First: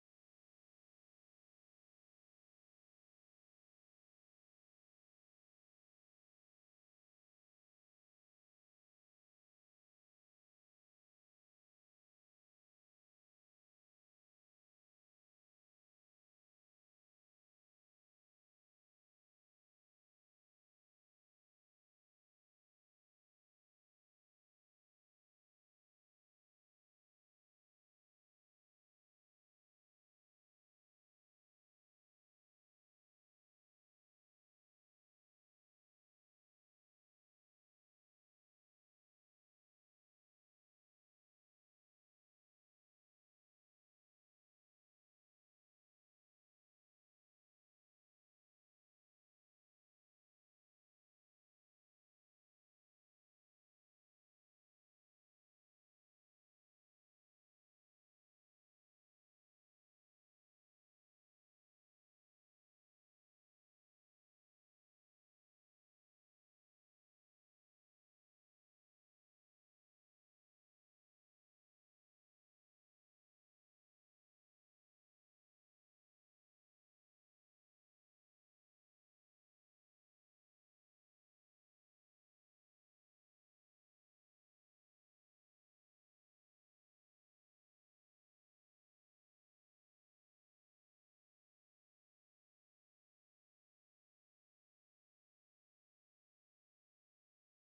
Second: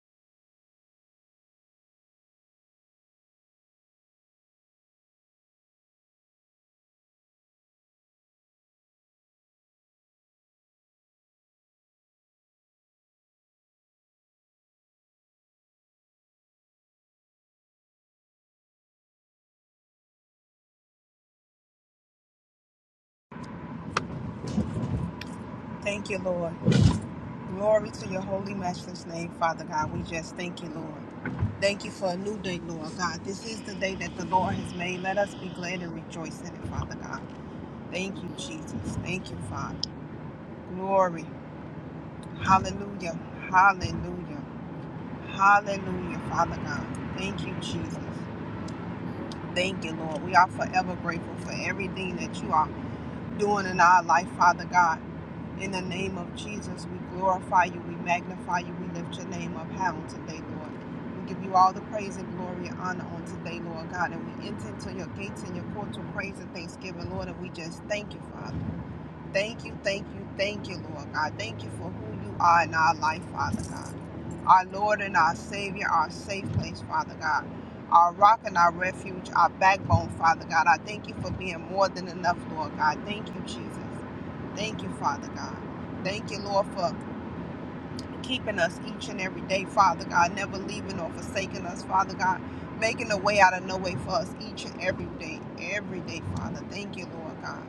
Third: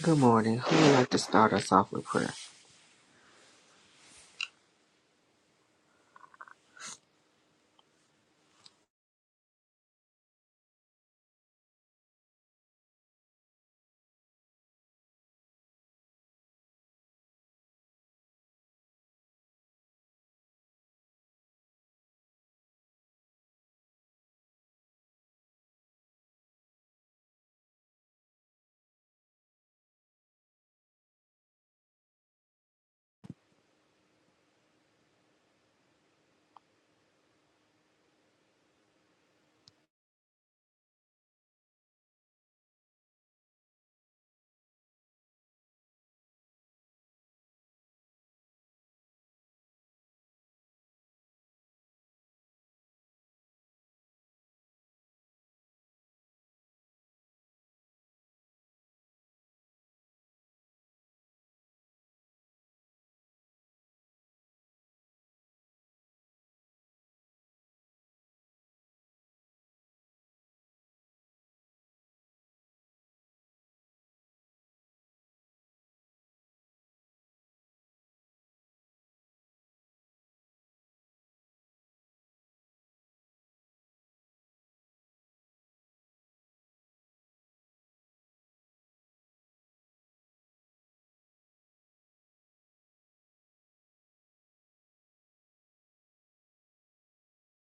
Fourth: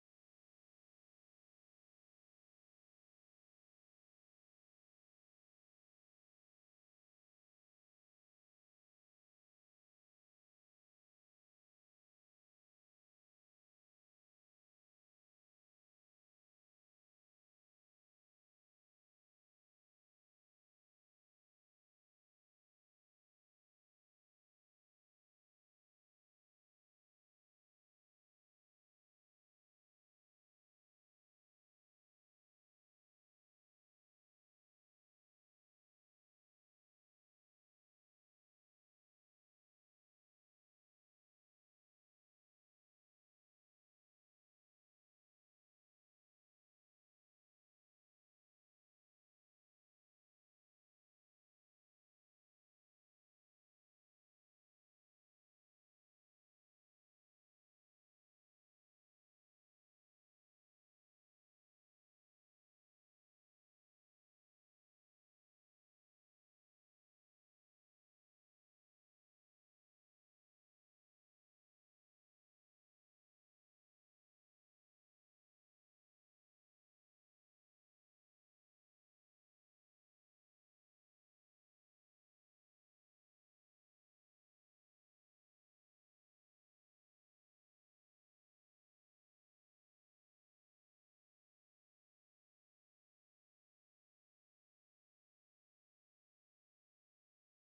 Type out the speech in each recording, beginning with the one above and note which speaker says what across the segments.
Speaker 1: Good morning. Who would like to start us off with prayer?
Speaker 2: Thank you, Lord. Glory to your holy matchless name, Father God. We just thank you, Lord. Thank you for a new day, Lord God. This is the day that the Lord has made. Let us be glad and rejoice in it, Father God. Thank you, Jesus. Thank you, Father. Glory. Hallelujah. Hallelujah. Hallelujah, Father God. Thank you, Jesus. Thank you, Lord. We are forever grateful for everything that you are doing in our life, Father God. In the name of Jesus, we glorify you, we magnify you, we lift your name up high on today, Lord. We give you all the praise and glory and honor on today, Lord God. And we enter into your gates and your courts with praise and thanksgiving, Lord. And we just thank you, Father. Thank you, thank you, thank you, Lord God. Thank you for who you are in our life, Father God. Our Lord and our Savior, our safe place, Father God. Our rock and our refuge, our backbone, Father God. I thank you for being more than enough, Lord God. Thank you, Jesus. Thank you, Father God. Thank you, Lord, for keeping us each and every day, Father God, never leaving or forsaking us, Father God, making a way out of no way for us each and every day, every day, Father. Thank you, Lord God.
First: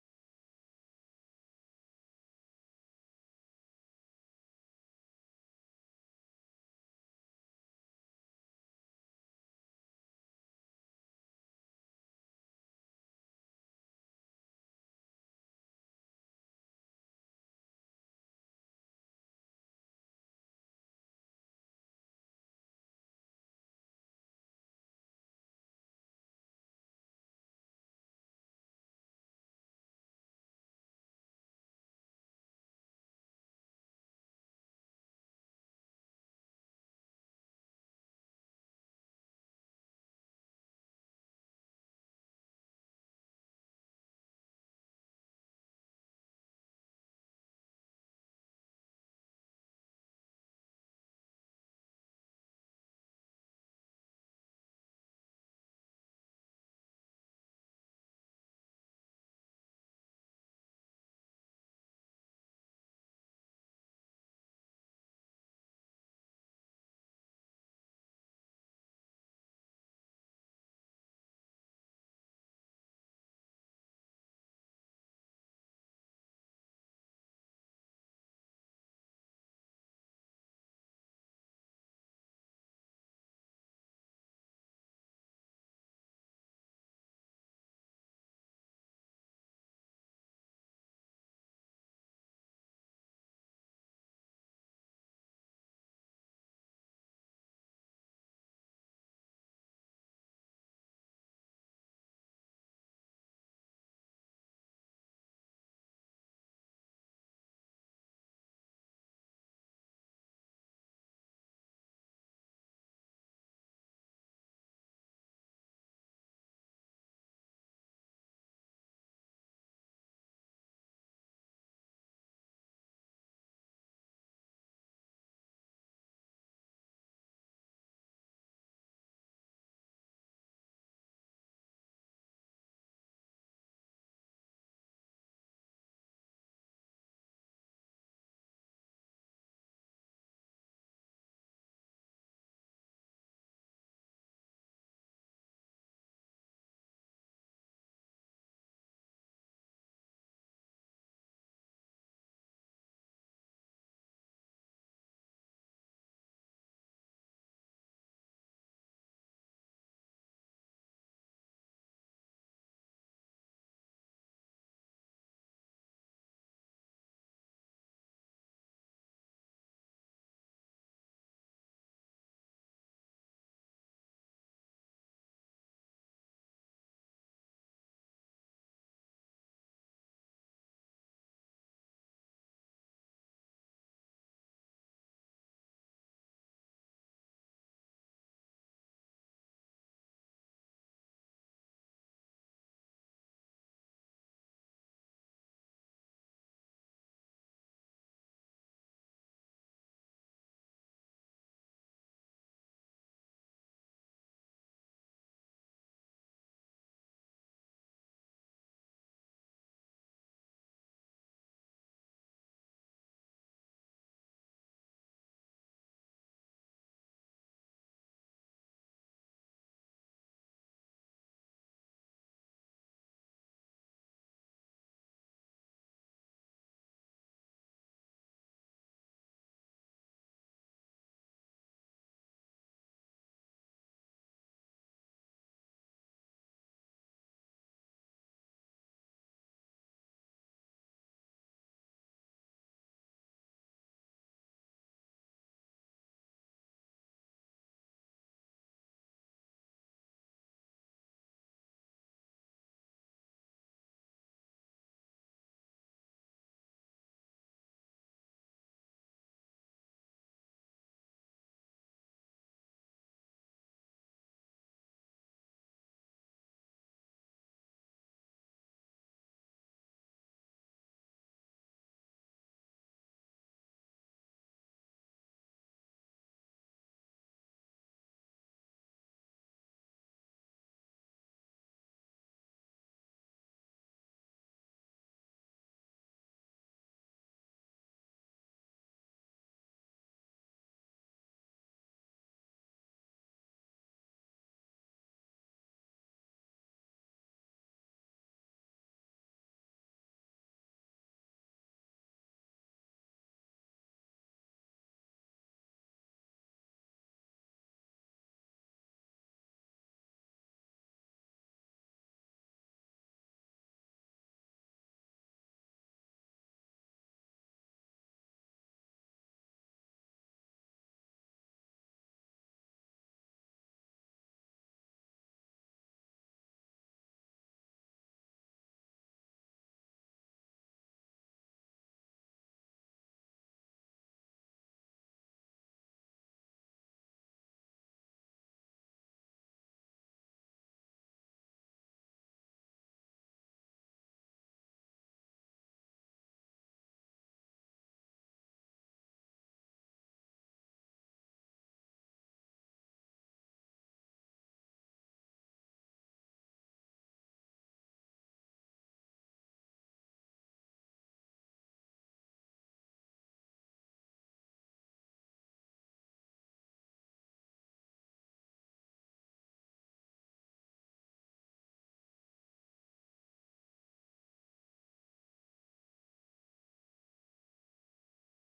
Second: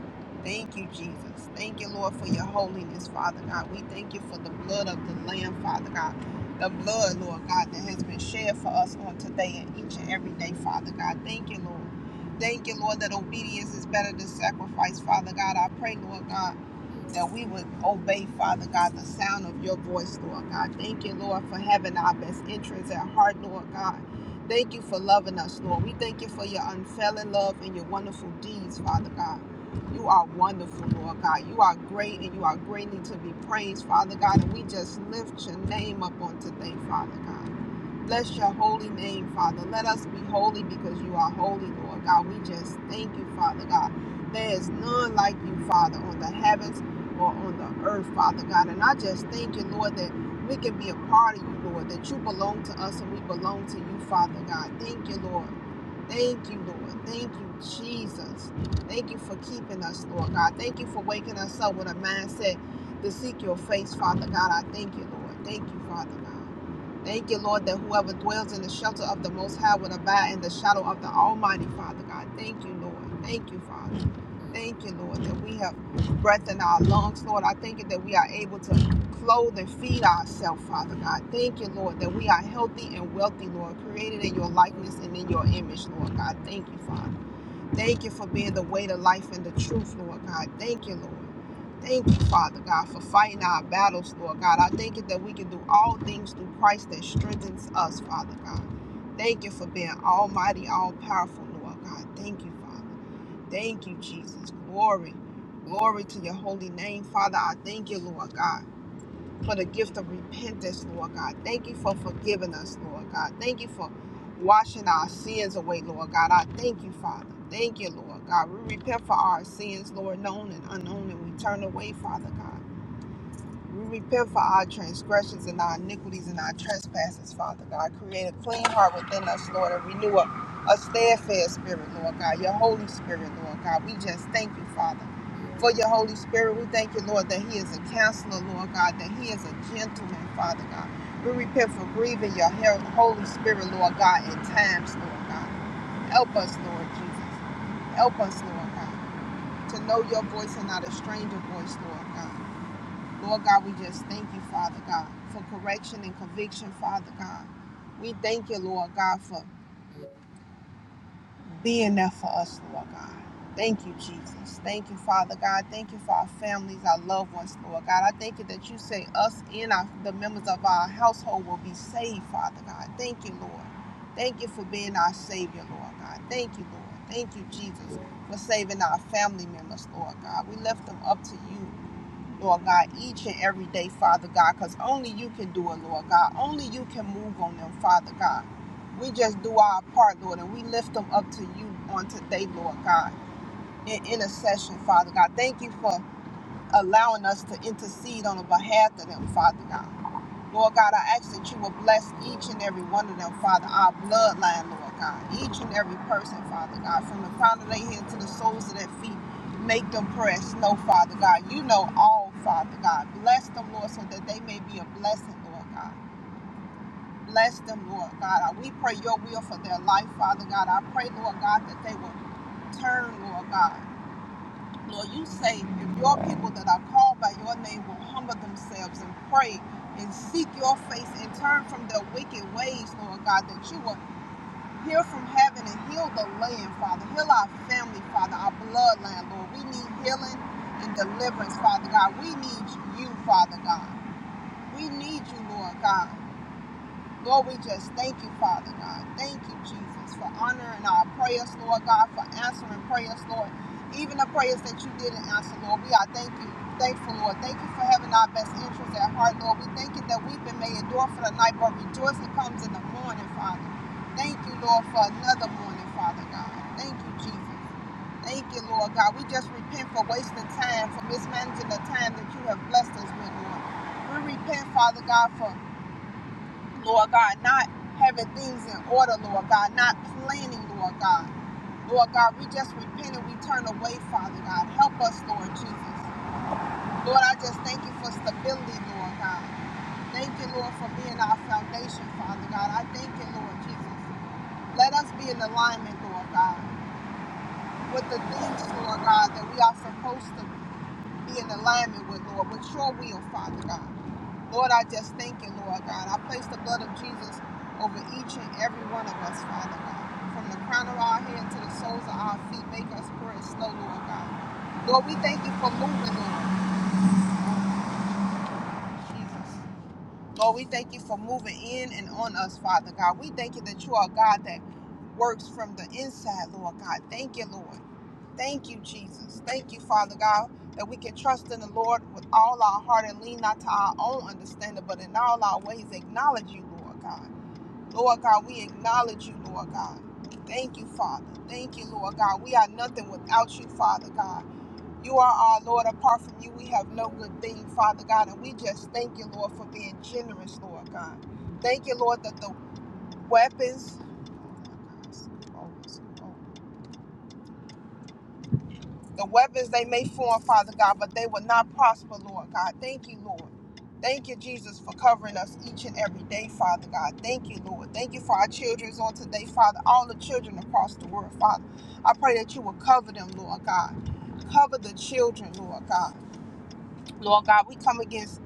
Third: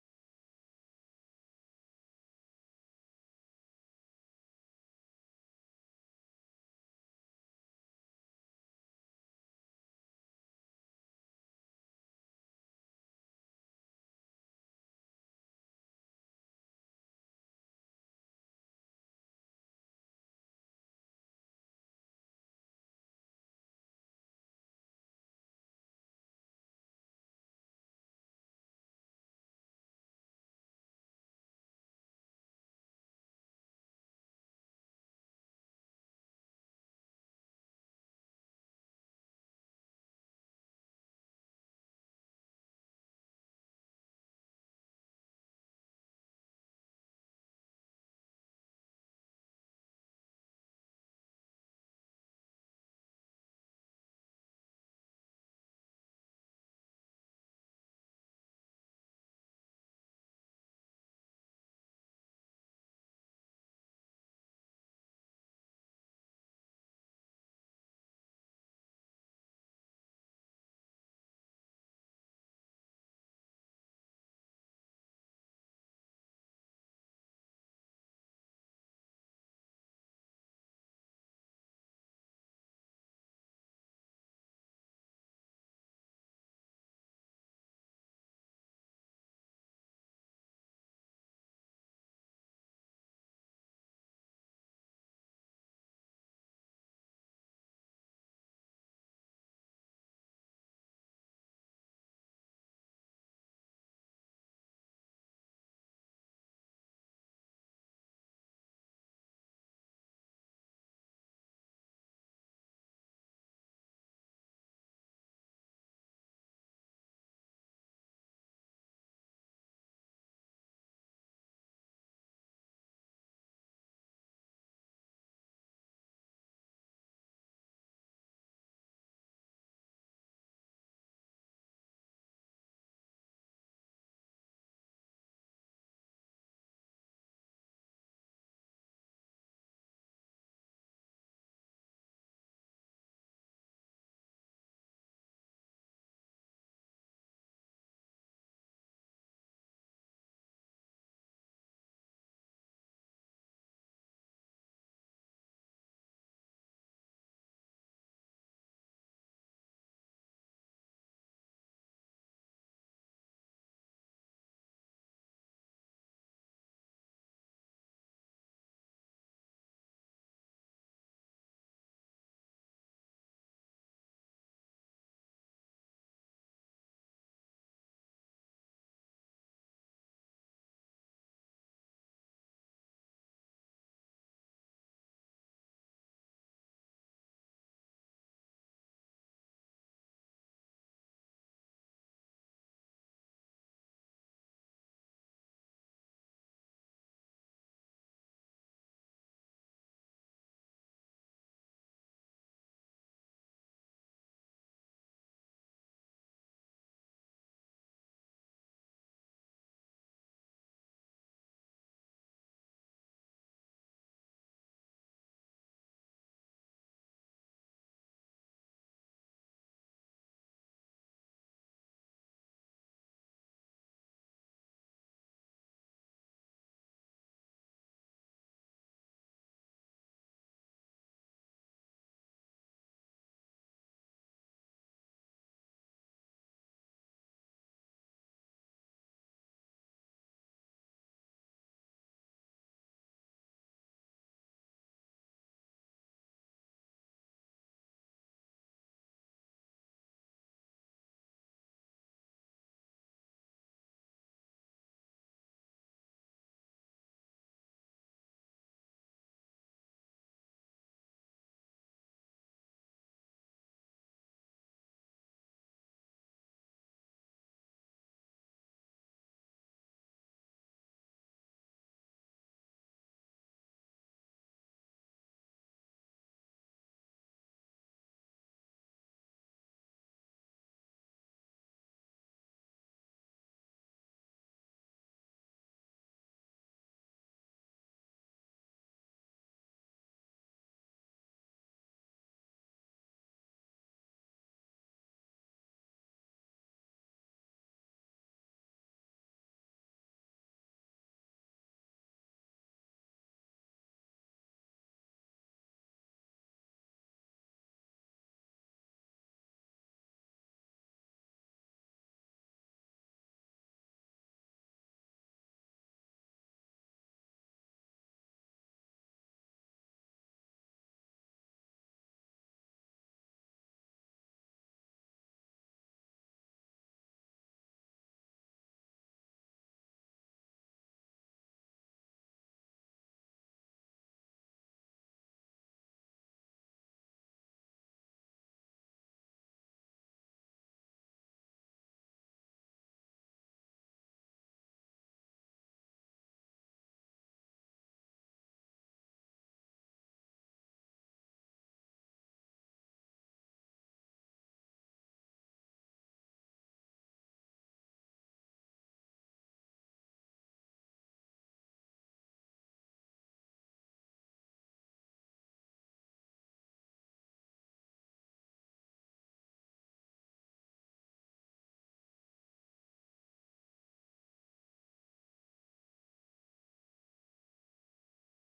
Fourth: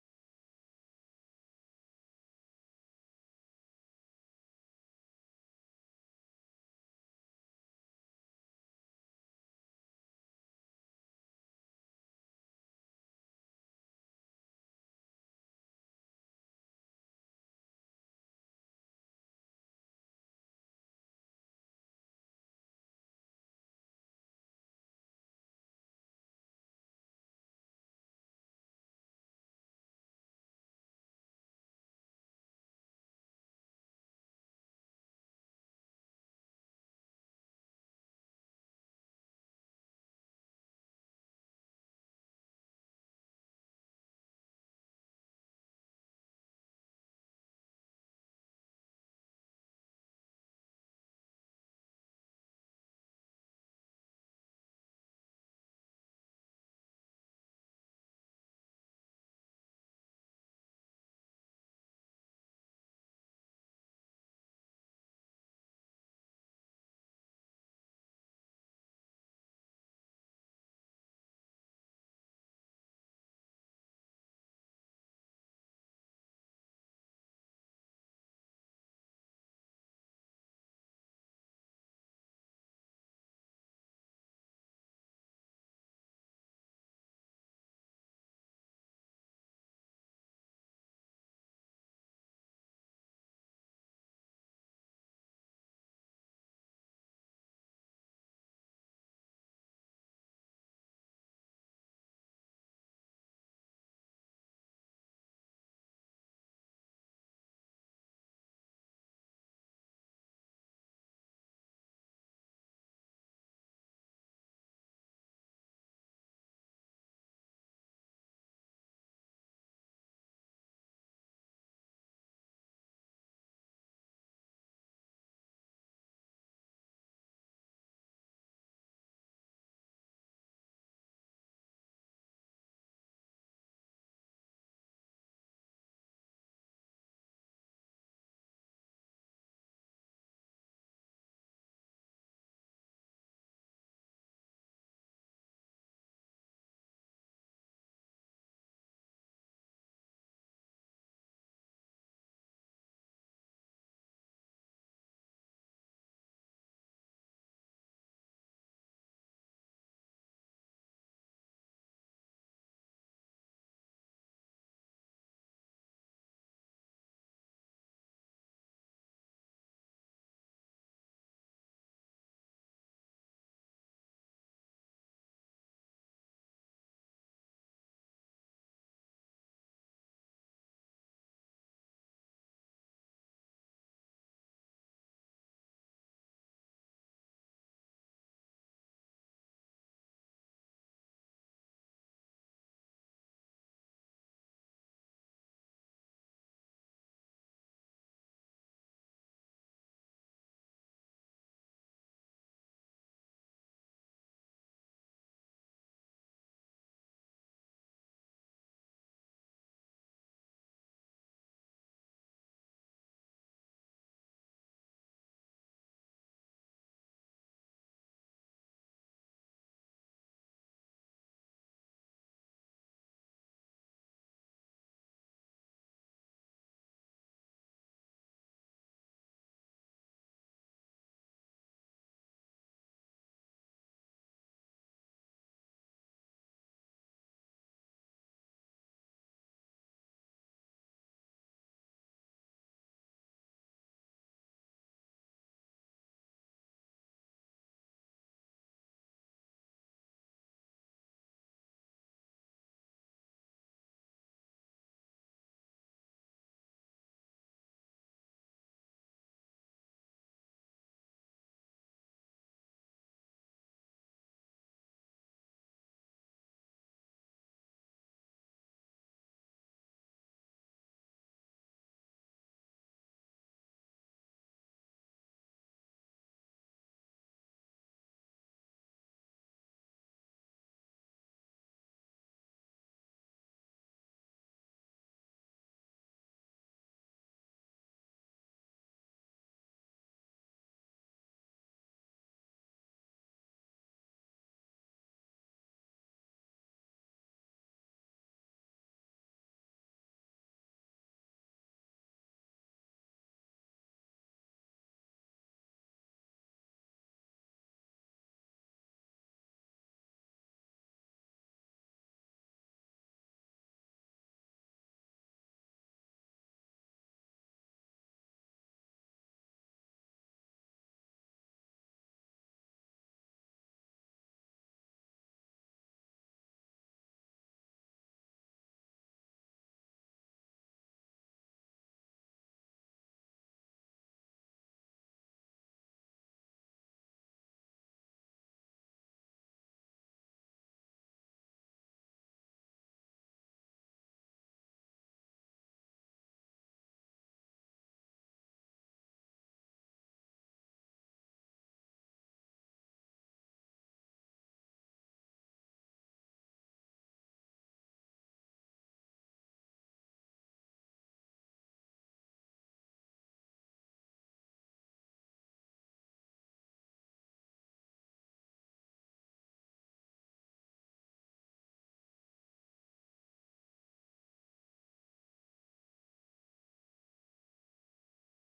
Speaker 2: Thank you, Jesus. Thank you, Lord, for your holiness, Father God. We thank you for the blood of the Lamb, Father God. The blood, Lord God, that has been shed for us on today and each and every day, Father God. Thank you, Lord. Thank you, Lord, that obedience is better than sacrifice, Father God. I pray, Lord God that we would obey, Father God, the sound of your voice, Lord God. Thank you, Lord, for having our best interests at heart, Lord God. Thank you for loving us, Lord. We thank you for your unfailing love and your wonderful deeds, Father God. You are wonderful, Lord God. You are great and you are greatly to be praised, Father God. And we just lift your name up on today, Father God. Bless your holy name, Father. Let us be holy because you are holy, Lord God. We just thank you, Father God. There is none like you, Father, on the heavens or on the earth, Father God. And I just thank you, Lord, that we can be a part of you, Lord, that you belong to us and we belong to you, Father God. Thank you, Lord. Thank you, Lord. Thank you, Jesus. Thank you for keeping us, Lord God. Thank you for waking us up with a mindset to seek your face, Father God. I thank you, Lord. Thank you, Father God. Thank you, Lord, that whoever dwells in the shelter of the Most High will abide in the shadow of the Almighty, Father God. Thank you, Lord. Thank you, Father. Thank you, Lord, that we have breath in our lungs, Lord. I thank you that we are able to clothe and feed ourselves, Father God. Thank you, Lord, that we are healthy and wealthy, Lord, created in your likeness and in your image, Lord God. Thank you, Father. Thank you for being the way, the life, and the truth, Lord God. Thank you, Lord. Thank you, Father God, for fighting our battles, Lord God. I thank you that we can do all things through Christ that strengthens us, Father God. Thank you for being almighty, all powerful, Lord God. Thank you, Father. Thank you, Jesus. Glory. Glory to your holy name. Father, I thank you, Lord God, for the gift of repentance, Lord God. Thank you for forgiving us, Lord God. Thank you for washing our sins away, Lord God. I thank you, Father. Thank you, Lord God. We repent for our sins, Lord, known and unknown, and we turn away, Father God. We repent for our transgressions and our iniquities and our trespasses, Father God. Create a clean heart within us, Lord, and renew a, a steadfast spirit, Lord God. Your Holy Spirit, Lord God. We just thank you, Father, for your Holy Spirit. We thank you, Lord, that He is a counselor, Lord God, that He is a gentleman, Father God. We repent for grieving your Holy Spirit, Lord God, at times, Lord God. Help us, Lord Jesus. Help us, Lord God, to know your voice and not a stranger voice, Lord God. Lord God, we just thank you, Father God, for correction and conviction, Father God. We thank you, Lord God, for being there for us, Lord God. Thank you, Jesus. Thank you, Father God. Thank you for our families, our loved ones, Lord God. I thank you that you say us and our, the members of our household will be saved, Father God. Thank you, Lord. Thank you for being our Savior, Lord God. Thank you, Lord. Thank you, Jesus, for saving our family members, Lord God. We lift them up to you Lord God, each and every day, Father God, because only you can do it, Lord God. Only you can move on them, Father God. We just do our part, Lord, and we lift them up to you on today, Lord God, in intercession, Father God. Thank you for allowing us to intercede on the behalf of them, Father God. Lord God, I ask that you will bless each and every one of them, Father, our bloodline, Lord God. Each and every person, Father God, from the crown of their head to the soles of their feet, make them press. No, Father God, you know all, Father God. Bless them, Lord, so that they may be a blessing, Lord God. Bless them, Lord God. We pray your will for their life, Father God. I pray, Lord God, that they will turn, Lord God. Lord, you say if your people that are called by your name will humble themselves and pray and seek your face and turn from their wicked ways, Lord God, that you will hear from heaven and heal the land, Father. Heal our family, Father, our bloodline, Lord. We need healing and deliverance, Father God. We need you, Father God. We need you, Lord God. Lord, we just thank you, Father God. Thank you, Jesus, for honoring our prayers, Lord God, for answering prayers, Lord. Even the prayers that you didn't answer, Lord, we are thank you, thankful, Lord. Thank you for having our best interests at heart, Lord. We thank you that we've been made endure for the night, but rejoicing comes in the morning, Father. Thank you, Lord, for another morning, Father God. Thank you, Jesus. Thank you, Lord God. We just repent for wasting time, for mismanaging the time that you have blessed us with, Lord. We repent, Father God, for Lord God, not having things in order, Lord God, not planning, Lord God. Lord God, we just repent and we turn away, Father God. Help us, Lord Jesus. Lord, I just thank you for stability, Lord God. Thank you, Lord, for being our foundation, Father God. I thank you, Lord Jesus. Let us be in alignment, Lord God, with the things, Lord God, that we are supposed to be in alignment with, Lord, with your will, Father God. Lord, I just thank you, Lord God. I place the blood of Jesus over each and every one of us, Father God. From the crown of our head to the soles of our feet, make us pray slow, Lord God. Lord, we thank you for moving, Lord. Jesus. Lord, we thank you for moving in and on us, Father God. We thank you that you are a God that works from the inside, Lord God. Thank you, Lord. Thank you, Jesus. Thank you, Father God, that we can trust in the Lord with all our heart and lean not to our own understanding, but in all our ways acknowledge you, Lord God. Lord God, we acknowledge you, Lord God. Thank you, Father. Thank you, Lord God. We are nothing without you, Father God. You are our Lord. Apart from you, we have no good thing, Father God. And we just thank you, Lord, for being generous, Lord God. Thank you, Lord, that the weapons The weapons they may form, Father God, but they will not prosper, Lord God. Thank you, Lord. Thank you, Jesus, for covering us each and every day, Father God. Thank you, Lord. Thank you for our children's on today, Father. All the children across the world, Father. I pray that you will cover them, Lord God. Cover the children, Lord God. Lord God, we come against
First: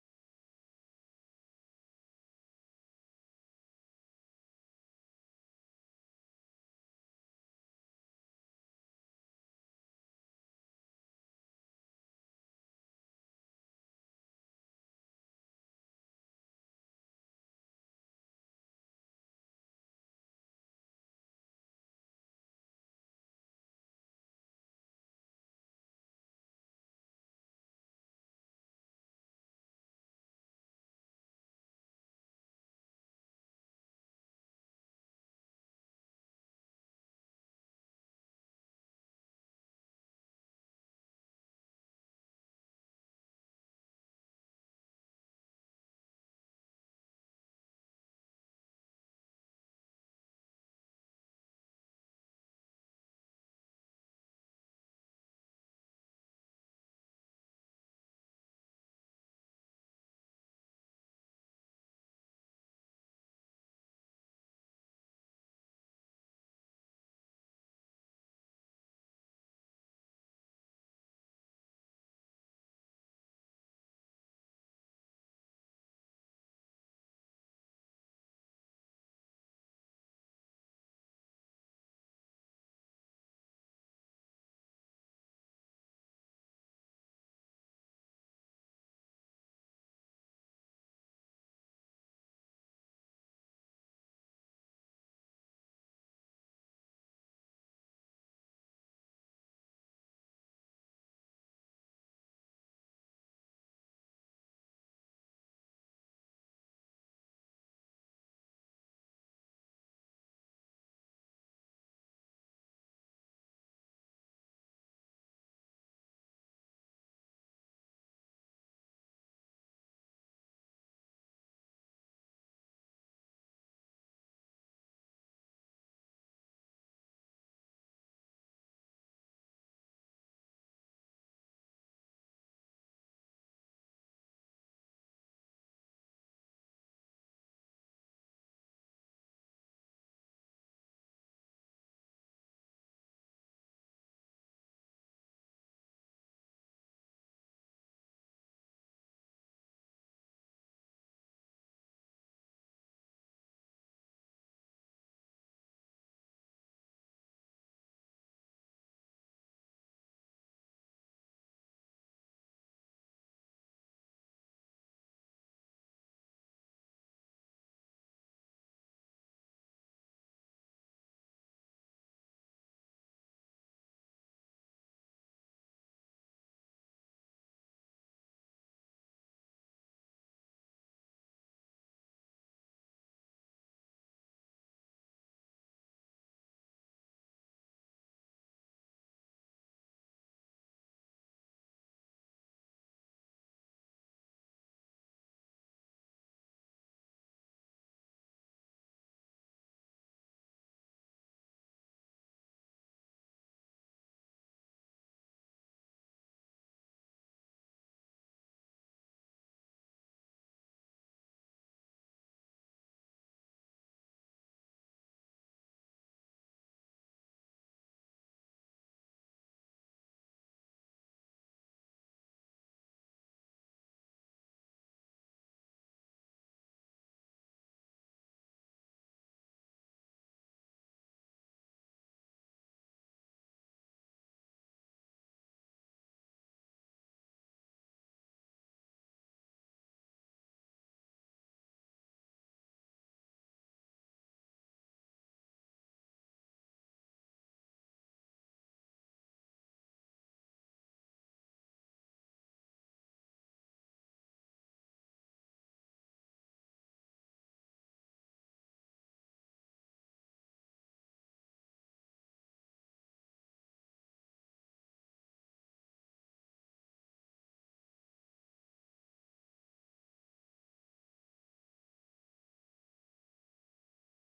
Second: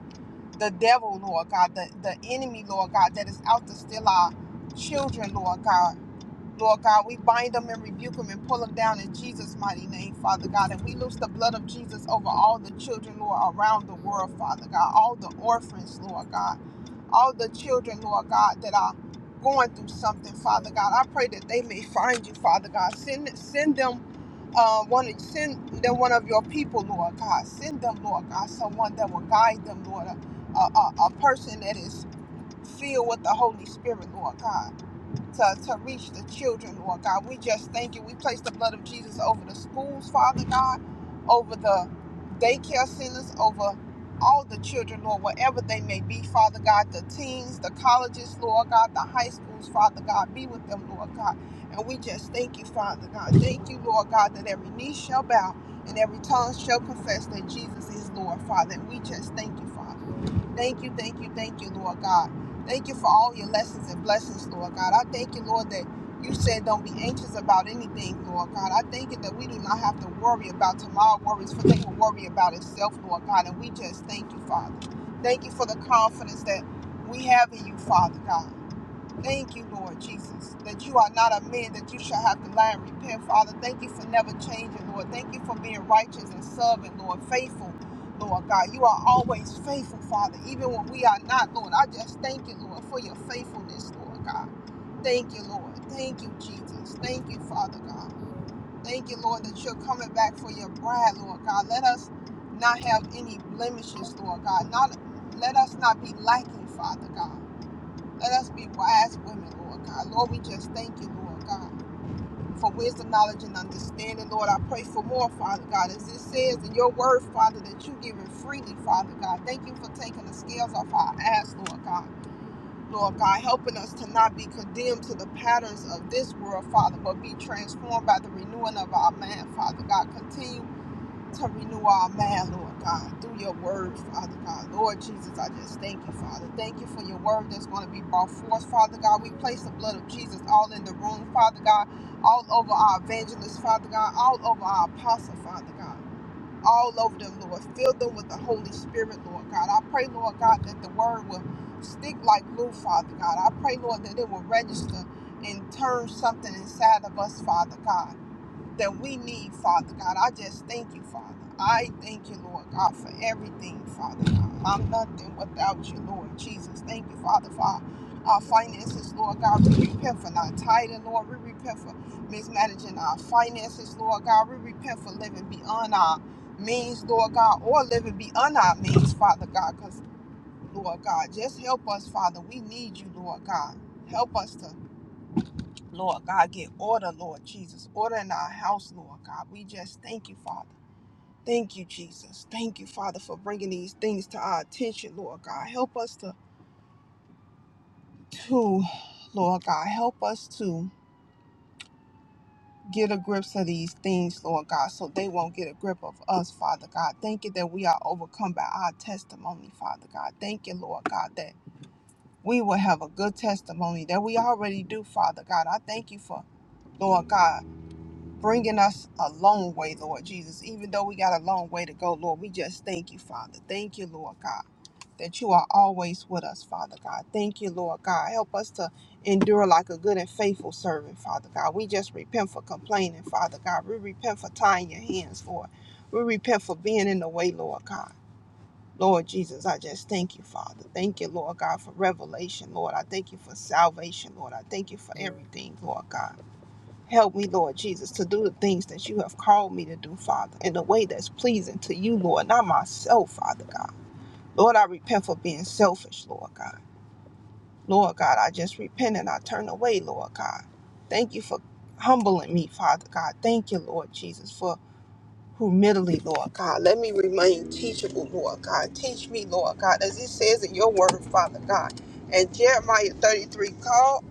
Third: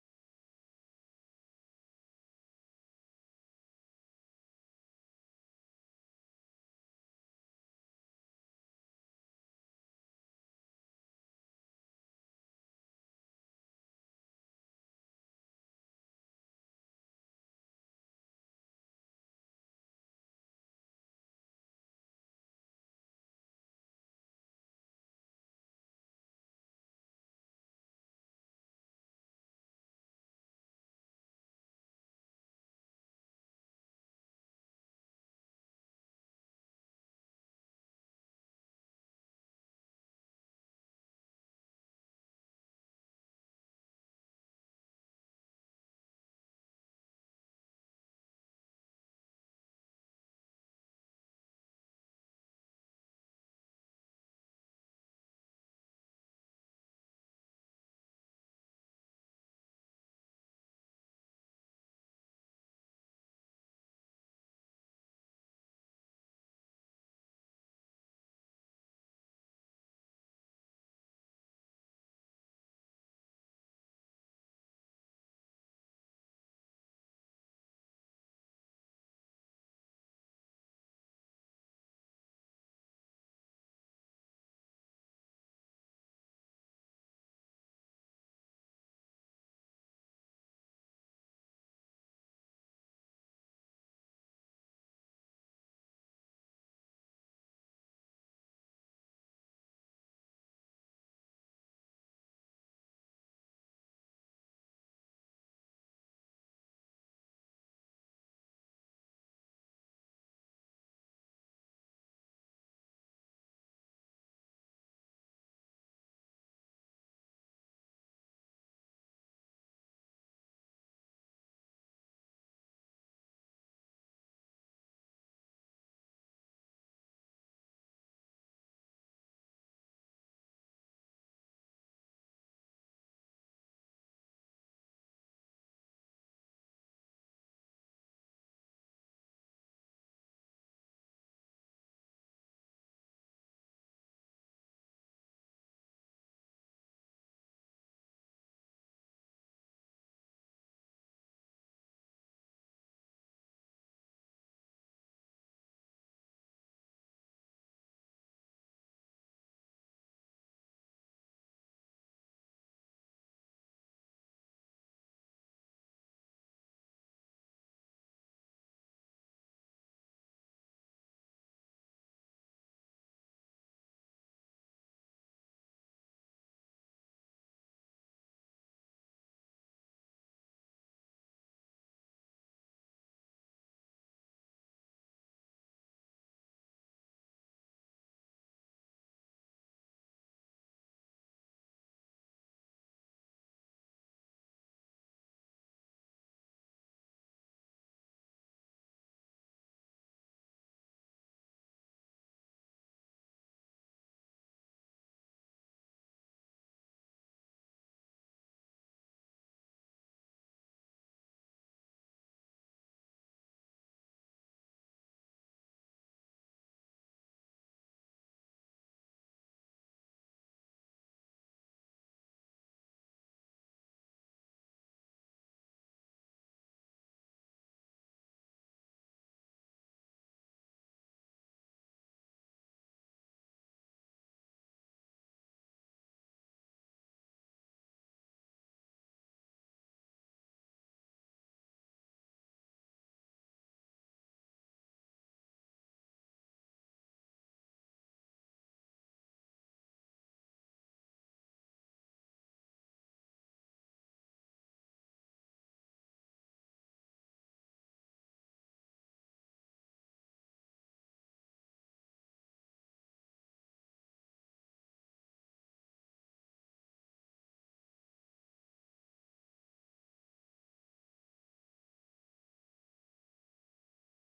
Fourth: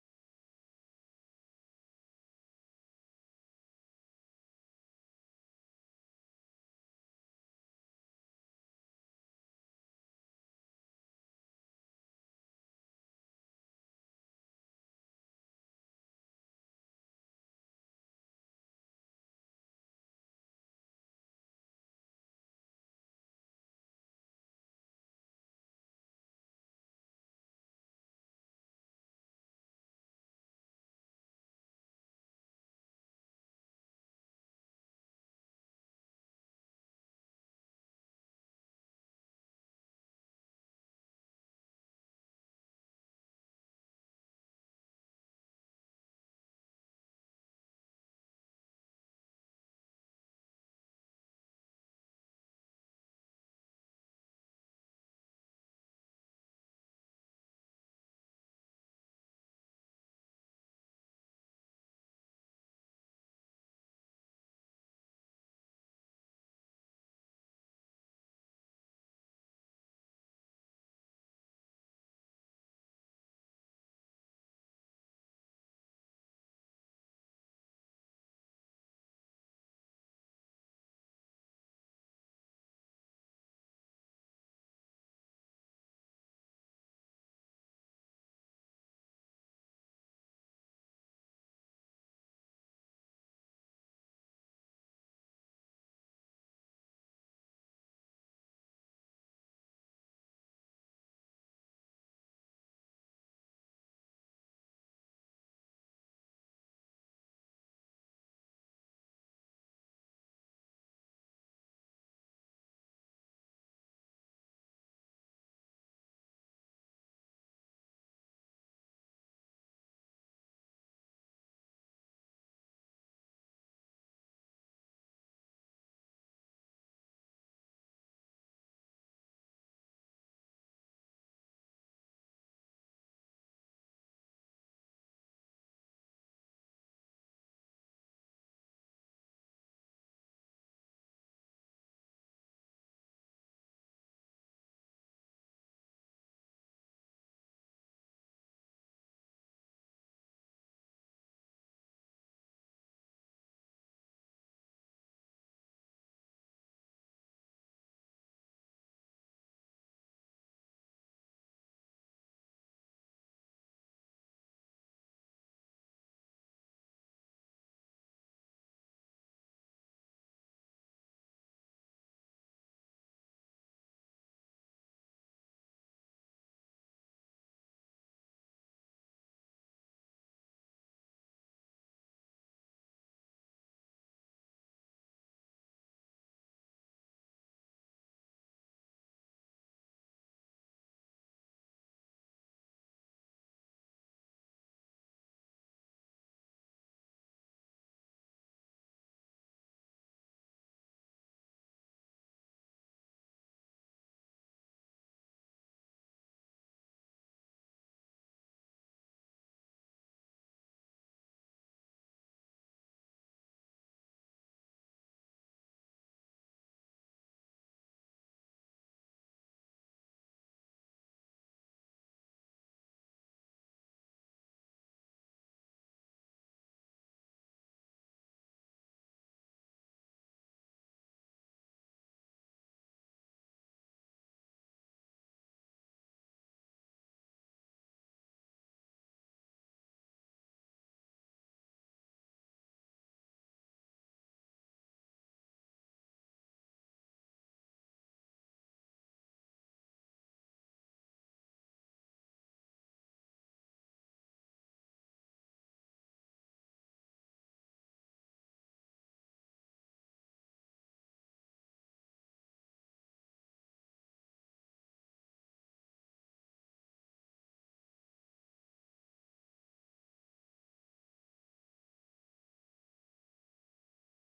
Speaker 2: the devil, Lord God, the, the enemy, Lord God, that is out to steal our children, Lord God. Lord God, we bind them and rebuke them and pull them down in Jesus' mighty name, Father God. And we loose the blood of Jesus over all the children, Lord, around the world, Father God. All the orphans, Lord God. All the children, Lord God, that are going through something, Father God. I pray that they may find you, Father God. Send send them uh, one send them one of your people, Lord God. Send them, Lord God, someone that will guide them, Lord. a, a a person that is filled with the Holy Spirit, Lord God to, to reach the children, Lord God. We just thank you. We place the blood of Jesus over the schools, Father God, over the daycare centers, over all the children, Lord, wherever they may be, Father God, the teens, the colleges, Lord God, the high schools, Father God, be with them, Lord God. And we just thank you, Father God. Thank you, Lord God, that every knee shall bow and every tongue shall confess that Jesus is Lord, Father. And we just thank you, Father. Thank you, thank you, thank you, Lord God. Thank you for all your lessons and blessings, Lord God. I thank you, Lord, that you said don't be anxious about anything, Lord God. I thank you that we do not have to worry about tomorrow worries, for they will worry about itself, Lord God. And we just thank you, Father. Thank you for the confidence that we have in you, Father God. Thank you, Lord Jesus, that you are not a man that you shall have to lie and repent, Father. Thank you for never changing, Lord. Thank you for being righteous and serving, Lord, faithful, Lord God. You are always faithful, Father, even when we are not, Lord. I just thank you, Lord, for your faithfulness, Lord God. Thank you, Lord. Thank you, Jesus. Thank you, Father God. Thank you, Lord, that you're coming back for your bride, Lord God. Let us not have any blemishes, Lord God. Not let us not be lacking, Father God. Let us be wise women, Lord God. Lord, we just thank you, Lord God, for wisdom, knowledge, and understanding. Lord, I pray for more, Father God. As it says in your word, Father, that you give it freely, Father God. Thank you for taking the scales off our eyes, Lord God. Lord God, helping us to not be condemned to the patterns of this world, Father, but be transformed by the renewing of our mind, Father God. Continue to renew our mind, Lord God, through your word, Father God. Lord Jesus, I just thank you, Father. Thank you for your word that's going to be brought forth, Father God. We place the blood of Jesus all in the room, Father God, all over our evangelists, Father God, all over our apostle, Father God. All over them, Lord. Fill them with the Holy Spirit, Lord God. I pray, Lord God, that the word will stick like glue, Father God. I pray, Lord, that it will register and turn something inside of us, Father God that we need, Father God. I just thank you, Father. I thank you, Lord God, for everything, Father God. I'm nothing without you, Lord Jesus. Thank you, Father, for our our finances, Lord God. We repent for not tithing, Lord. We repent for mismanaging our finances, Lord God. We repent for living beyond our means, Lord God, or living beyond our means, Father God, because, Lord God, just help us, Father. We need you, Lord God. Help us to Lord God, get order, Lord Jesus. Order in our house, Lord God. We just thank you, Father. Thank you, Jesus. Thank you, Father, for bringing these things to our attention, Lord God. Help us to, to Lord God, help us to get a grip of these things, Lord God, so they won't get a grip of us, Father God. Thank you that we are overcome by our testimony, Father God. Thank you, Lord God, that we will have a good testimony that we already do, Father God. I thank you for, Lord God. bringing us a long way, Lord Jesus. Even though we got a long way to go, Lord, we just thank you, Father. Thank you, Lord God, that you are always with us, Father God. Thank you, Lord God. Help us to endure like a good and faithful servant, Father God. We just repent for complaining, Father God. We repent for tying your hands, Lord. We repent for being in the way, Lord God. Lord Jesus, I just thank you, Father. Thank you, Lord God, for revelation, Lord. I thank you for salvation, Lord. I thank you for everything, Lord God. Help me, Lord Jesus, to do the things that you have called me to do, Father, in a way that's pleasing to you, Lord, not myself, Father God. Lord, I repent for being selfish, Lord God. Lord God, I just repent and I turn away, Lord God. Thank you for humbling me, Father God. Thank you, Lord Jesus, for humility, Lord God. Let me remain teachable, Lord God. Teach me, Lord God, as it says in your word, Father God. And Jeremiah 33 call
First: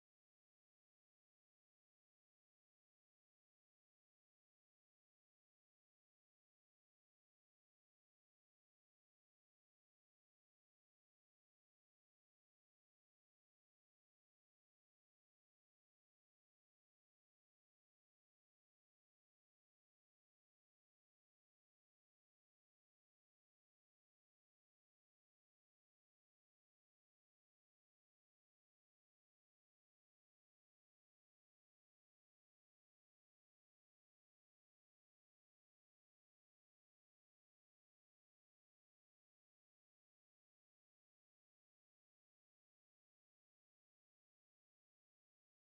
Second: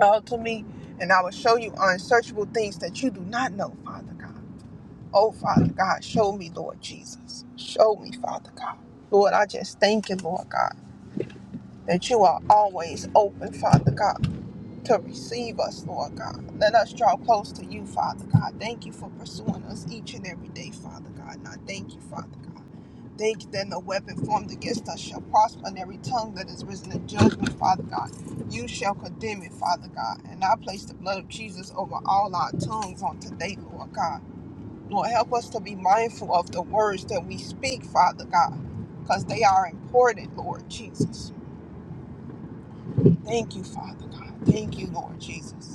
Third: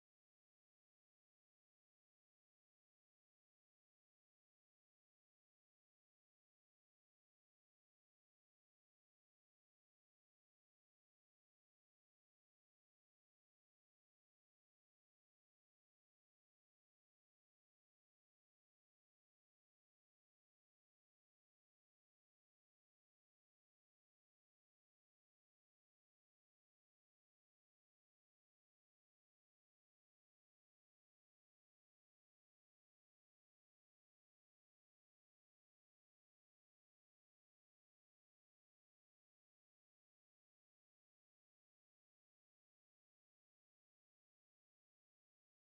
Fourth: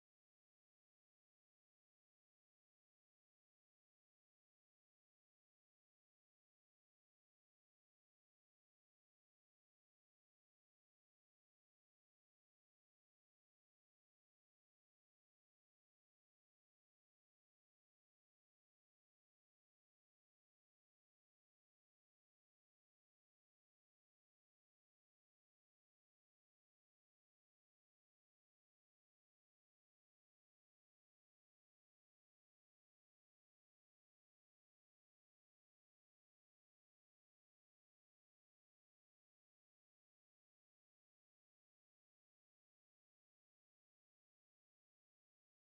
Speaker 2: uh, to me, and I will show you unsearchable things that you do not know, Father God. Oh, Father God, show me, Lord Jesus. Show me, Father God. Lord, I just thank you, Lord God, that you are always open, Father God to receive us, Lord God. Let us draw close to you, Father God. Thank you for pursuing us each and every day, Father God. And I thank you, Father God. Thank you that no weapon formed against us shall prosper, and every tongue that is risen in judgment, Father God, you shall condemn it, Father God. And I place the blood of Jesus over all our tongues on today, Lord God. Lord, help us to be mindful of the words that we speak, Father God, because they are important, Lord Jesus. Thank you, Father God. Thank you, Lord Jesus.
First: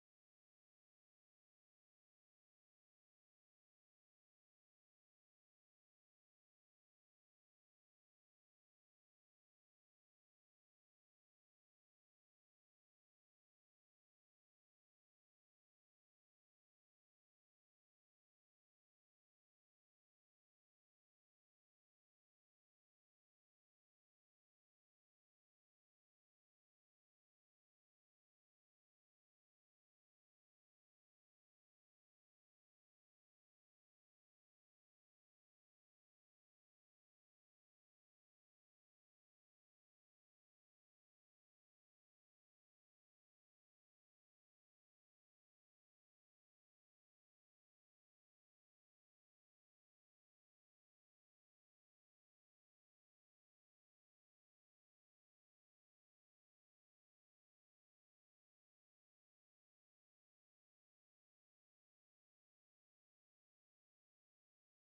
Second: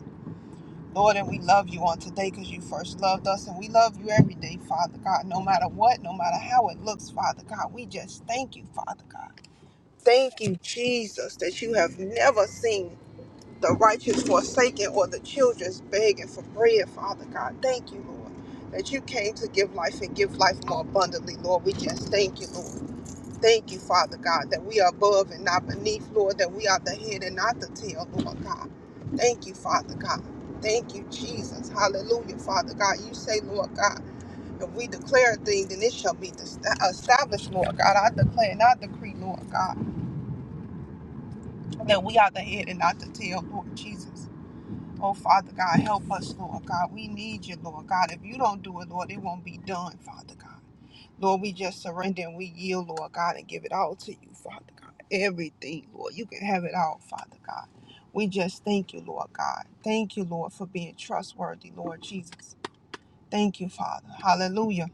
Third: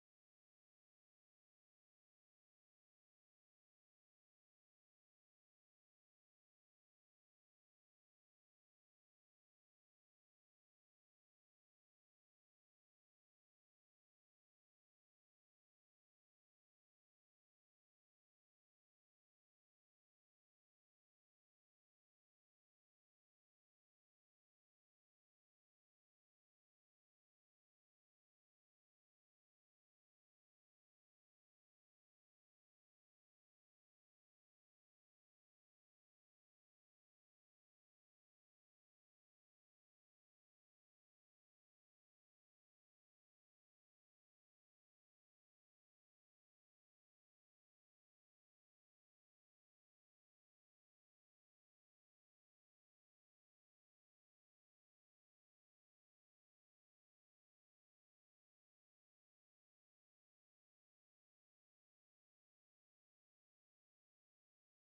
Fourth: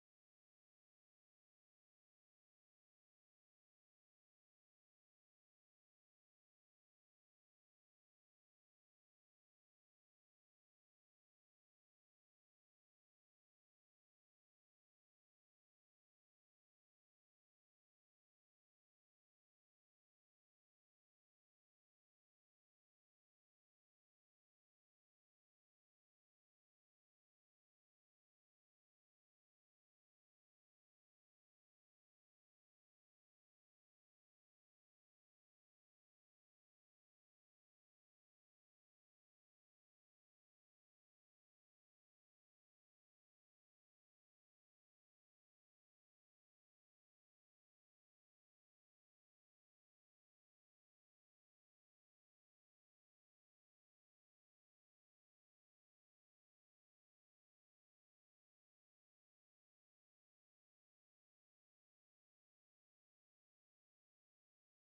Speaker 2: Lord, and we love you on today because you first loved us, and we love you every day, Father God. No matter what, no matter how it looks, Father God, we just thank you, Father God. Thank you, Jesus, that you have never seen the righteous forsaken or the children's begging for bread, Father God. Thank you, Lord, that you came to give life and give life more abundantly, Lord. We just thank you, Lord. Thank you, Father God, that we are above and not beneath, Lord, that we are the head and not the tail, Lord God. Thank you, Father God. Thank you, Jesus. Hallelujah, Father God. You say, Lord God, if we declare a thing, then it shall be established, Lord God. I declare and I decree, Lord God, that we are the head and not the tail, Lord Jesus. Oh, Father God, help us, Lord God. We need you, Lord God. If you don't do it, Lord, it won't be done, Father God. Lord, we just surrender and we yield, Lord God, and give it all to you, Father God. Everything, Lord. You can have it all, Father God. We just thank you, Lord God. Thank you, Lord, for being trustworthy, Lord Jesus. Thank you, Father. Hallelujah.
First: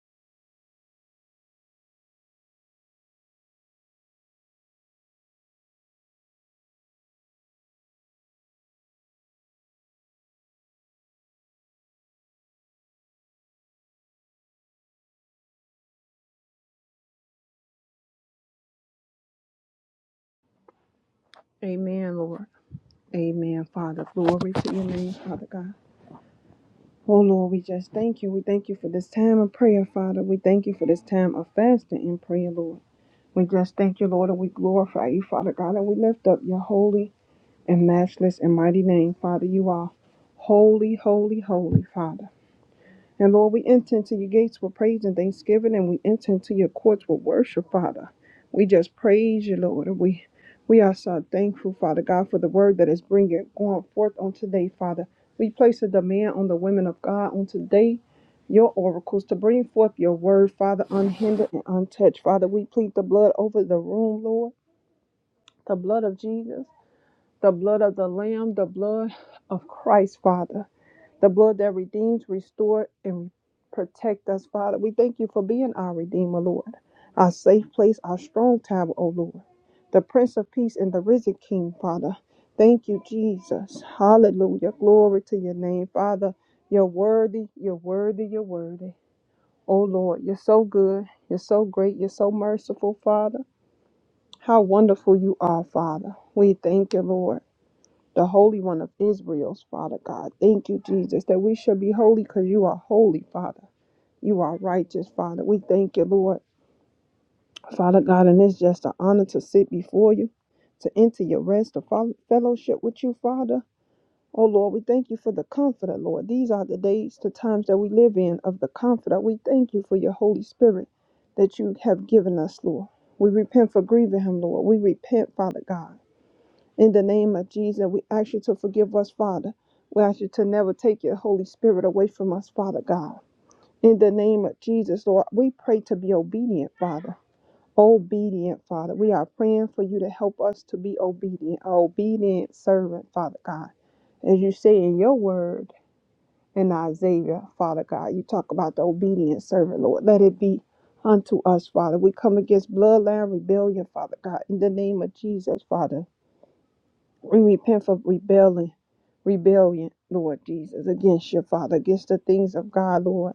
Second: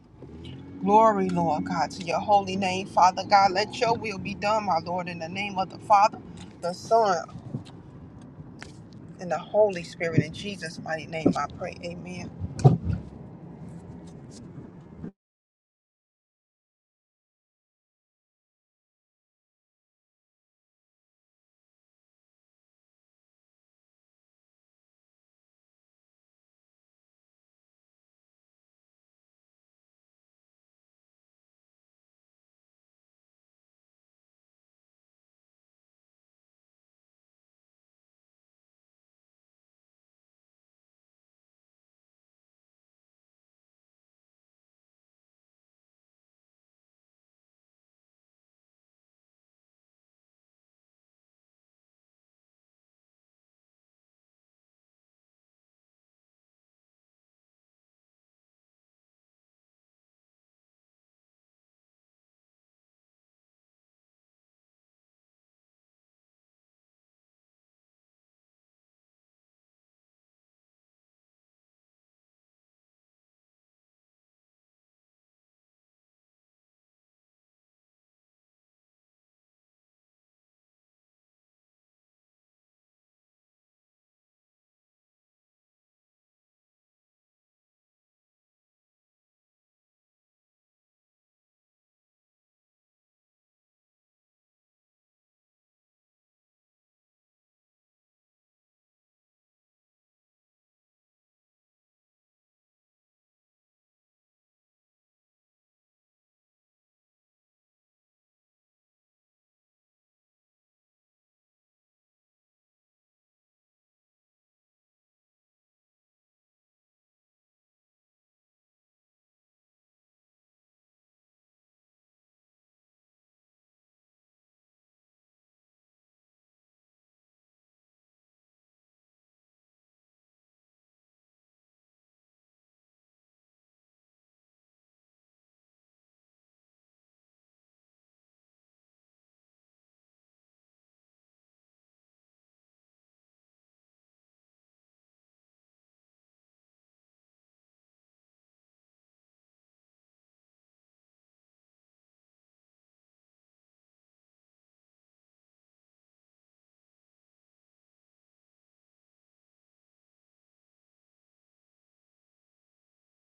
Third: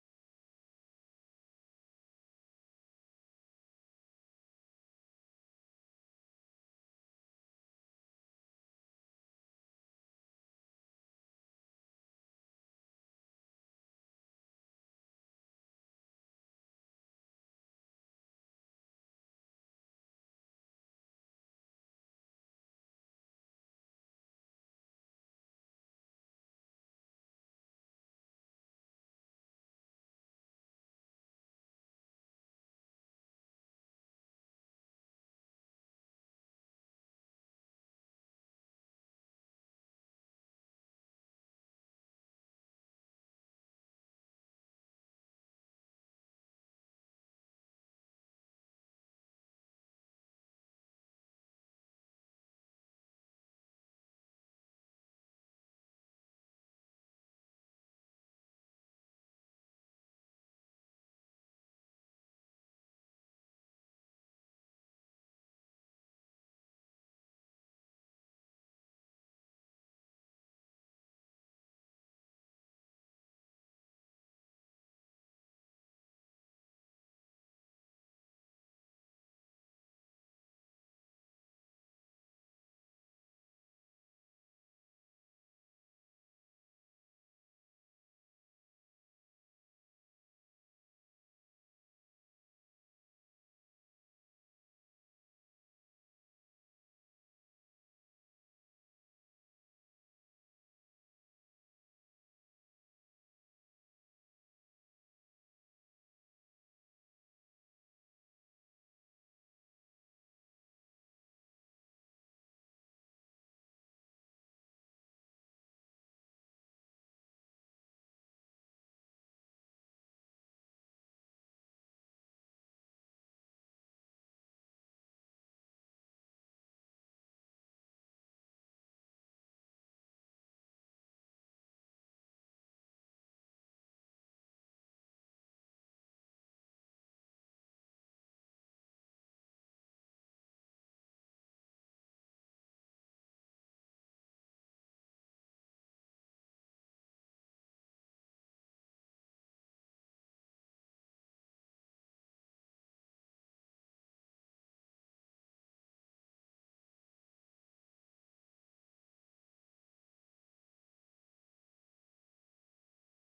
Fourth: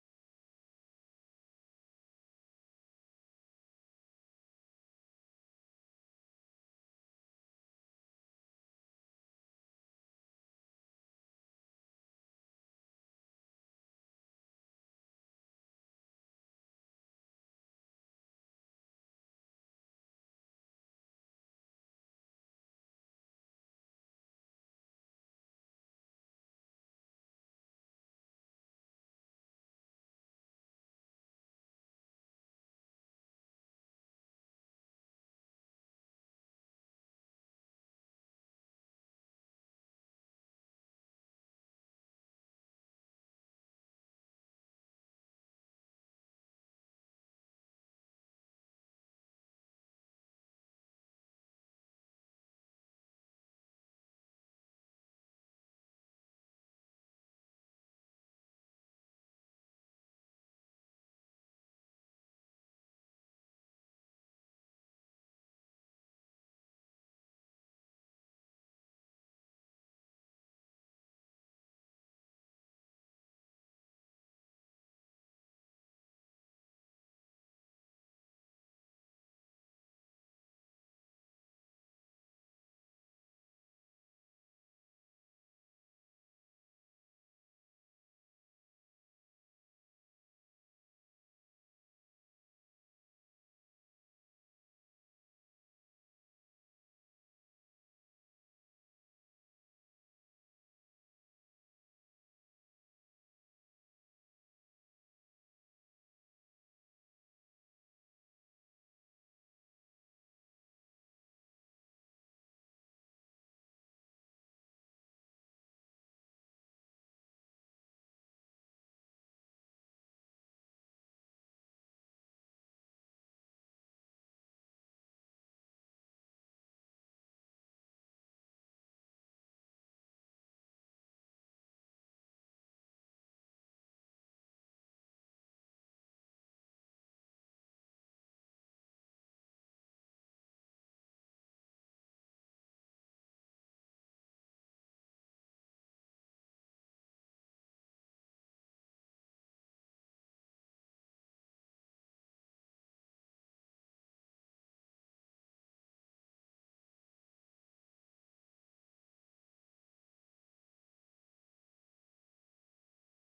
Speaker 2: Glory, Lord God, to your holy name, Father God. Let your will be done, my Lord, in the name of the Father, the Son, and the Holy Spirit. In Jesus' mighty name, I pray. Amen.
Speaker 3: Amen, Lord. Amen, Father. Glory to your name, Father God. Oh, Lord, we just thank you. We thank you for this time of prayer, Father. We thank you for this time of fasting and prayer, Lord. We just thank you, Lord, and we glorify you, Father God, and we lift up your holy and matchless and mighty name, Father. You are holy, holy, holy, Father. And Lord, we enter into your gates with praise and thanksgiving, and we enter into your courts with worship, Father. We just praise you, Lord. and We we are so thankful, Father God, for the word that is bringing going forth on today, Father. We place a demand on the women of God on today, your oracles, to bring forth your word, Father, unhindered and untouched. Father, we plead the blood over the room, Lord, the blood of Jesus the blood of the Lamb, the blood of Christ, Father, the blood that redeems, restores, and protect us, Father. We thank you for being our Redeemer, Lord, our safe place, our strong tower, O Lord, the Prince of Peace and the risen King, Father. Thank you, Jesus. Hallelujah. Glory to your name, Father. You're worthy, you're worthy, you're worthy. Oh Lord, you're so good, you're so great, you're so merciful, Father. How wonderful you are, Father. We thank you, Lord the Holy One of Israel's, Father God. Thank you, Jesus, that we should be holy because you are holy, Father. You are righteous, Father. We thank you, Lord. Father God, and it's just an honor to sit before you, to enter your rest, to follow, fellowship with you, Father. Oh Lord, we thank you for the comforter, Lord. These are the days, the times that we live in of the comforter. We thank you for your Holy Spirit that you have given us, Lord. We repent for grieving him, Lord. We repent, Father God. In the name of Jesus, we ask you to forgive us, Father. We ask you to never take your Holy Spirit away from us, Father God. In the name of Jesus, Lord, we pray to be obedient, Father. Obedient, Father. We are praying for you to help us to be obedient, a obedient servant, Father God. As you say in your word in Isaiah, Father God, you talk about the obedient servant, Lord. Let it be unto us, Father. We come against bloodline rebellion, Father God. In the name of Jesus, Father. We repent for rebellion, rebellion, Lord Jesus, against your Father, against the things of God, Lord.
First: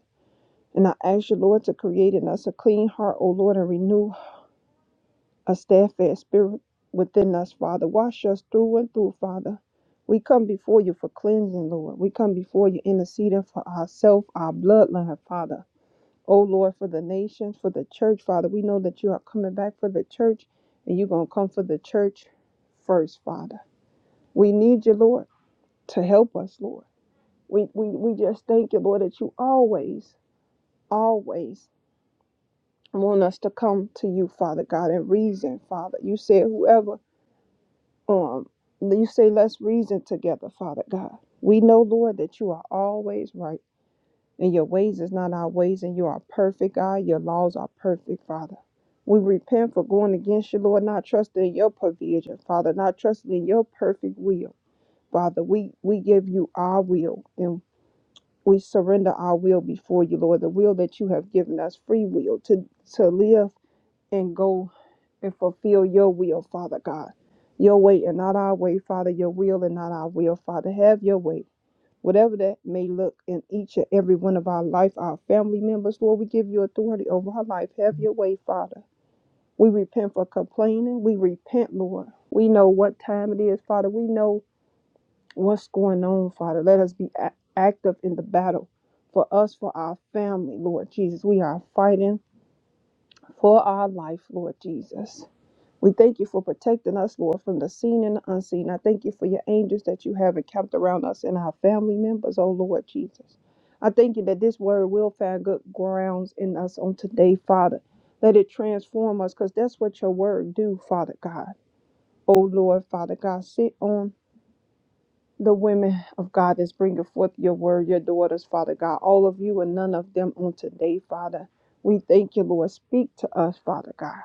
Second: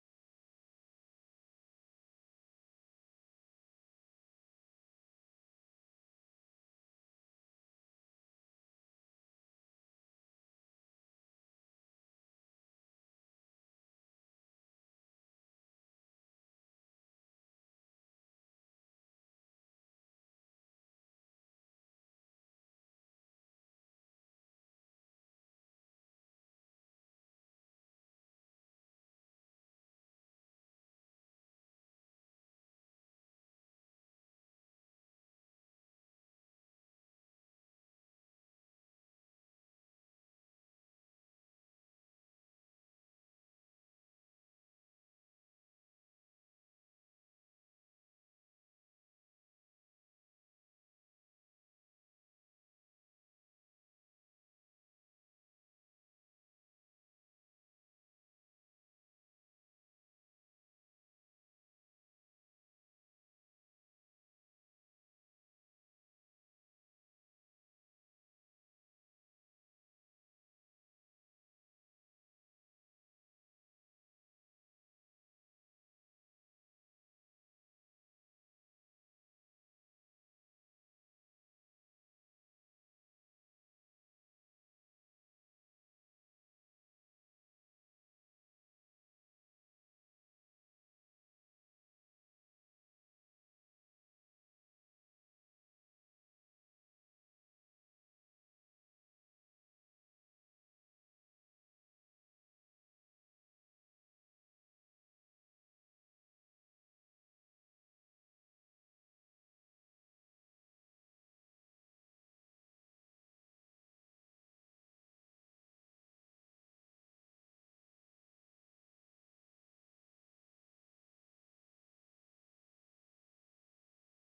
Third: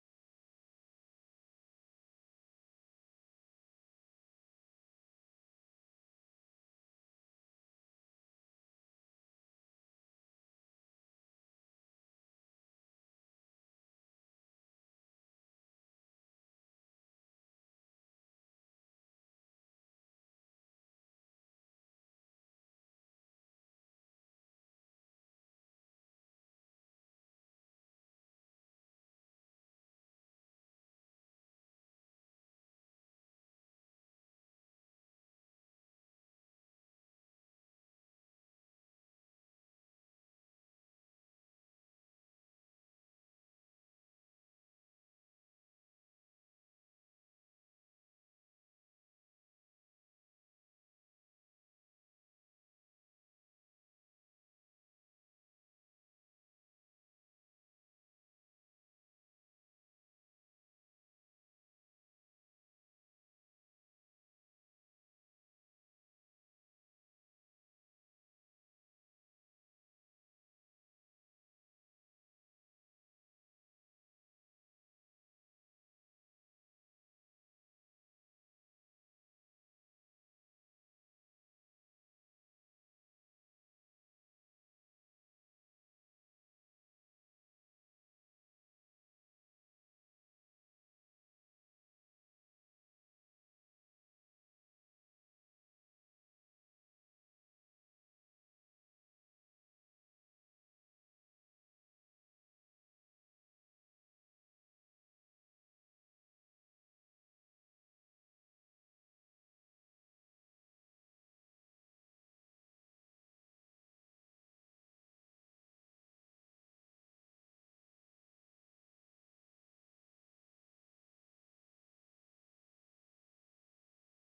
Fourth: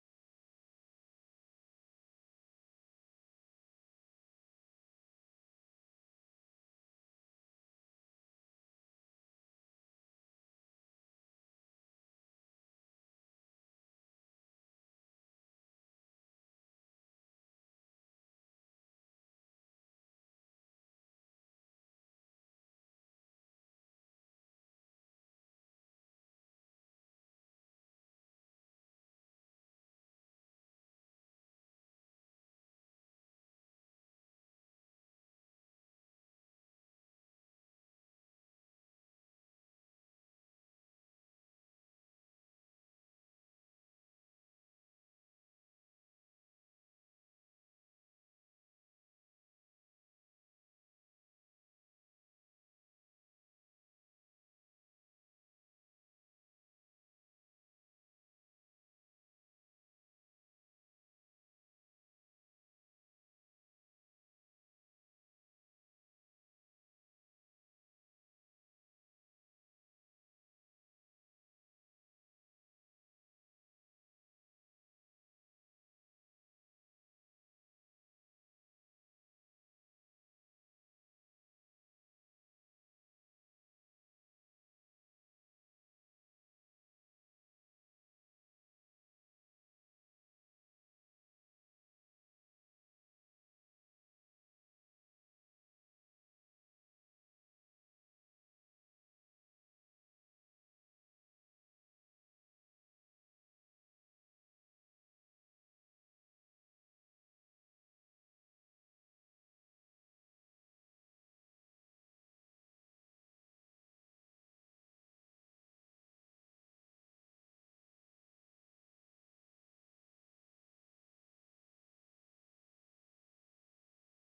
Speaker 3: And I ask you, Lord, to create in us a clean heart, O Lord, and renew a steadfast spirit within us, Father. Wash us through and through, Father. We come before you for cleansing, Lord. We come before you interceding for ourselves, our bloodline, Father. O Lord, for the nations, for the church, Father. We know that you are coming back for the church, and you're going to come for the church first, Father. We need you, Lord to help us, Lord. We, we, we just thank you, Lord, that you always, always want us to come to you, Father God, and reason, Father. You said, whoever, um, you say, let's reason together, Father God. We know, Lord, that you are always right, and your ways is not our ways, and you are perfect, God. Your laws are perfect, Father. We repent for going against you, Lord, not trusting in your provision, Father, not trusting in your perfect will. Father, we, we give you our will, and. we surrender our will before you, Lord, the will that you have given us, free will to, to live and go and fulfill your will, Father God. Your way and not our way, Father, your will and not our will, Father. Have your way. Whatever that may look in each and every one of our life, our family members, Lord, we give you authority over our life. Have your way, Father. We repent for complaining. We repent, Lord. We know what time it is, Father. We know what's going on, Father. Let us be a- active in the battle for us, for our family, Lord Jesus. We are fighting for our life, Lord Jesus. We thank you for protecting us, Lord, from the seen and the unseen. I thank you for your angels that you have encamped around us and our family members, oh Lord Jesus. I thank you that this word will find good grounds in us on today, Father. Let it transform us, because that's what your word do, Father God. Oh Lord, Father God, sit on the women of God that's bringing forth your word, your daughters, Father God, all of you and none of them on today, Father. We thank you, Lord. Speak to us, Father God.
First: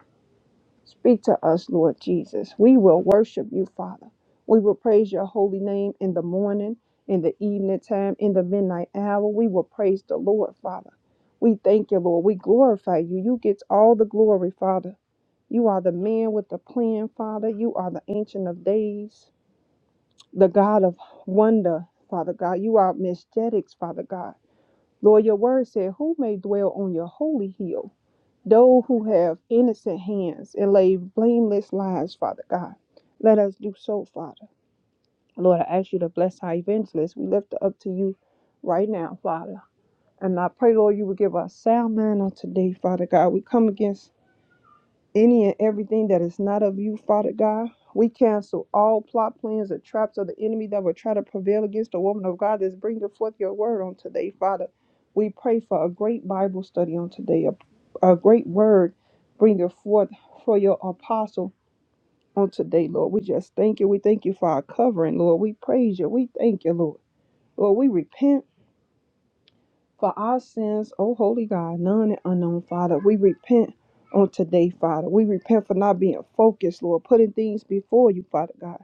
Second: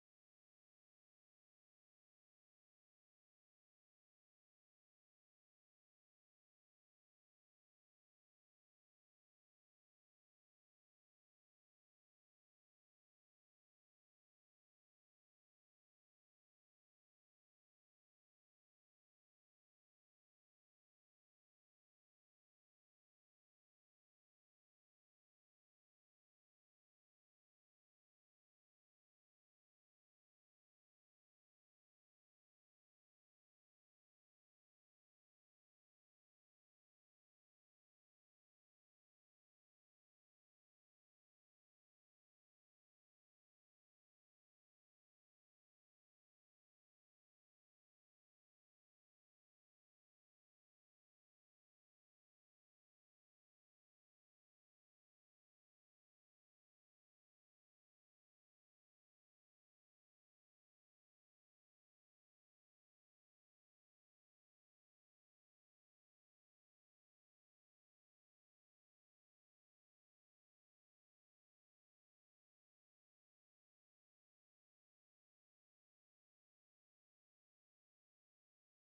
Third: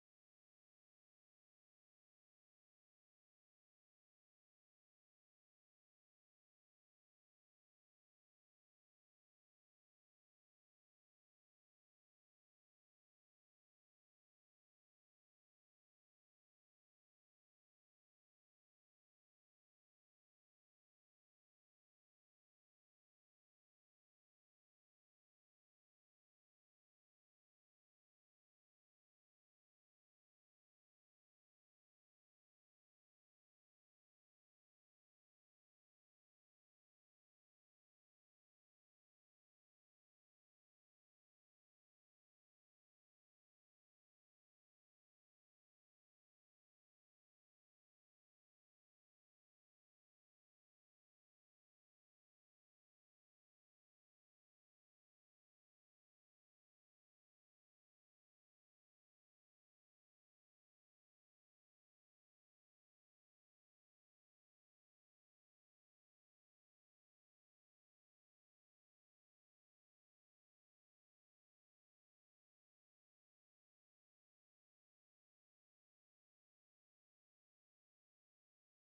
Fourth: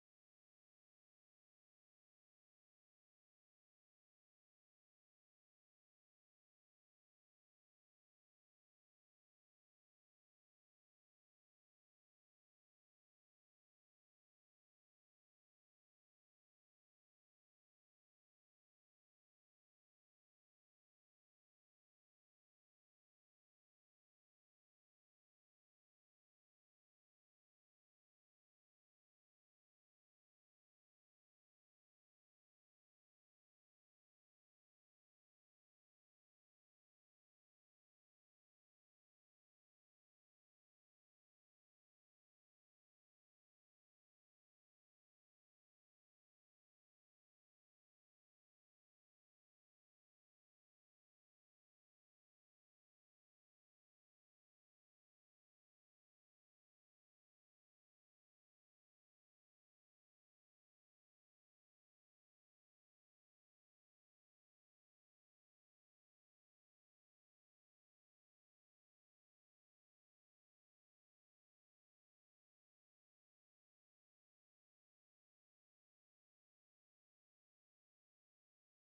Speaker 3: Speak to us, Lord Jesus. We will worship you, Father. We will praise your holy name in the morning, in the evening time, in the midnight hour. We will praise the Lord, Father. We thank you, Lord. We glorify you. You get all the glory, Father. You are the man with the plan, Father. You are the ancient of days the God of wonder, Father God. You are majestic, Father God. Lord, your word said, Who may dwell on your holy hill? Those who have innocent hands and lay blameless lives, Father God. Let us do so, Father. Lord, I ask you to bless our evangelists. We lift it up to you right now, Father. And I pray, Lord, you will give us sound mind on today, Father God. We come against any and everything that is not of you, Father God, we cancel all plot plans and traps of the enemy that would try to prevail against the woman of God that's bringing forth your word on today, Father. We pray for a great Bible study on today, a, a great word bringing forth for your apostle on today, Lord. We just thank you. We thank you for our covering, Lord. We praise you. We thank you, Lord. Lord, we repent for our sins, O holy God, none and unknown, Father. We repent on today, Father. We repent for not being focused, Lord, putting things before you, Father God.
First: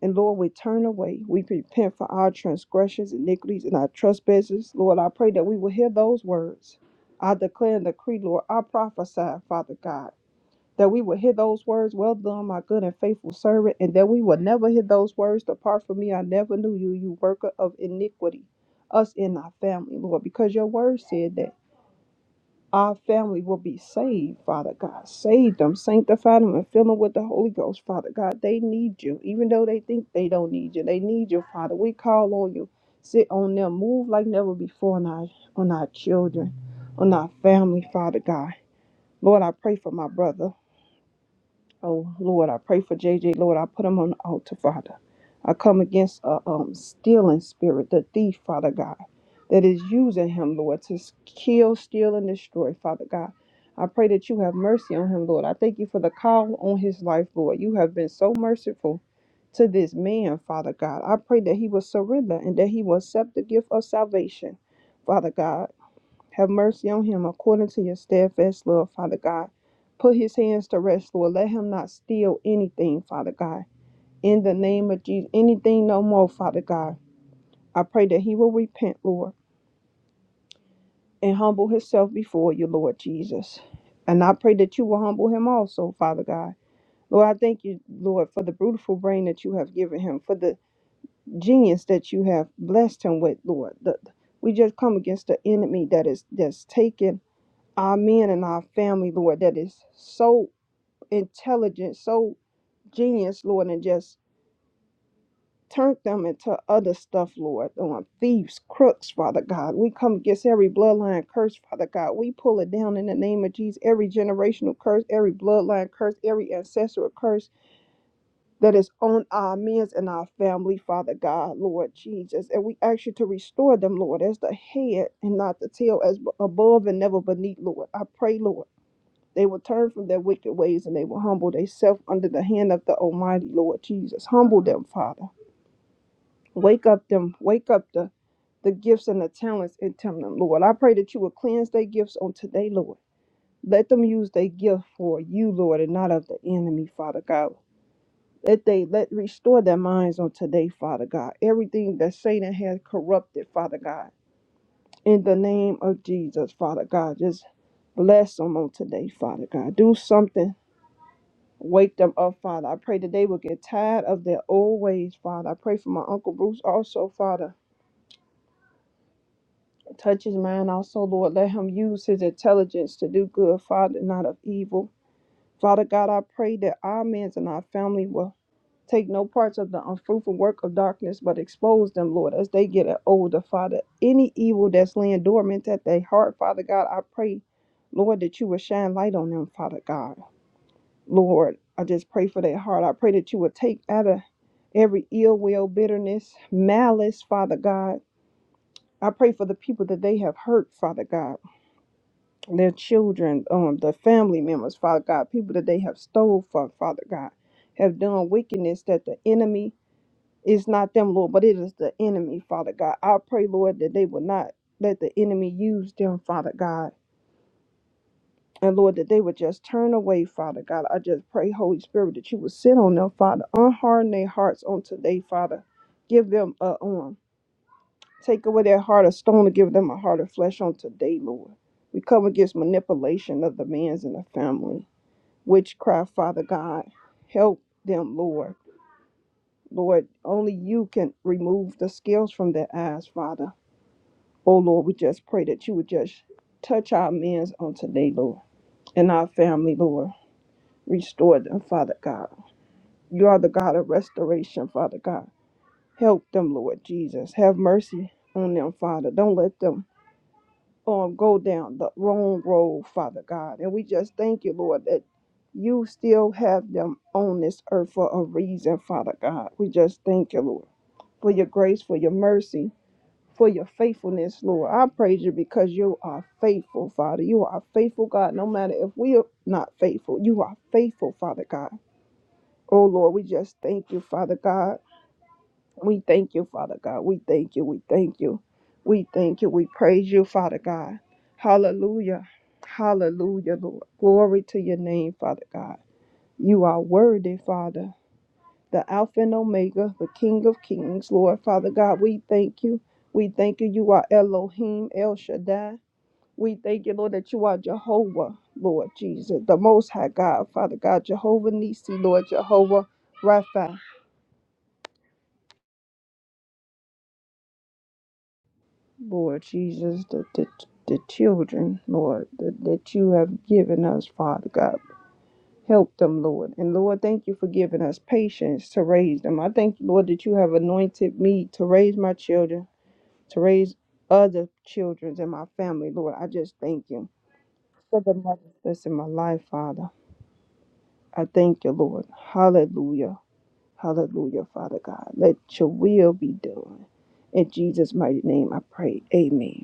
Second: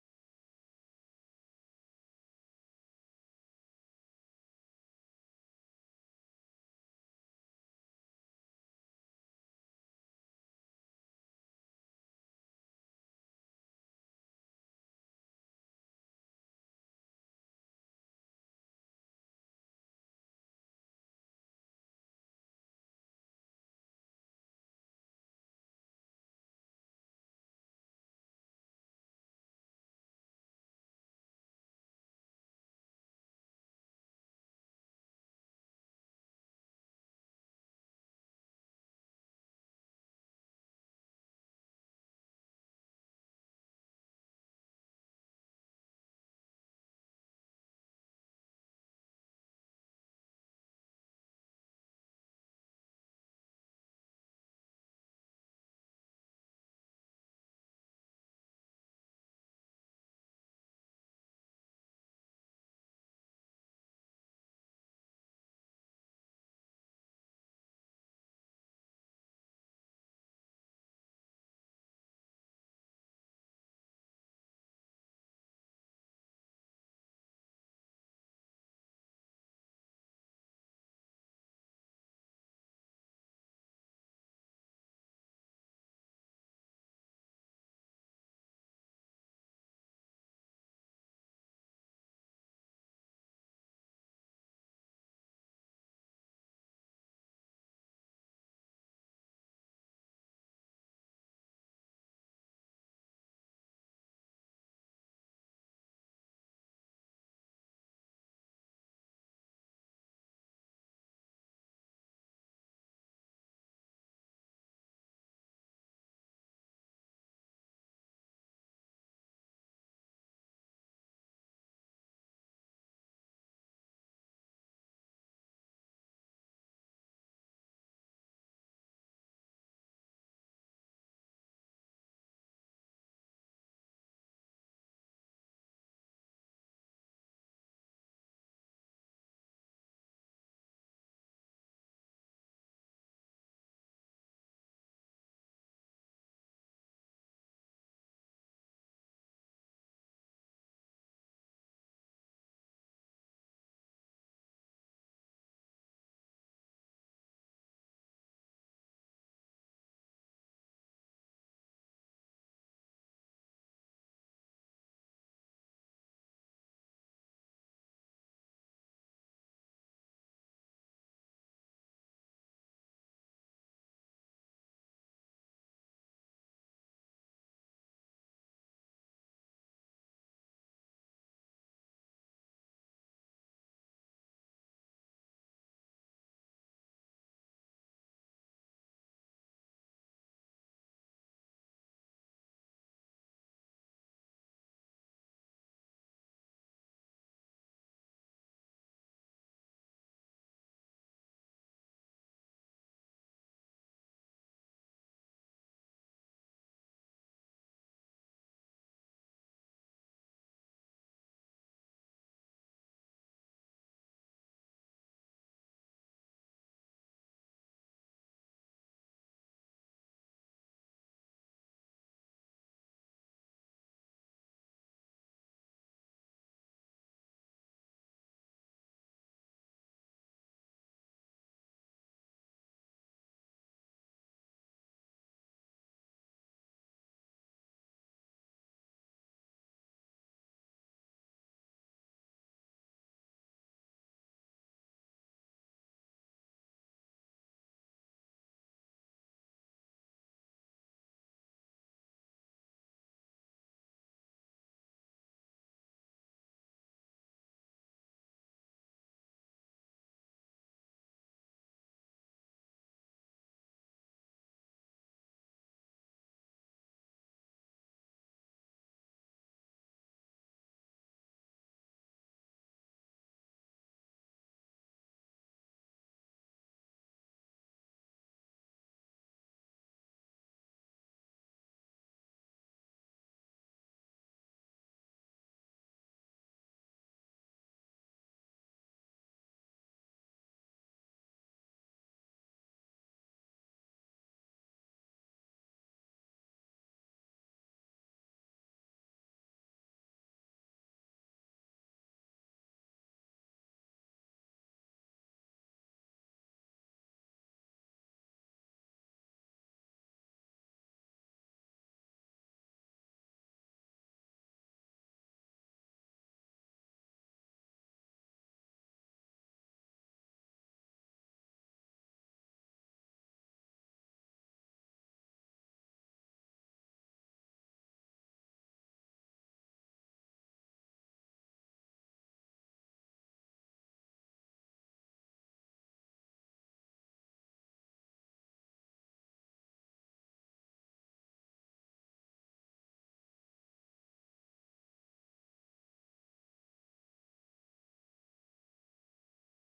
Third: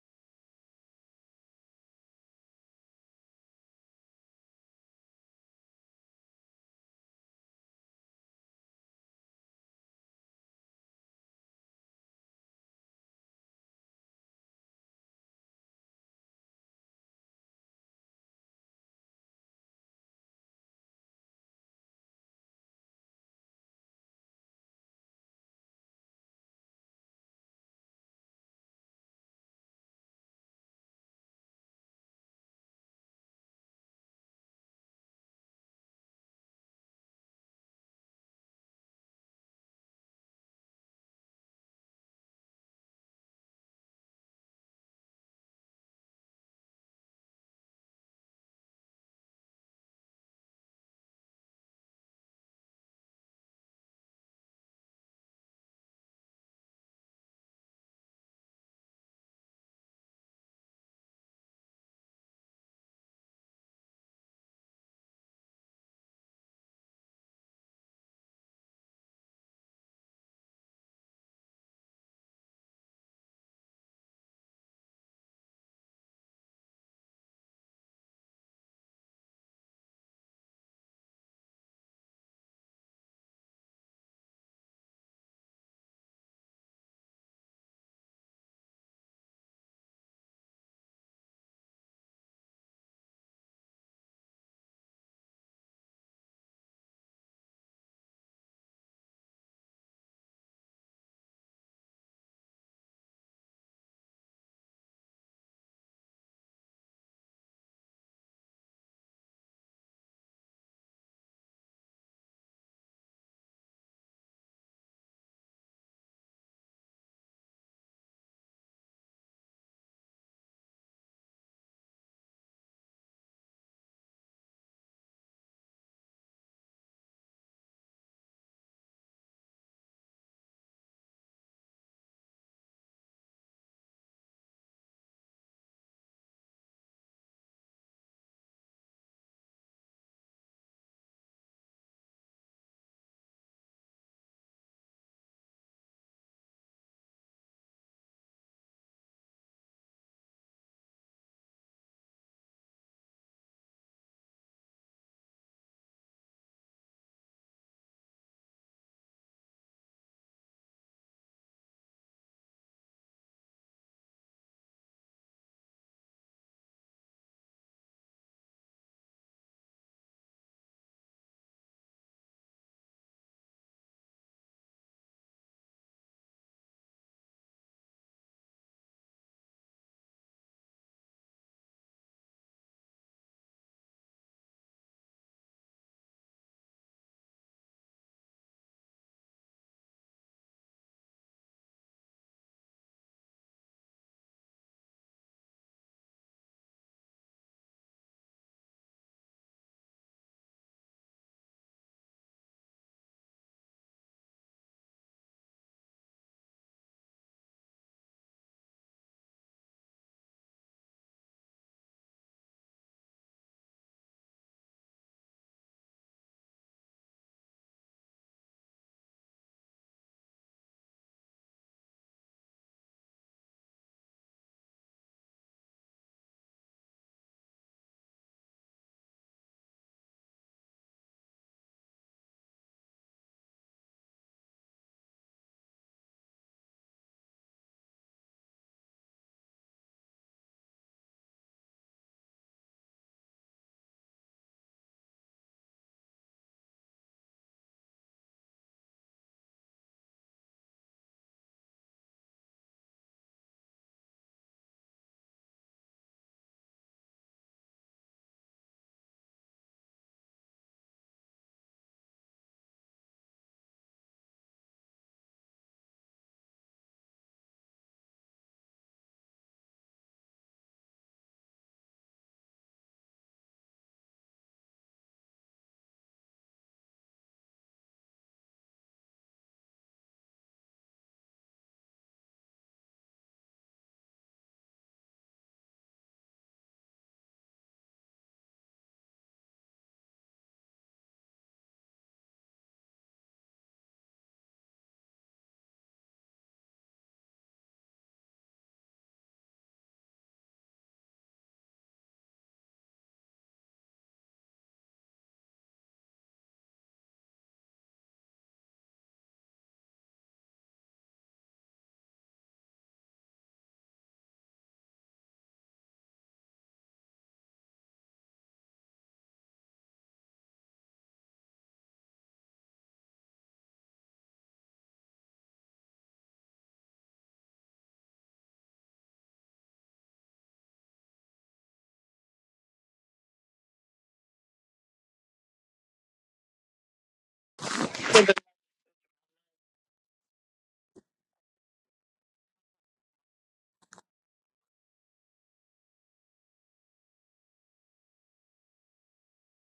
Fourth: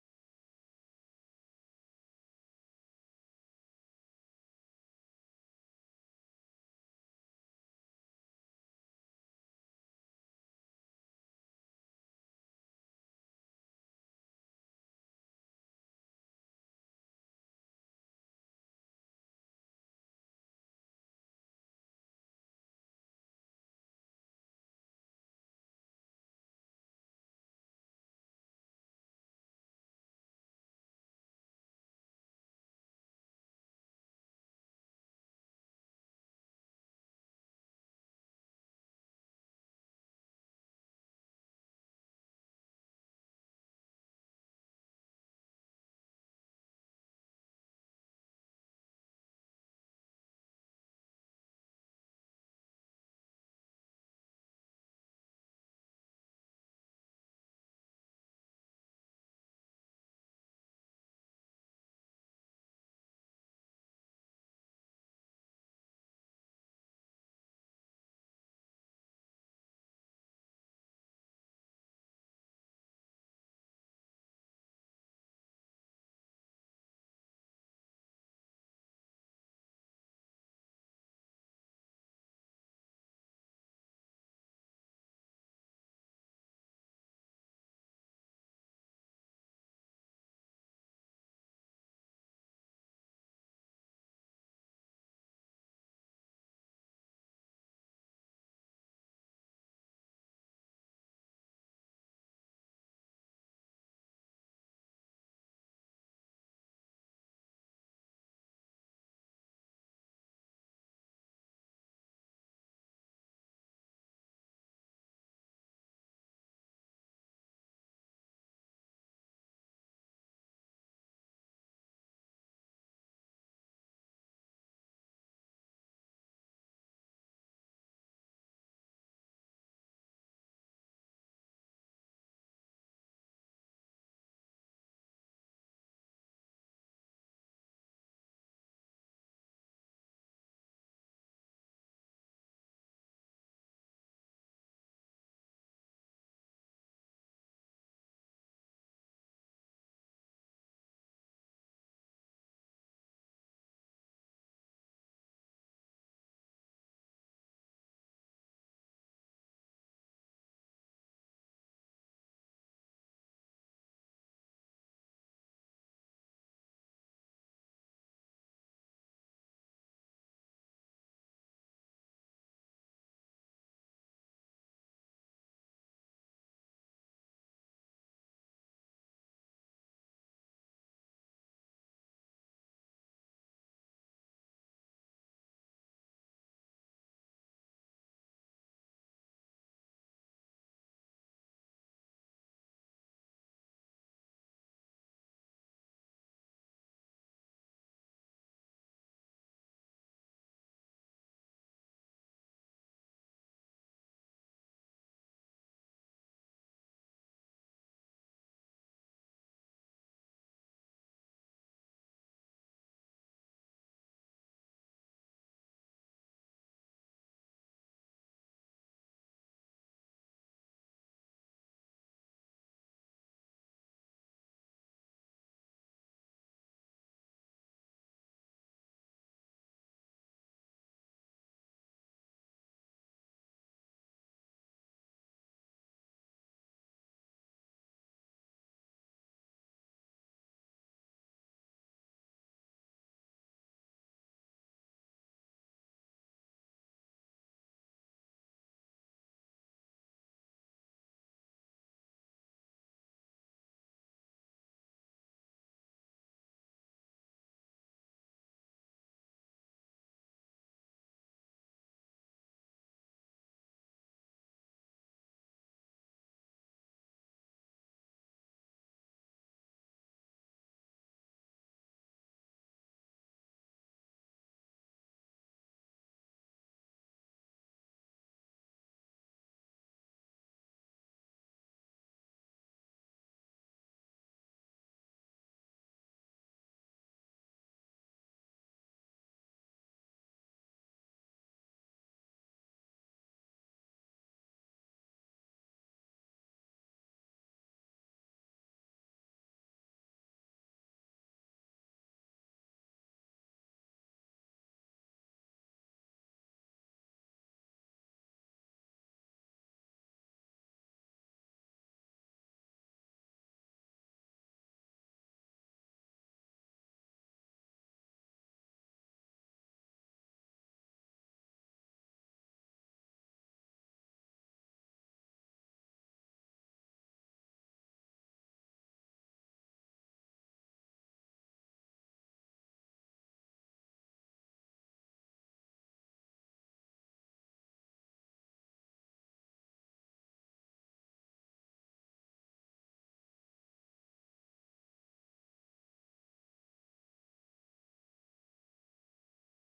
Speaker 3: And Lord, we turn away. We repent for our transgressions, iniquities, and our trespasses. Lord, I pray that we will hear those words. I declare and decree, Lord, I prophesy, Father God that we would hear those words, Well done, my good and faithful servant, and that we would never hear those words, Depart from me, I never knew you, you worker of iniquity, us and our family, Lord, because your word said that our family will be saved, Father God. Save them, sanctify them, and fill them with the Holy Ghost, Father God. They need you, even though they think they don't need you. They need you, Father. We call on you. Sit on them, move like never before on our, on our children, on our family, Father God. Lord, I pray for my brother. Oh Lord, I pray for J J. Lord, I put him on the altar, Father. I come against a um, stealing spirit, the thief, Father God, that is using him, Lord, to s- kill, steal, and destroy, Father God. I pray that you have mercy on him, Lord. I thank you for the call on his life, Lord. You have been so merciful to this man, Father God. I pray that he will surrender and that he will accept the gift of salvation, Father God. Have mercy on him according to your steadfast love, Father God. Put his hands to rest, Lord. Let him not steal anything, Father God. In the name of Jesus, anything no more, Father God. I pray that he will repent, Lord, and humble himself before you, Lord Jesus. And I pray that you will humble him also, Father God. Lord, I thank you, Lord, for the beautiful brain that you have given him, for the genius that you have blessed him with, Lord. The- we just come against the enemy that is that's taken our men and our family, Lord, that is so intelligent, so genius, Lord, and just turned them into other stuff, Lord, on thieves, crooks, Father God. We come against every bloodline curse, Father God. We pull it down in the name of Jesus, every generational curse, every bloodline curse, every ancestral curse that is on our men and our family, Father God, Lord Jesus. And we ask you to restore them, Lord, as the head and not the tail, as above and never beneath, Lord. I pray, Lord They will turn from their wicked ways and they will humble themselves under the hand of the Almighty Lord Jesus. Humble them, Father. Wake up them, wake up the, the gifts and the talents in them, Lord. I pray that you will cleanse their gifts on today, Lord. Let them use their gift for you, Lord, and not of the enemy, Father God. Let they let restore their minds on today, Father God. Everything that Satan has corrupted, Father God. In the name of Jesus, Father God, just bless them on today, Father God. Do something Wake them up, Father. I pray that they will get tired of their old ways, Father. I pray for my Uncle Bruce also, Father. Touch his mind also, Lord. Let him use his intelligence to do good, Father, not of evil. Father God, I pray that our men and our family will take no parts of the unfruitful work of darkness, but expose them, Lord, as they get older, Father. Any evil that's laying dormant at their heart, Father God, I pray, Lord, that you will shine light on them, Father God. Lord, I just pray for their heart. I pray that you would take out of every ill will, bitterness, malice, Father God. I pray for the people that they have hurt, Father God, their children, um, their family members, Father God, people that they have stole from, Father God, have done wickedness that the enemy is not them, Lord, but it is the enemy, Father God. I pray, Lord, that they will not let the enemy use them, Father God And Lord, that they would just turn away, Father God. I just pray, Holy Spirit, that you would sit on them, Father. Unharden their hearts on today, Father. Give them a um, take away their heart of stone and give them a heart of flesh on today, Lord. We come against manipulation of the man's and the family. Witchcraft, Father God. Help them, Lord. Lord, only you can remove the scales from their eyes, Father. Oh Lord, we just pray that you would just touch our men's on today, Lord, and our family, Lord. Restore them, Father God. You are the God of restoration, Father God. Help them, Lord Jesus. Have mercy on them, Father. Don't let them um, go down the wrong road, Father God. And we just thank you, Lord, that you still have them on this earth for a reason, Father God. We just thank you, Lord, for your grace, for your mercy, for your faithfulness, Lord. I praise you because you are faithful, Father. You are a faithful, God. No matter if we are not faithful, you are faithful, Father God. Oh Lord, we just thank you, Father God. We thank you, Father God. We thank you. We thank you. We thank you. We praise you, Father God. Hallelujah. Hallelujah, Lord. Glory to your name, Father God. You are worthy, Father. The Alpha and Omega, the King of Kings, Lord, Father God. We thank you. We thank you. You are Elohim, El Shaddai. We thank you, Lord, that you are Jehovah, Lord Jesus, the Most High God, Father God, Jehovah Nisi, Lord, Jehovah Rapha. Lord Jesus, the, the, the children, Lord, that, that you have given us, Father God. Help them, Lord. And Lord, thank you for giving us patience to raise them. I thank you, Lord, that you have anointed me to raise my children, to raise other children in my family, Lord. I just thank you. That's in my life, Father. I thank you, Lord. Hallelujah. Hallelujah, Father God. Let your will be done. In Jesus' mighty name, I pray. Amen.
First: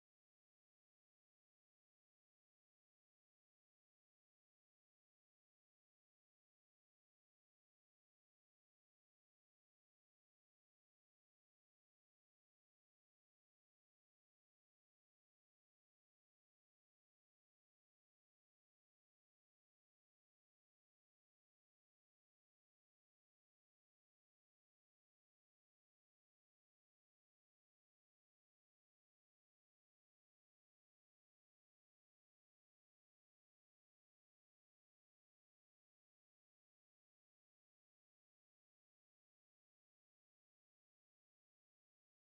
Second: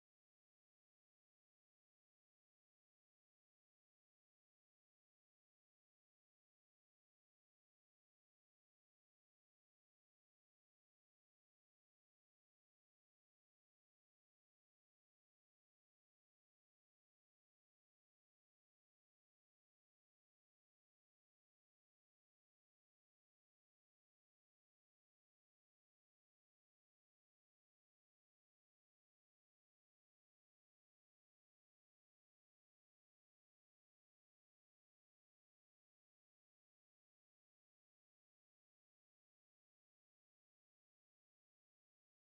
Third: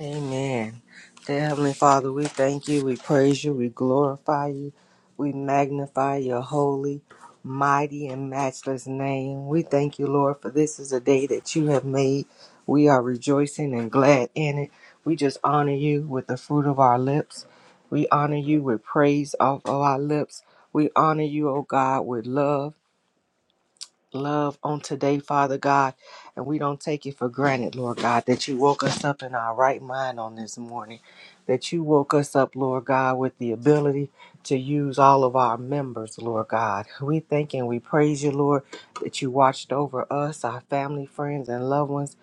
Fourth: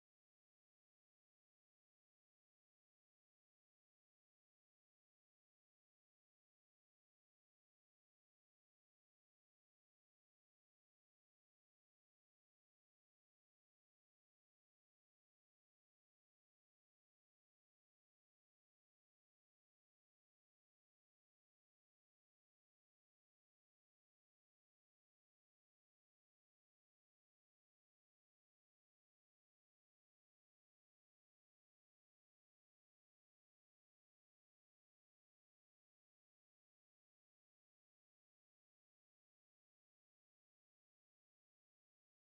Speaker 1: Amen. Dear Heavenly Father, we thank you, we praise you, we glorify you, we magnify your holy, mighty, and matchless name. We thank you, Lord, for this is a day that you have made. We are rejoicing and glad in it. We just honor you with the fruit of our lips. We honor you with praise off of our lips. We honor you, O God, with love. love on today, Father God. And we don't take it for granted, Lord God, that you woke us up in our right mind on this morning. That you woke us up, Lord God, with the ability to use all of our members, Lord God. We thank and we praise you, Lord, that you watched over us, our family, friends, and loved ones.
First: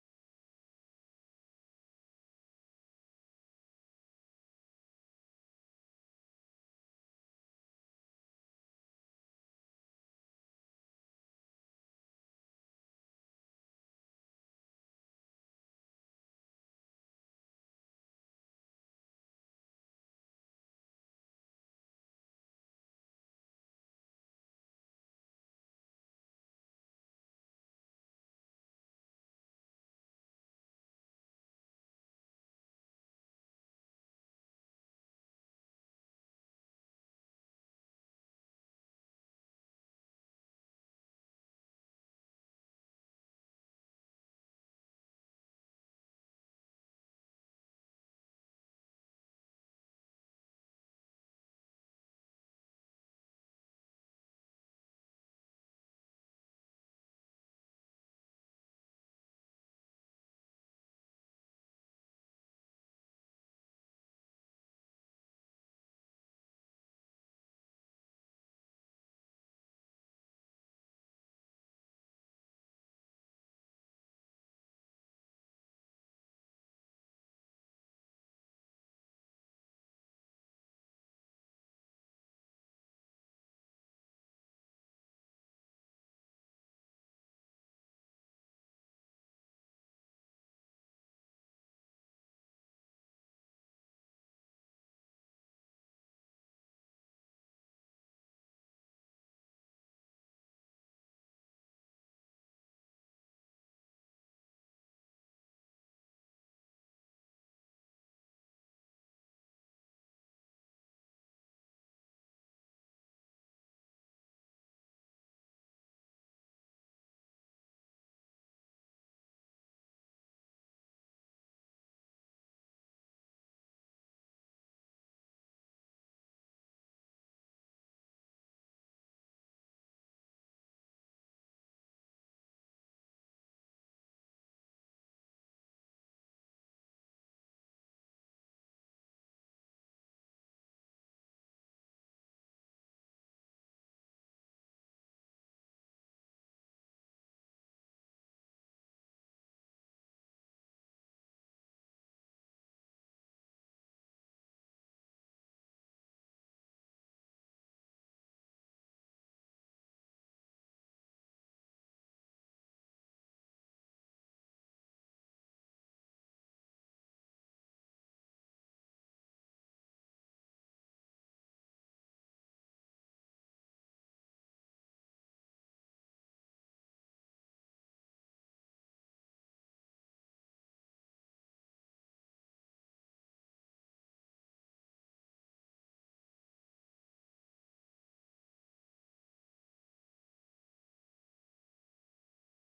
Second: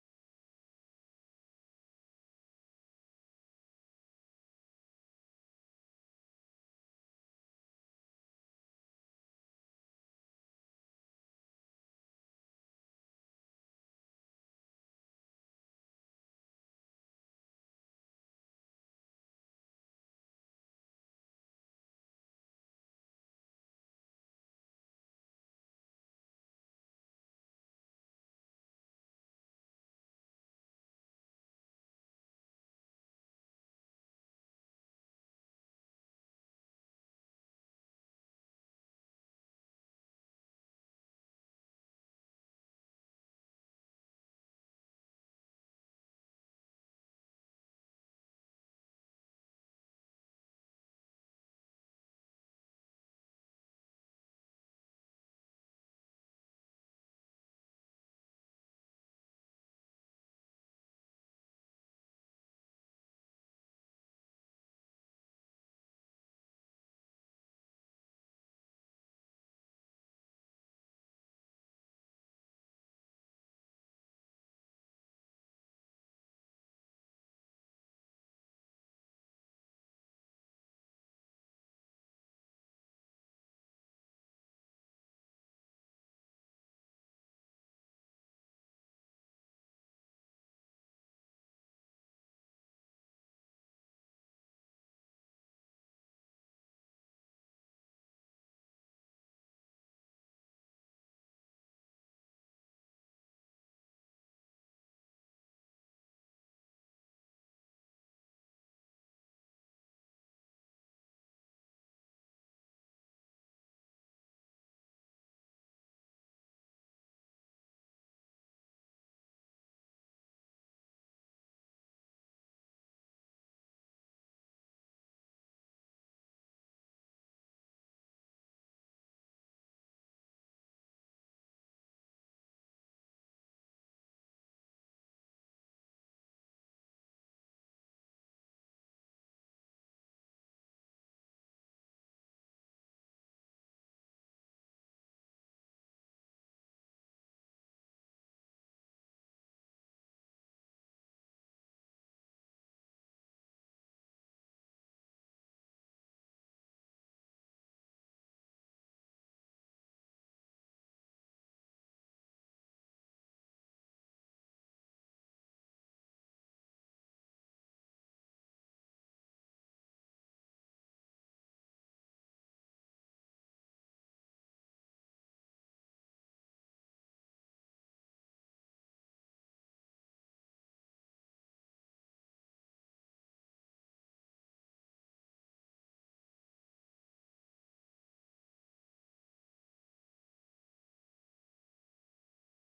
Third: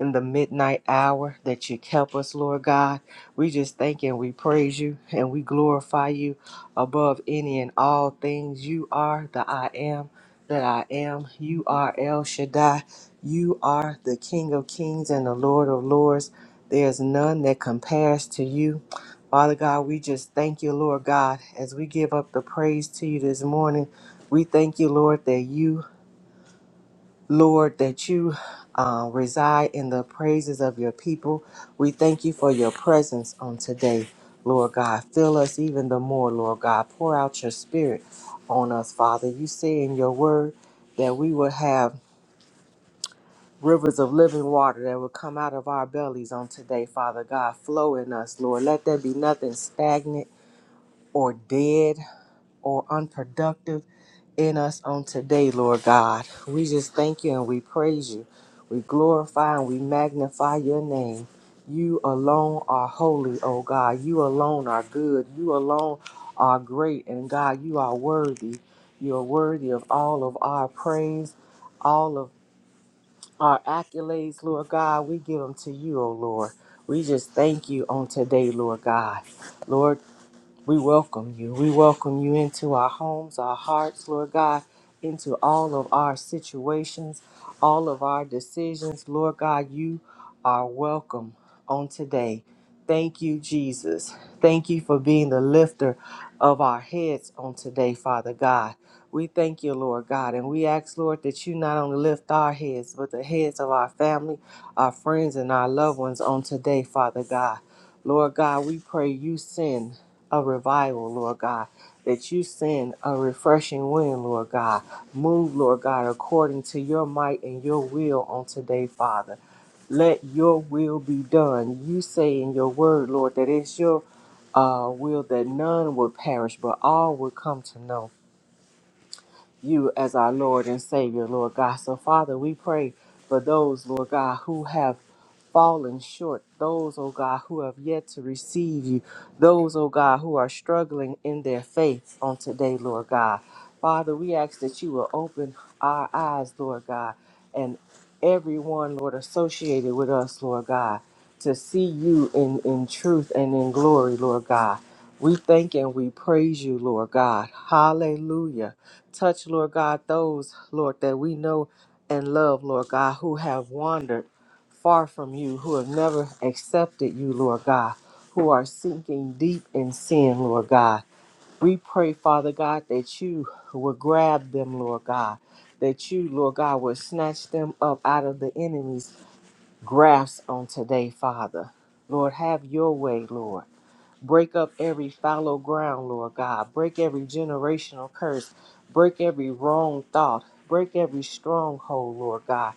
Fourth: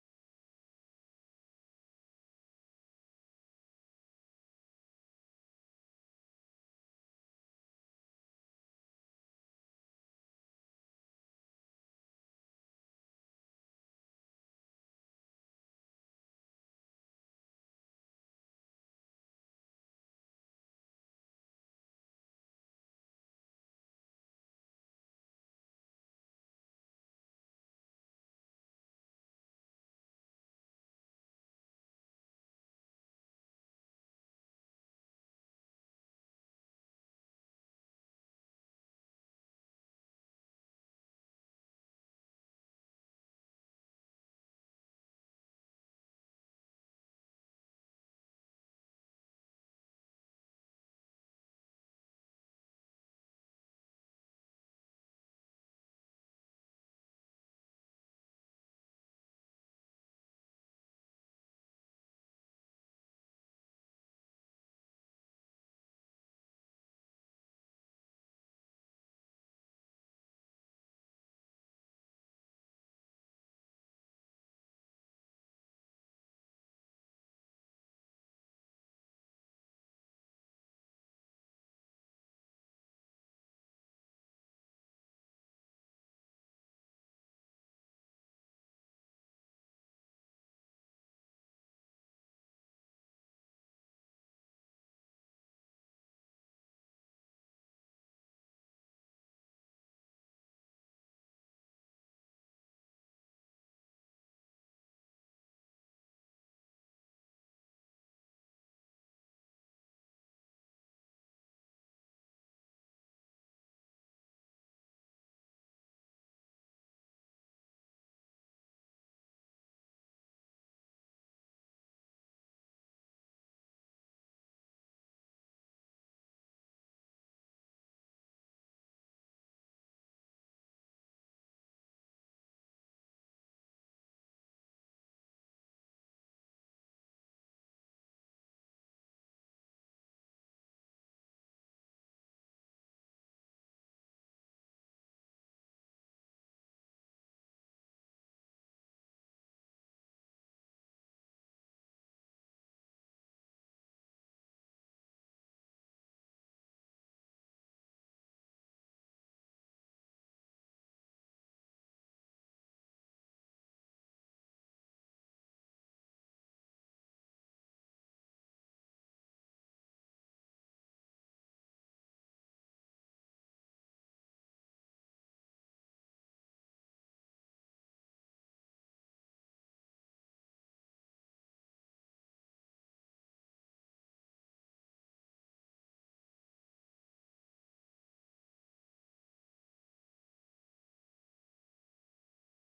Speaker 1: In the midnight hour that you kept us, Lord God, we just thank and we praise you and we glorify you above any and all things. You are the I am that I am. You are El Shaddai. You are the King of kings and the Lord of lords. There's none that compares to you. Father God, we just thank you, Lord God, as we give up the praise to you this morning. We thank you, Lord, that you Lord, that you uh, reside in the praises of your people. We thank you for your presence on today, Lord God. Fill us even the more, Lord God. Pour out your spirit on us, Father. You say in your word that we will have rivers of living water that will come out of our bellies on today, Father God. Flow in us, Lord. Let there be nothing stagnant or dead or unproductive in us on today, Lord God. We just thank you and we praise you. We glorify and we magnify your name. You alone are holy, oh God. You alone are good. You alone are great. And God, you are worthy. You are worthy of all of our praise, all of our accolades, Lord God. We give them to you, oh Lord. We just thank you on today, Lord God. Lord we welcome you. We welcome you into our homes, our hearts, Lord God, into all of our situations, all of our decisions. Lord God, you are welcome on today. Thank you, Jesus. Thank you for being the lifter of our heads on today, Father God. We thank you, Lord God, and we ask, Lord, that you not only lift our heads, but the heads of our family, our friends, and our loved ones on today, Father God. Lord God, we pray you send a revival, Lord God, that you send a refreshing wind, Lord God. Move, Lord God, according to your might and your will on today, Father. Let your will be done. You say in your word, Lord, that it's your uh, will that none would perish, but all would come to know you as our Lord and Savior, Lord God. So, Father, we pray for those, Lord God, who have fallen short, those, oh God, who have yet to receive you, those, oh God, who are struggling in their faith on today, Lord God. Father, we ask that you will open our eyes, Lord God, and everyone, Lord, associated with us, Lord God, to see you in, in truth and in glory, Lord God. We thank and we praise you, Lord God. Hallelujah. Touch, Lord God, those, Lord, that we know and love, Lord God, who have wandered far from you, who have never accepted you, Lord God, who are sinking deep in sin, Lord God. We pray, Father God, that you will grab them, Lord God, that you, Lord God, will snatch them up out of the enemy's grasp on today, Father. Lord, have your way, Lord. Break up every fallow ground, Lord God. Break every generational curse. Break every wrong thought. Break every stronghold, Lord God.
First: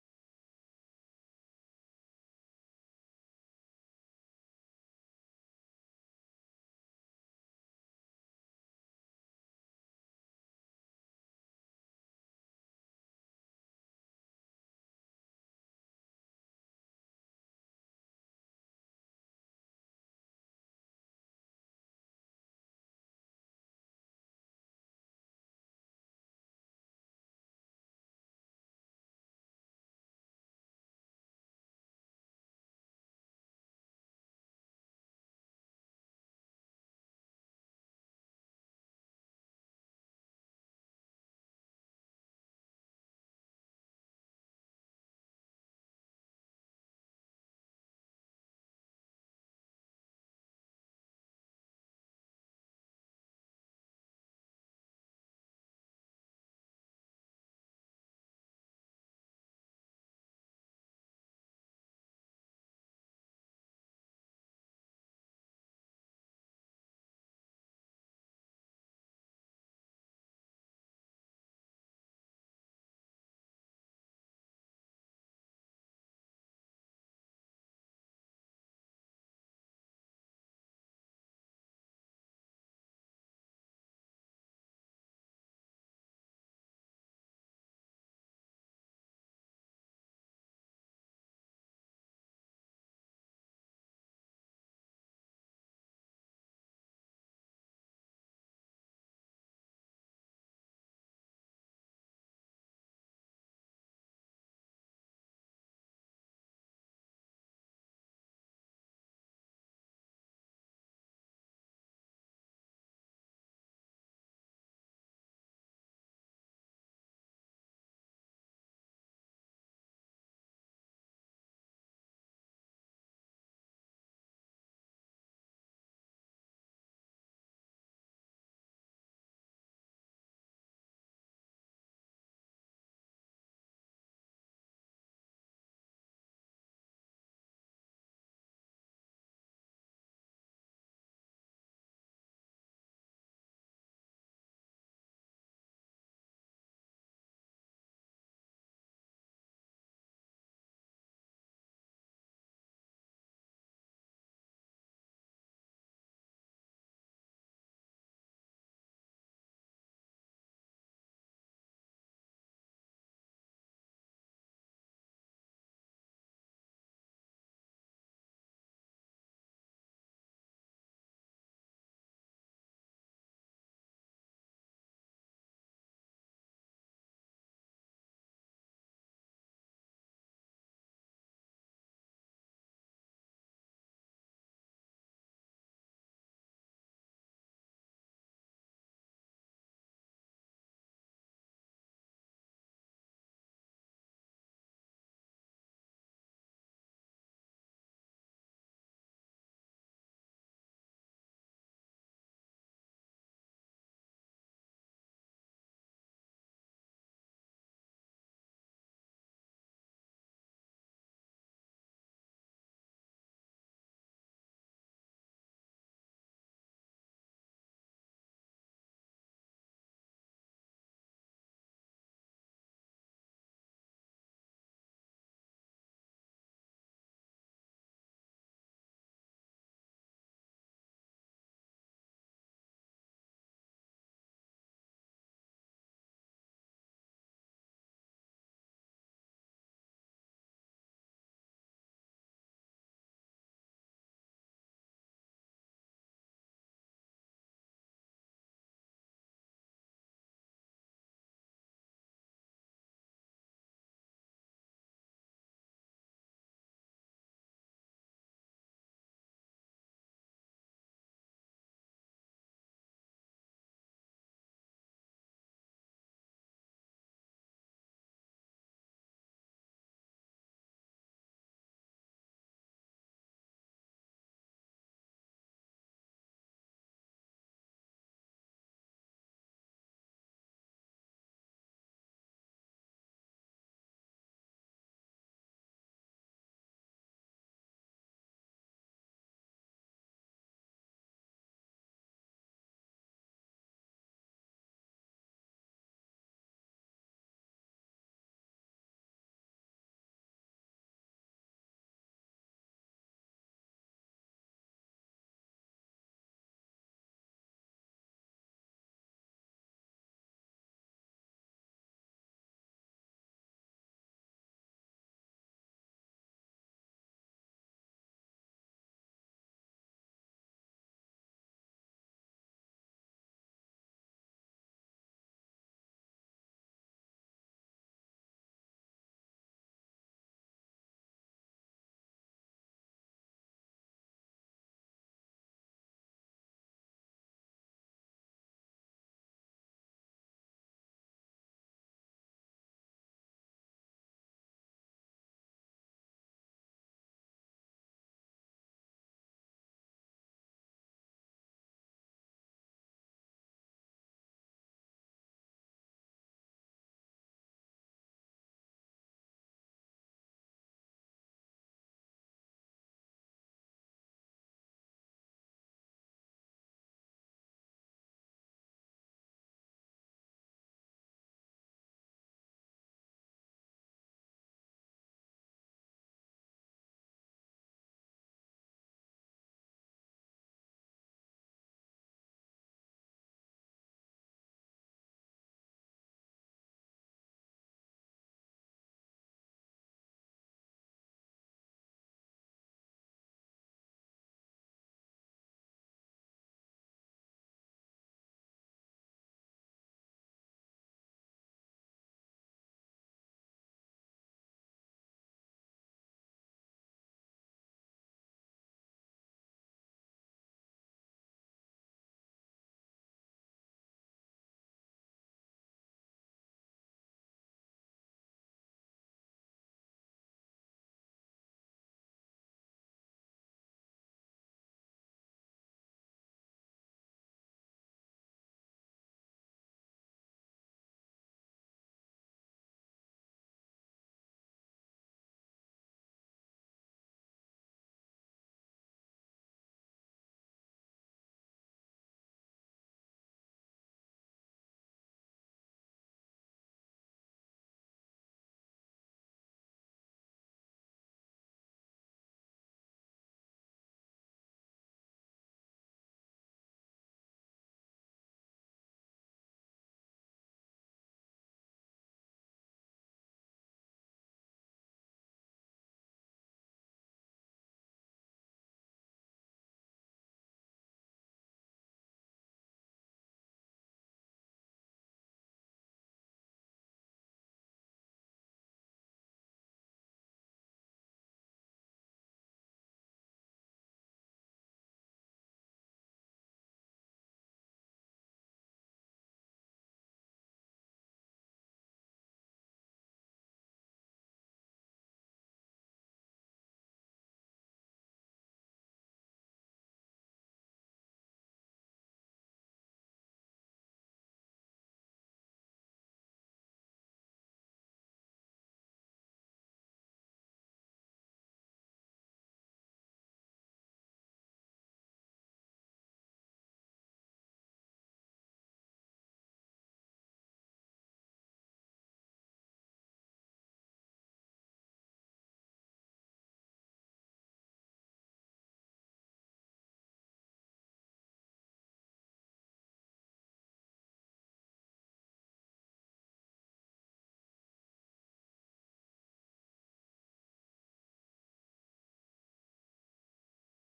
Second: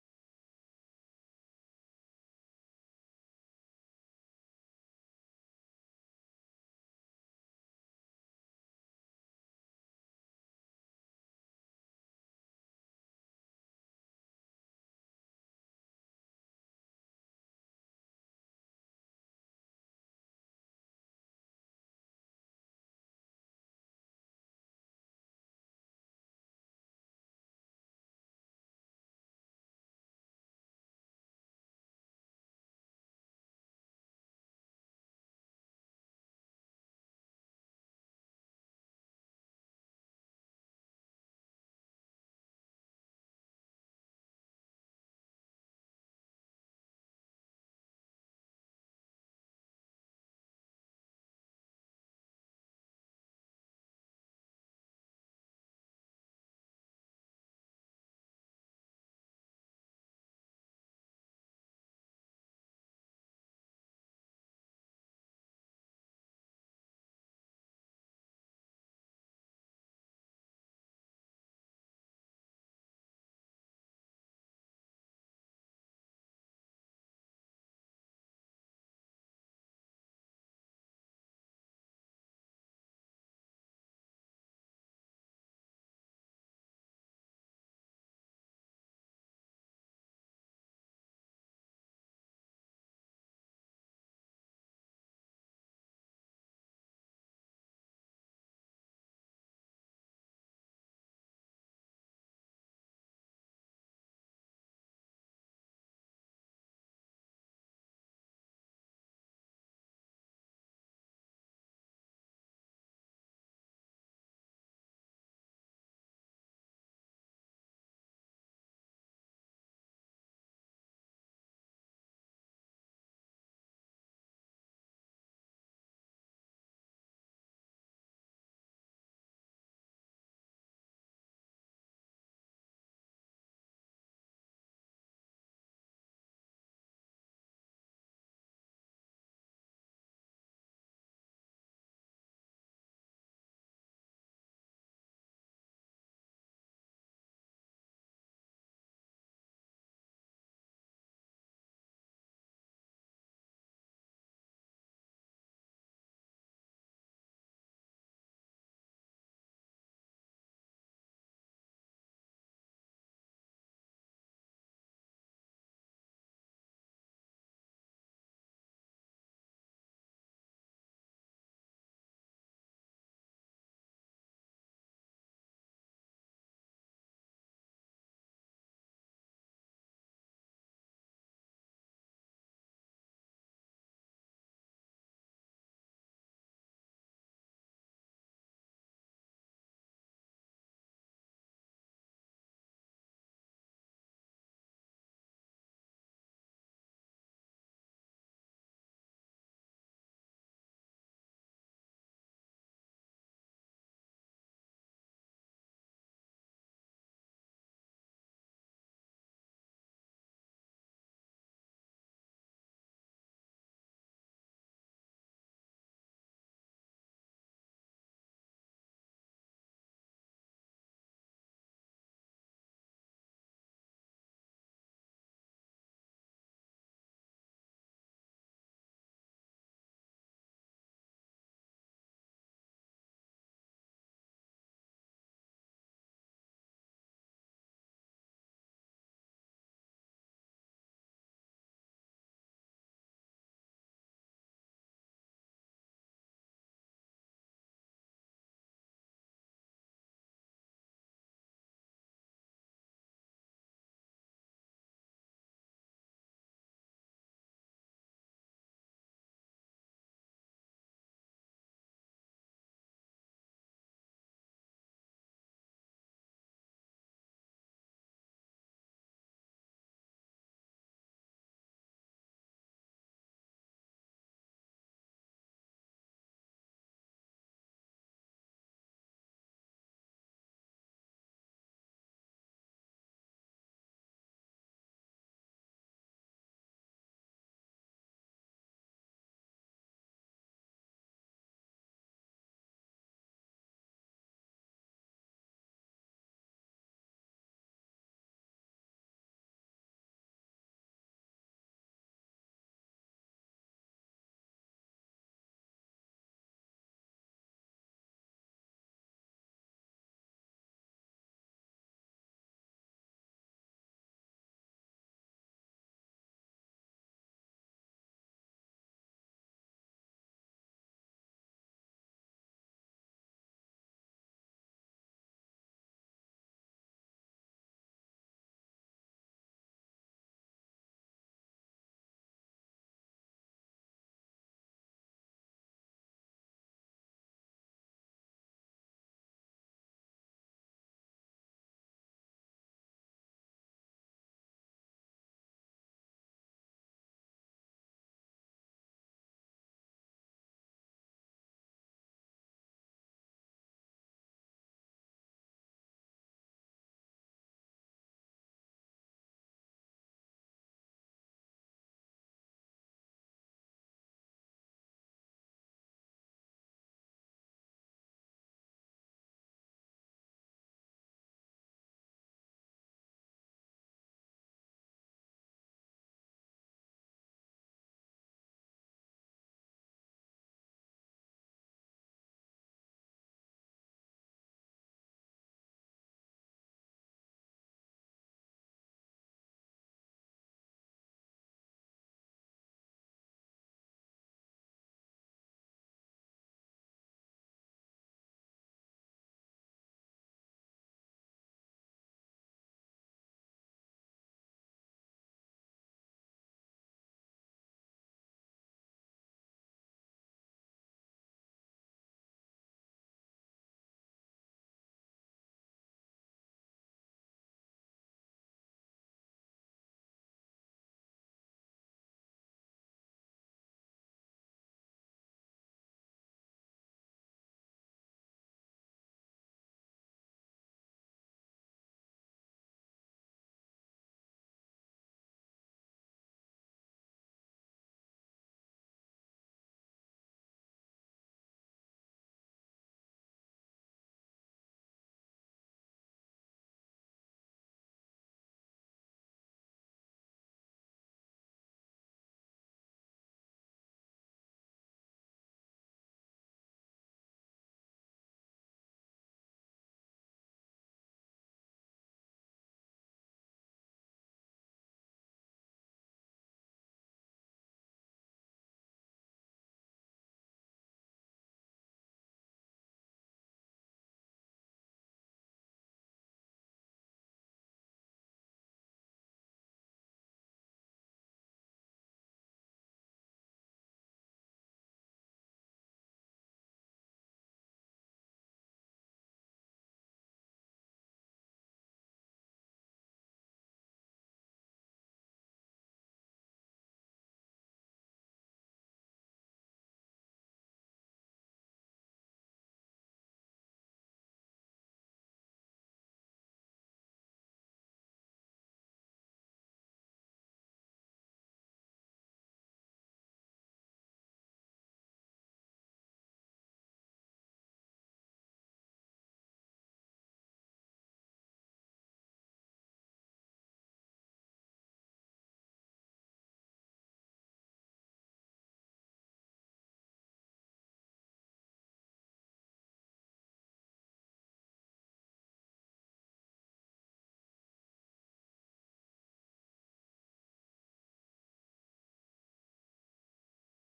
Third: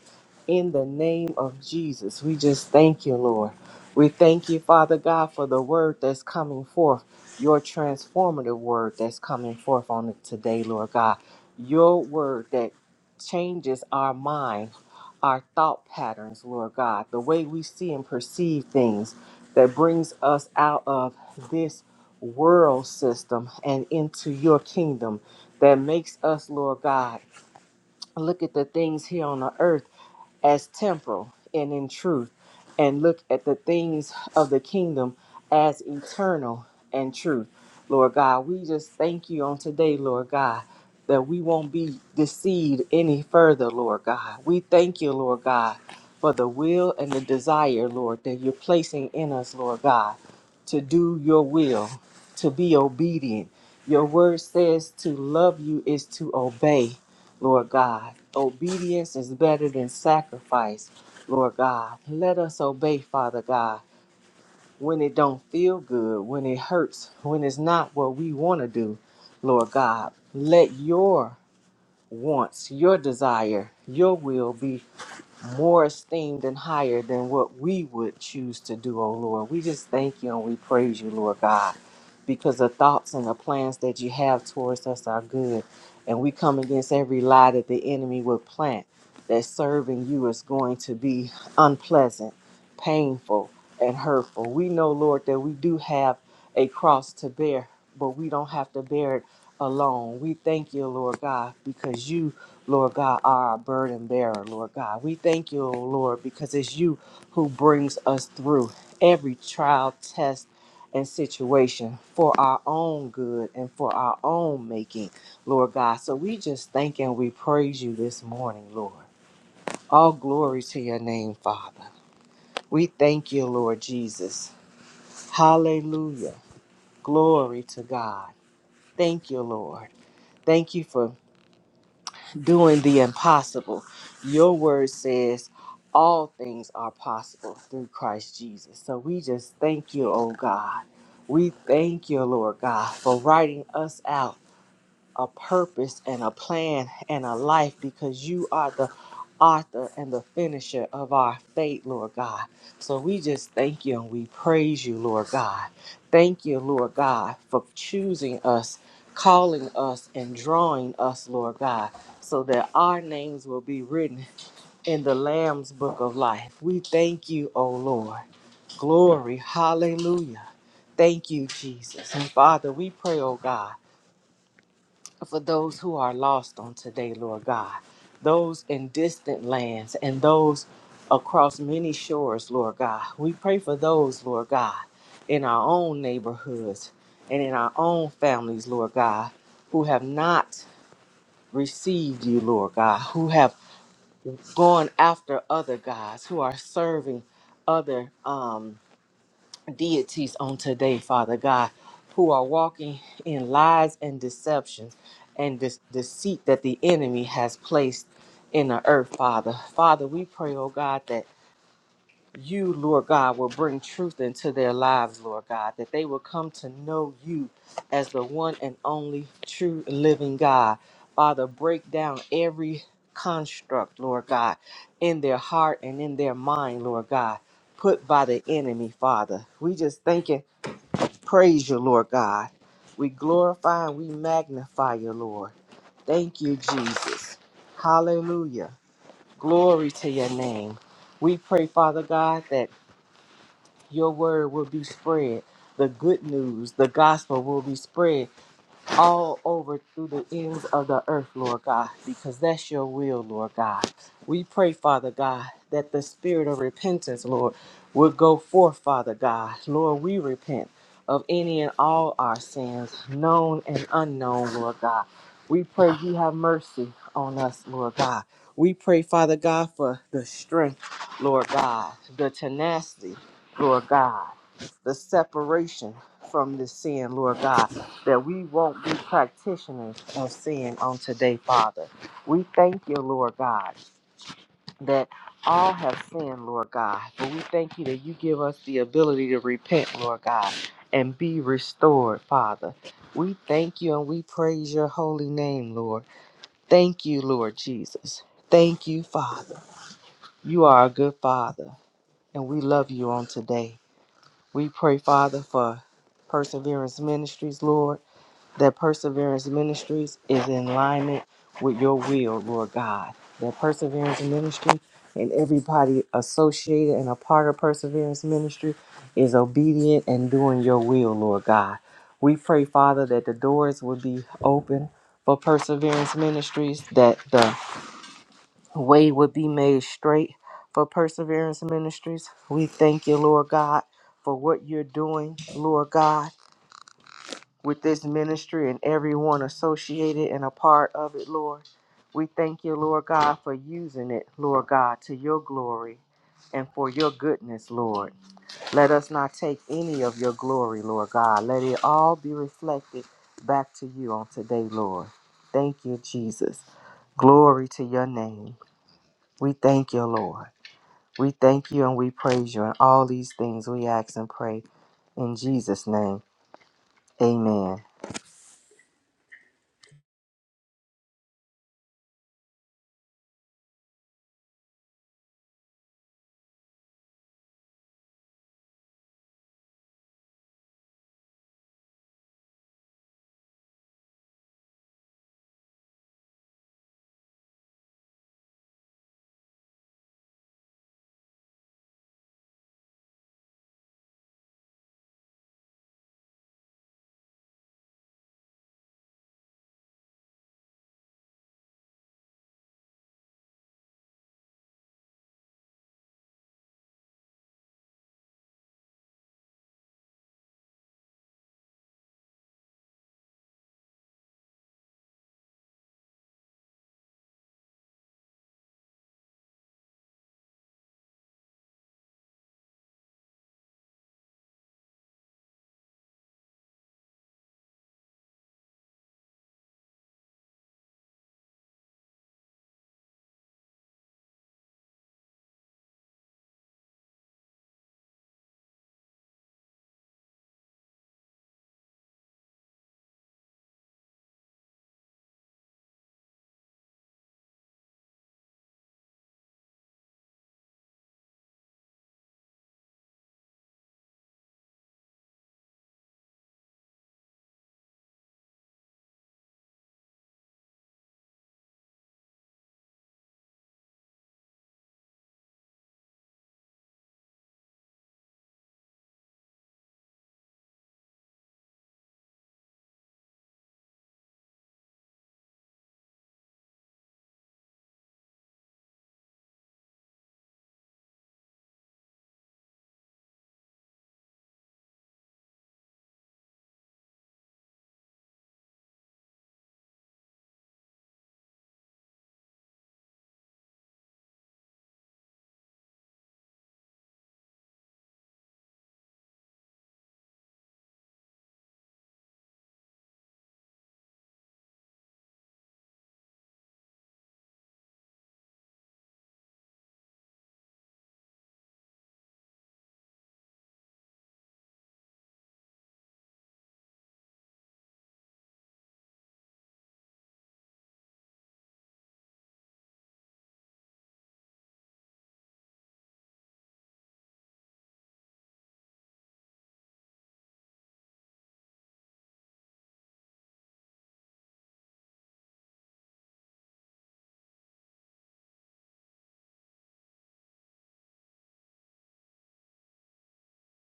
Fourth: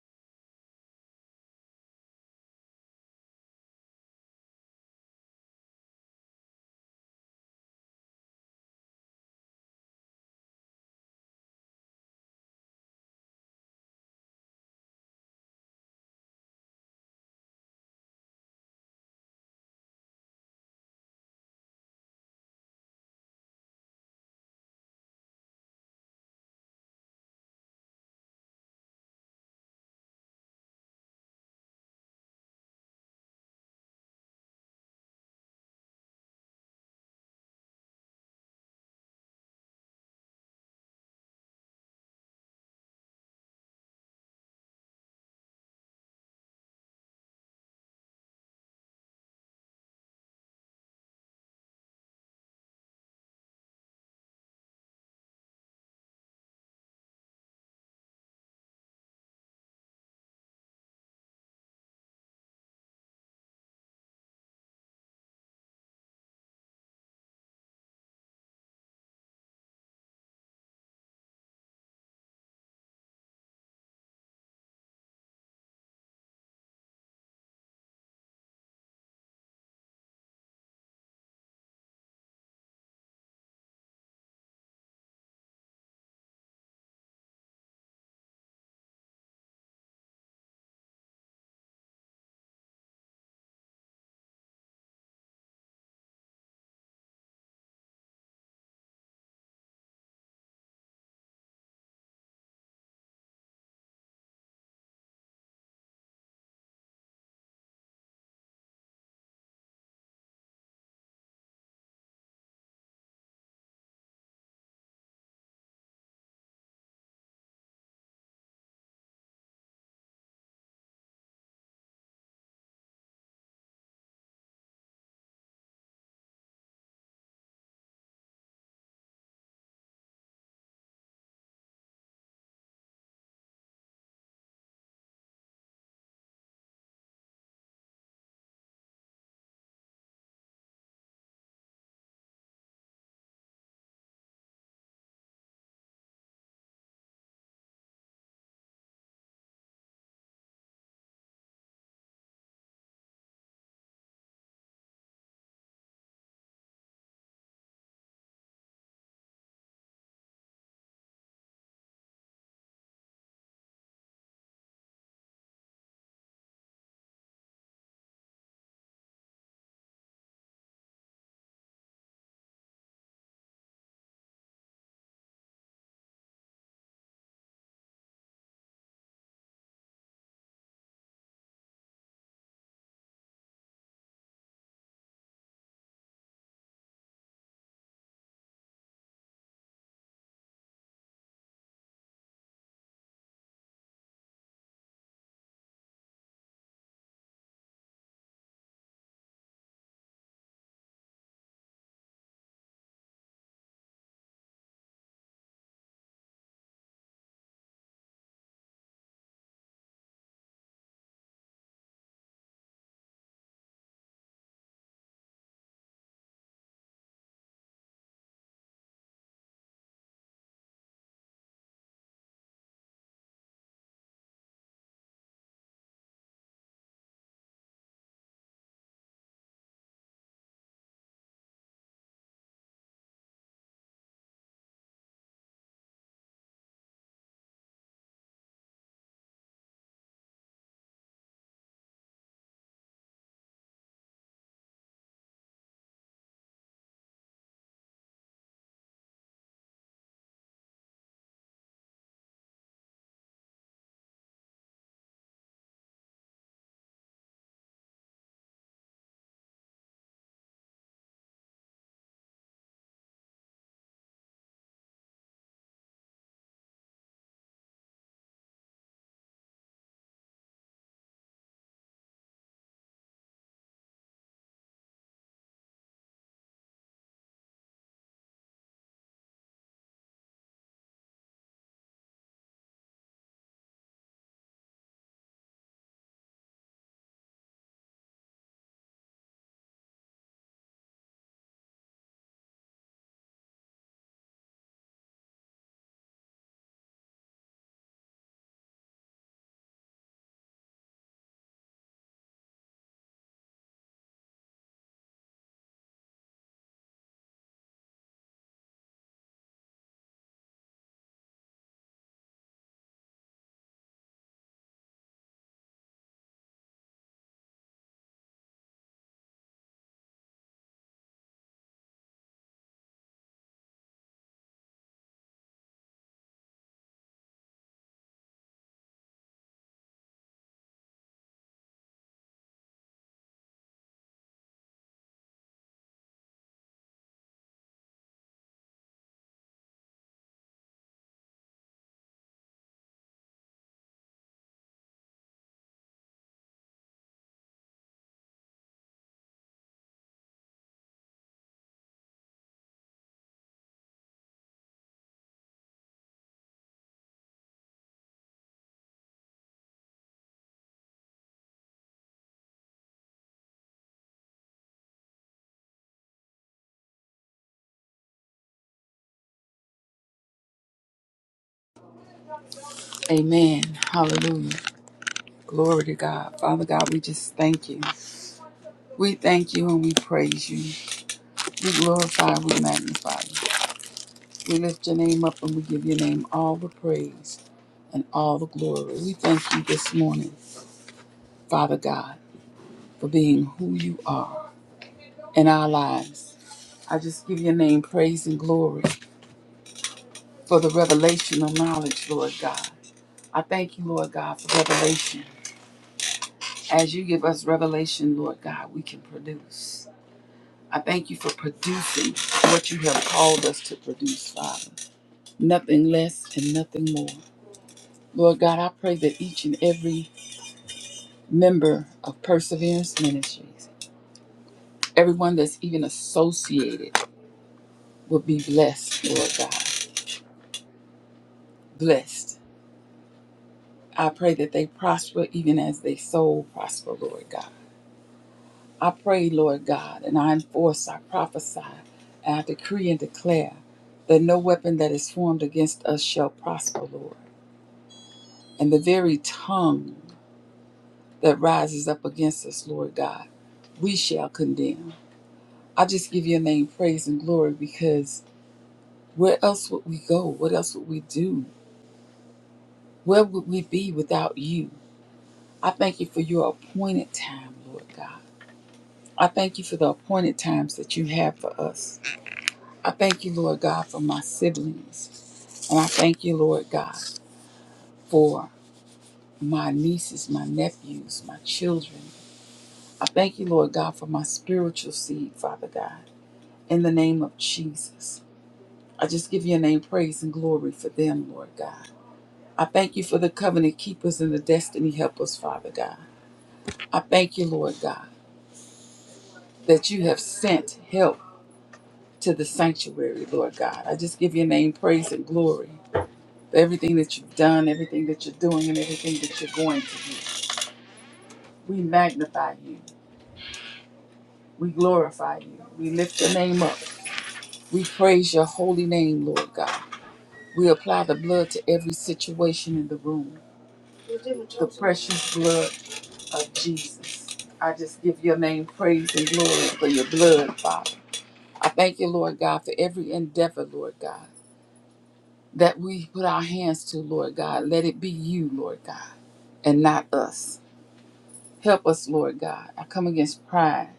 Speaker 1: In the name of Jesus, we just thank you, Lord. We thank you, Father God, for the word that's coming forth, your transformative word that's coming forth on it today, Lord God. Your word that changes our mind, our thought patterns, Lord God, the way we see and perceive things that brings us out of this world system and into your kingdom that makes us, Lord God, look at the things here on the earth as temporal and in truth, and look at the things of the kingdom as eternal and truth. Lord God, we just thank you on today, Lord God, that we won't be deceived any further, Lord God. We thank you, Lord God, for the will and the desire, Lord, that you're placing in us, Lord God, to do your will, to be obedient. Your word says to love you is to obey. Lord God. Obedience is better than sacrifice, Lord God. Let us obey, Father God, when it don't feel good, when it hurts, when it's not what we want to do, Lord God. Let your wants, your desire, your will be more esteemed and higher than what we would choose to do, oh Lord. We just thank you and we praise you, Lord God, because the thoughts and the plans that you have towards us are good. And we come against every lie that the enemy would plant that serving you is going to be unpleasant painful and hurtful. We know, Lord, that we do have a cross to bear, but we don't have to bear it alone. We thank you, Lord God, because you, Lord God, are our burden bearer, Lord God. We thank you, O Lord, because it's you who brings us through every trial, test, and situation for our own good and for our own making, Lord God. So we just thank and we praise you this morning, Lord. All glory to your name, Father. We thank you, Lord Jesus. Hallelujah. Glory to God. Thank you, Lord. Thank you for doing the impossible. Your word says all things are possible through Christ Jesus. So we just thank you, oh God. We thank you, Lord God, for writing us out a purpose and a plan and a life because you are the author and the finisher of our faith, Lord God. So we just thank you and we praise you, Lord God. Thank you, Lord God, for choosing us, calling us, and drawing us, Lord God, so that our names will be written in the Lamb's book of life. We thank you, O Lord. Glory, hallelujah. Thank you, Jesus. And Father, we pray, oh God for those who are lost on today, Lord God, those in distant lands and those across many shores, Lord God. We pray for those, Lord God, in our own neighborhoods and in our own families, Lord God, who have not received you, Lord God, who have gone after other gods, who are serving other. Um, deities on today, Father God, who are walking in lies and deceptions and this deceit that the enemy has placed in the earth, Father. Father, we pray, oh God, that you, Lord God, will bring truth into their lives, Lord God, that they will come to know you as the one and only true living God. Father, break down every construct, Lord God, in their heart and in their mind, Lord God, put by the enemy, Father. We just thank and praise you, Lord God. We glorify and we magnify you, Lord. Thank you, Jesus. Hallelujah. Glory to your name. We pray, Father God, that your word will be spread. The good news, the gospel will be spread all over through the ends of the earth, Lord God, because that's your will, Lord God. We pray, Father God, that the spirit of repentance, Lord, would go forth, Father God. Lord, we repent of any and all our sins, known and unknown, Lord God. We pray you have mercy on us, Lord God. We pray, Father God, for the strength, Lord God, the tenacity, Lord God, the separation from the sin, Lord God that we won't be practitioners of sin on today, Father. We thank you, Lord God, that all have sinned, Lord God. But we thank you that you give us the ability to repent, Lord God, and be restored, Father. We thank you and we praise your holy name, Lord. Thank you, Lord Jesus. Thank you, Father. You are a good Father, and we love you on today. We pray, Father, for Perseverance Ministries, Lord that Perseverance Ministries is in alignment with your will, Lord God. That Perseverance Ministry and everybody associated and a part of Perseverance Ministry is obedient and doing your will, Lord God. We pray, Father, that the doors would be open for Perseverance Ministries, that the way would be made straight for Perseverance Ministries. We thank you, Lord God, for what you're doing, Lord God with this ministry and everyone associated and a part of it, Lord. We thank you, Lord God, for using it, Lord God, to your glory and for your goodness, Lord. Let us not take any of your glory, Lord God. Let it all be reflected back to you on today, Lord. Thank you, Jesus. Glory to your name. We thank you, Lord. We thank you and we praise you. And all these things we ask and pray in Jesus' name. Amen.
Speaker 4: Amen. Hallelujah. Glory to God. Father God, we just thank you. We thank you and we praise you. We glorify, we magnify you. We lift your name up and we give your name all the praise and all the glory. We thank you this morning, Father God, for being who you are in our lives. I just give your name praise and glory for the revelational knowledge, Lord God. I thank you, Lord God, for revelation. As you give us revelation, Lord God, we can produce. I thank you for producing what you have called us to produce, Father. Nothing less and nothing more. Lord God, I pray that each and every member of Perseverance Ministries, everyone that's even associated, will be blessed, Lord God. Blessed. I pray that they prosper even as they soul prosper, Lord God. I pray, Lord God, and I enforce, I prophesy, and I decree and declare that no weapon that is formed against us shall prosper, Lord. and the very tongue that rises up against us, Lord God, we shall condemn. I just give your name praise and glory because where else would we go? What else would we do? Where would we be without you? I thank you for your appointed time, Lord God. I thank you for the appointed times that you have for us. I thank you, Lord God, for my siblings. And I thank you, Lord God, for my nieces, my nephews, my children. I thank you, Lord God, for my spiritual seed, Father God, in the name of Jesus. I just give your name praise and glory for them, Lord God. I thank you for the covenant keepers and the destiny helpers, Father God. I thank you, Lord God, that you have sent help to the sanctuary, Lord God. I just give your name praise and glory for everything that you've done, everything that you're doing, and everything that you're going to do. We magnify you. We glorify you. We lift your name up. We praise your holy name, Lord God. We apply the blood to every situation in the room. The precious blood of Jesus. I just give your name praise and glory for your blood, Father. I thank you, Lord God, for every endeavor, Lord God, that we put our hands to, Lord God. Let it be you, Lord God, and not us. Help us, Lord God. I come against pride.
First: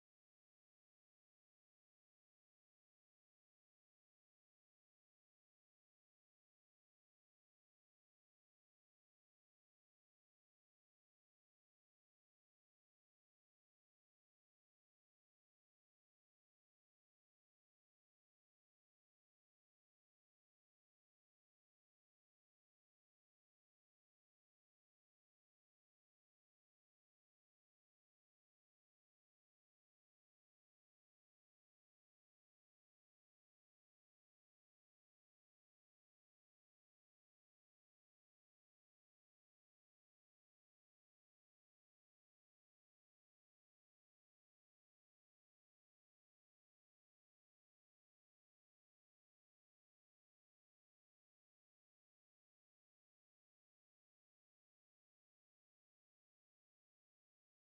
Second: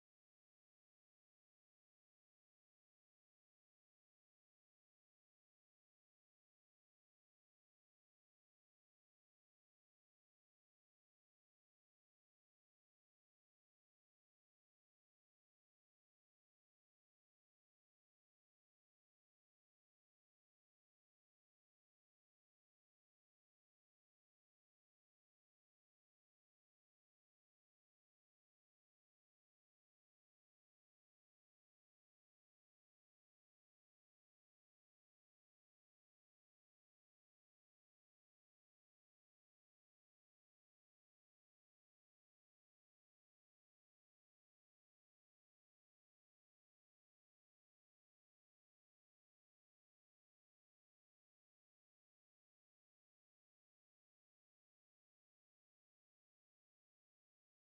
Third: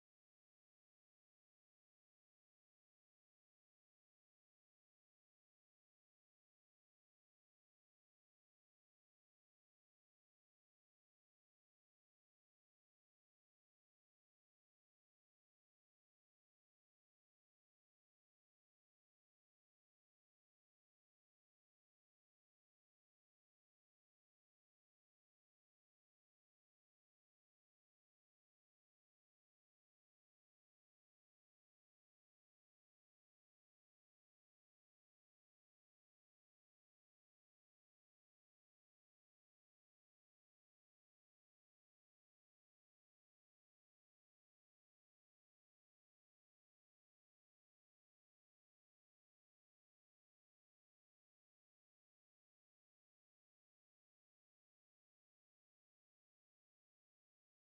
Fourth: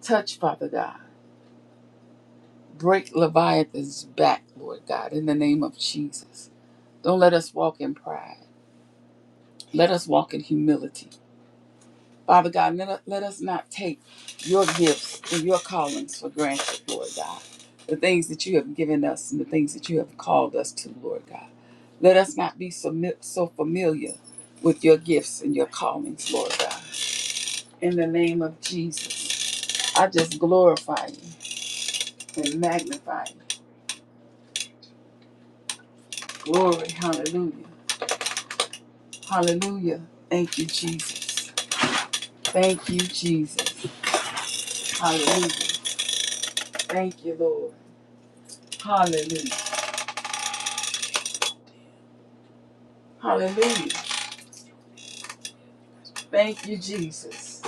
Speaker 4: Touch, Father God. Break Leviathan's back, Lord God, in the name of Jesus. Don't let us walk in pride. Let us walk in humility. Father God, let, let us not take your gifts and your callings for granted, Lord God. The things that you have given us and the things that you have called us to, Lord God. Let us not be so, mi- so familiar with your gifts and your callings, Lord God. In the name of Jesus, I just glorify you and magnify you. Glory, hallelujah. Hallelujah. Thank you, Jesus. Thank you, Jesus. Hallelujah. Thank you, Lord. Hallelujah. Hallelujah. Thank you, Jesus.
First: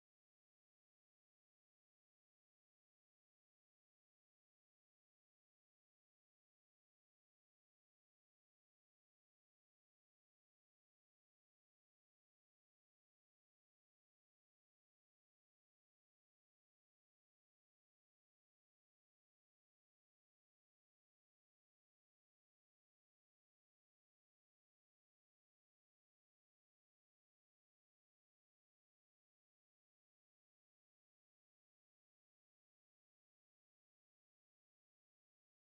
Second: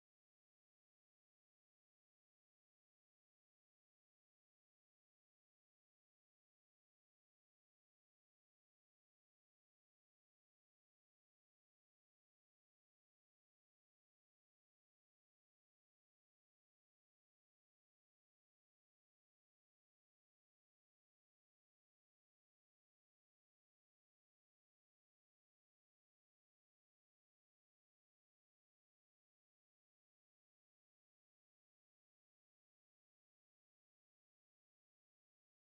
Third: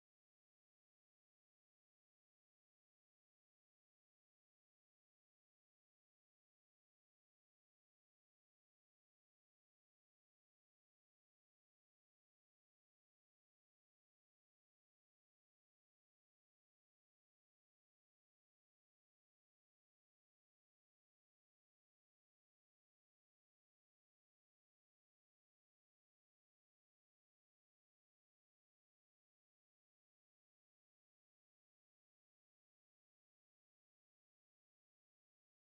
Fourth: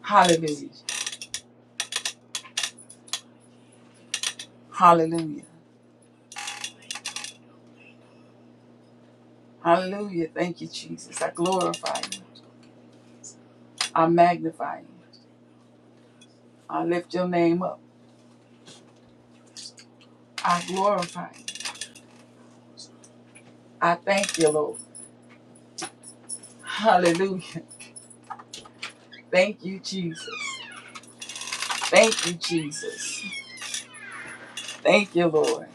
Speaker 4: Hallelujah. Hallelujah. Hallelujah. Thank you, Jesus. I glorify you. I magnify you. I lift your name up. I glorify you. I thank you, Lord. Hallelujah. Thank you, Jesus. Thank you, Jesus. Thank you, Lord.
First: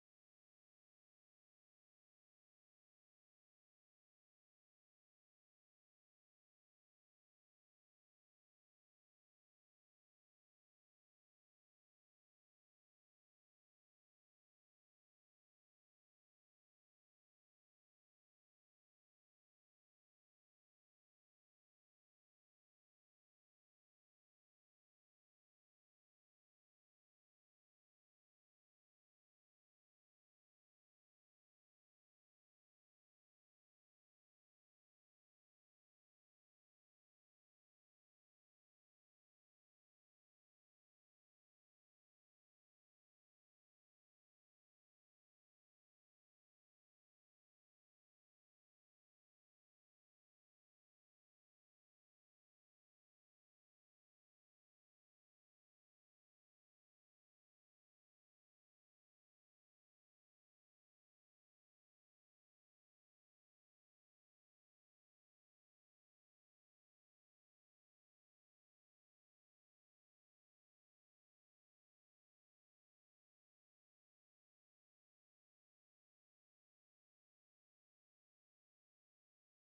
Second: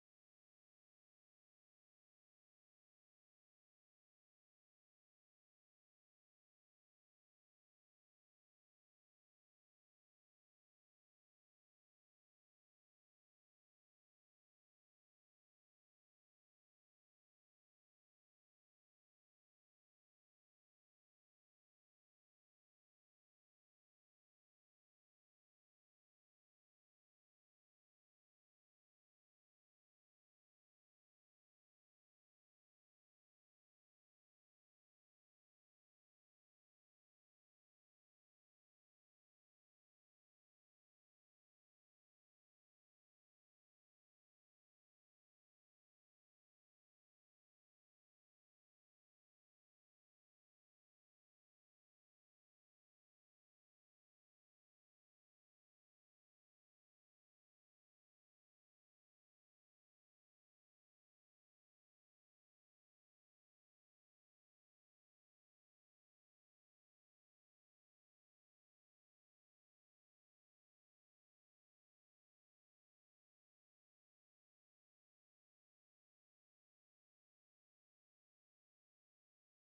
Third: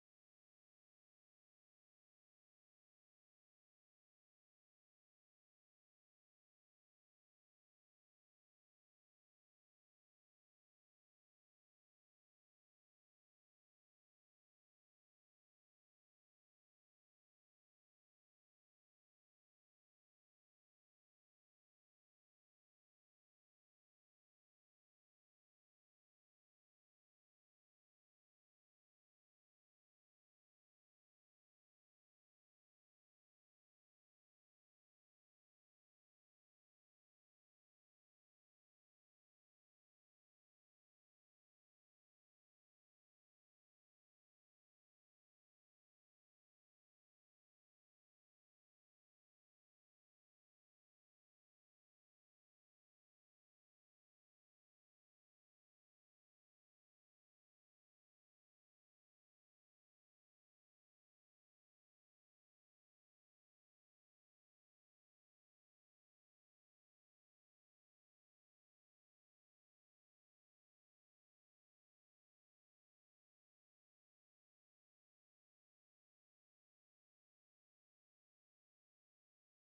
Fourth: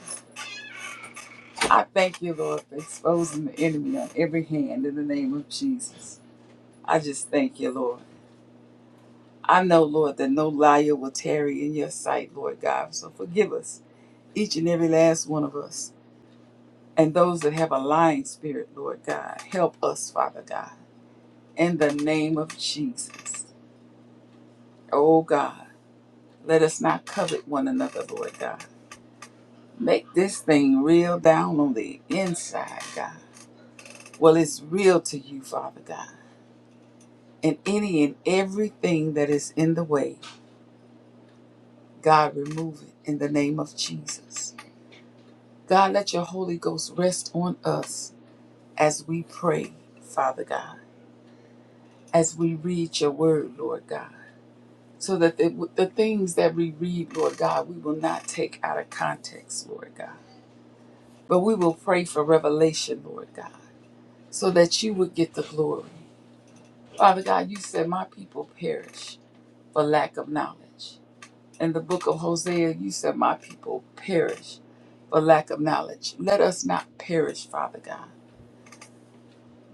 Speaker 4: I thank you, Lord, for exposing the enemy on every hand in the name of Jesus. I just thank you, Lord. I know, Lord, that no liar will tarry in your sight, Lord God. So forgive us, each and every last one of us. and those that have a lying spirit, Lord God. Help us, Father God, in the name of Jesus. Oh God, let us not covet one another, Lord God. Make this thing real down on the inside, God. Well, it's real to you, Father God. And any and everything that is in the way, God, remove it in the name of Jesus. God, let your Holy Ghost rest on us as we pray, Father God, as we read your word, Lord God so that the, the things that we read, Lord God, we will not take out of context, Lord God, but we will pray for revelation, Lord God, so that you would get the glory. Father God, you said, My people perish for lack of knowledge. In the book of Hosea, you said, My people perish for lack of knowledge. Let us not perish, Father God.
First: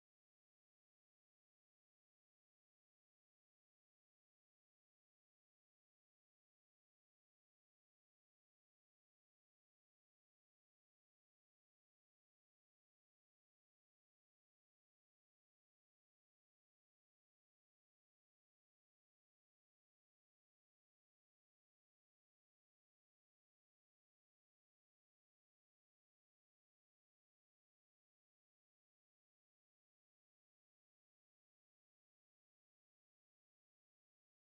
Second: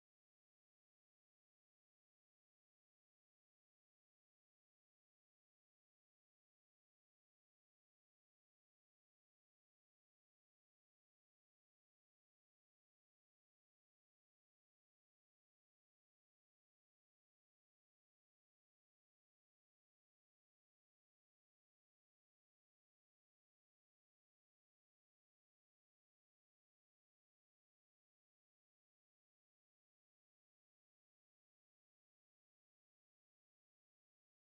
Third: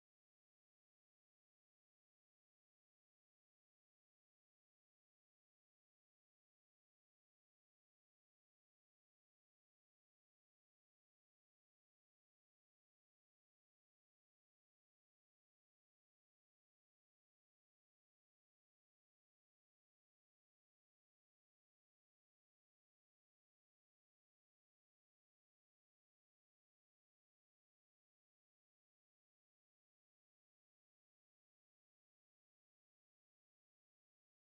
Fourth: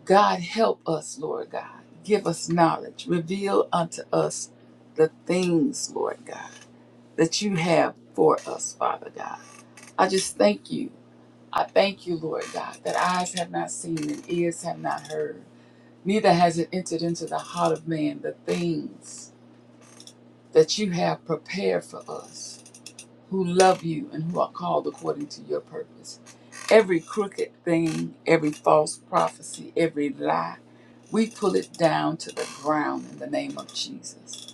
Speaker 4: God, help us, Lord God. Give us knowledge. Reveal unto us the things, Lord God, that you have for us, Father God. I just thank you. I thank you, Lord God, that eyes have not seen and ears have not heard, neither has it entered into the heart of man the things that you have prepared for us who love you and who are called according to your purpose. Every crooked thing, every false prophecy, every lie, we pull it down to the ground in the name of Jesus.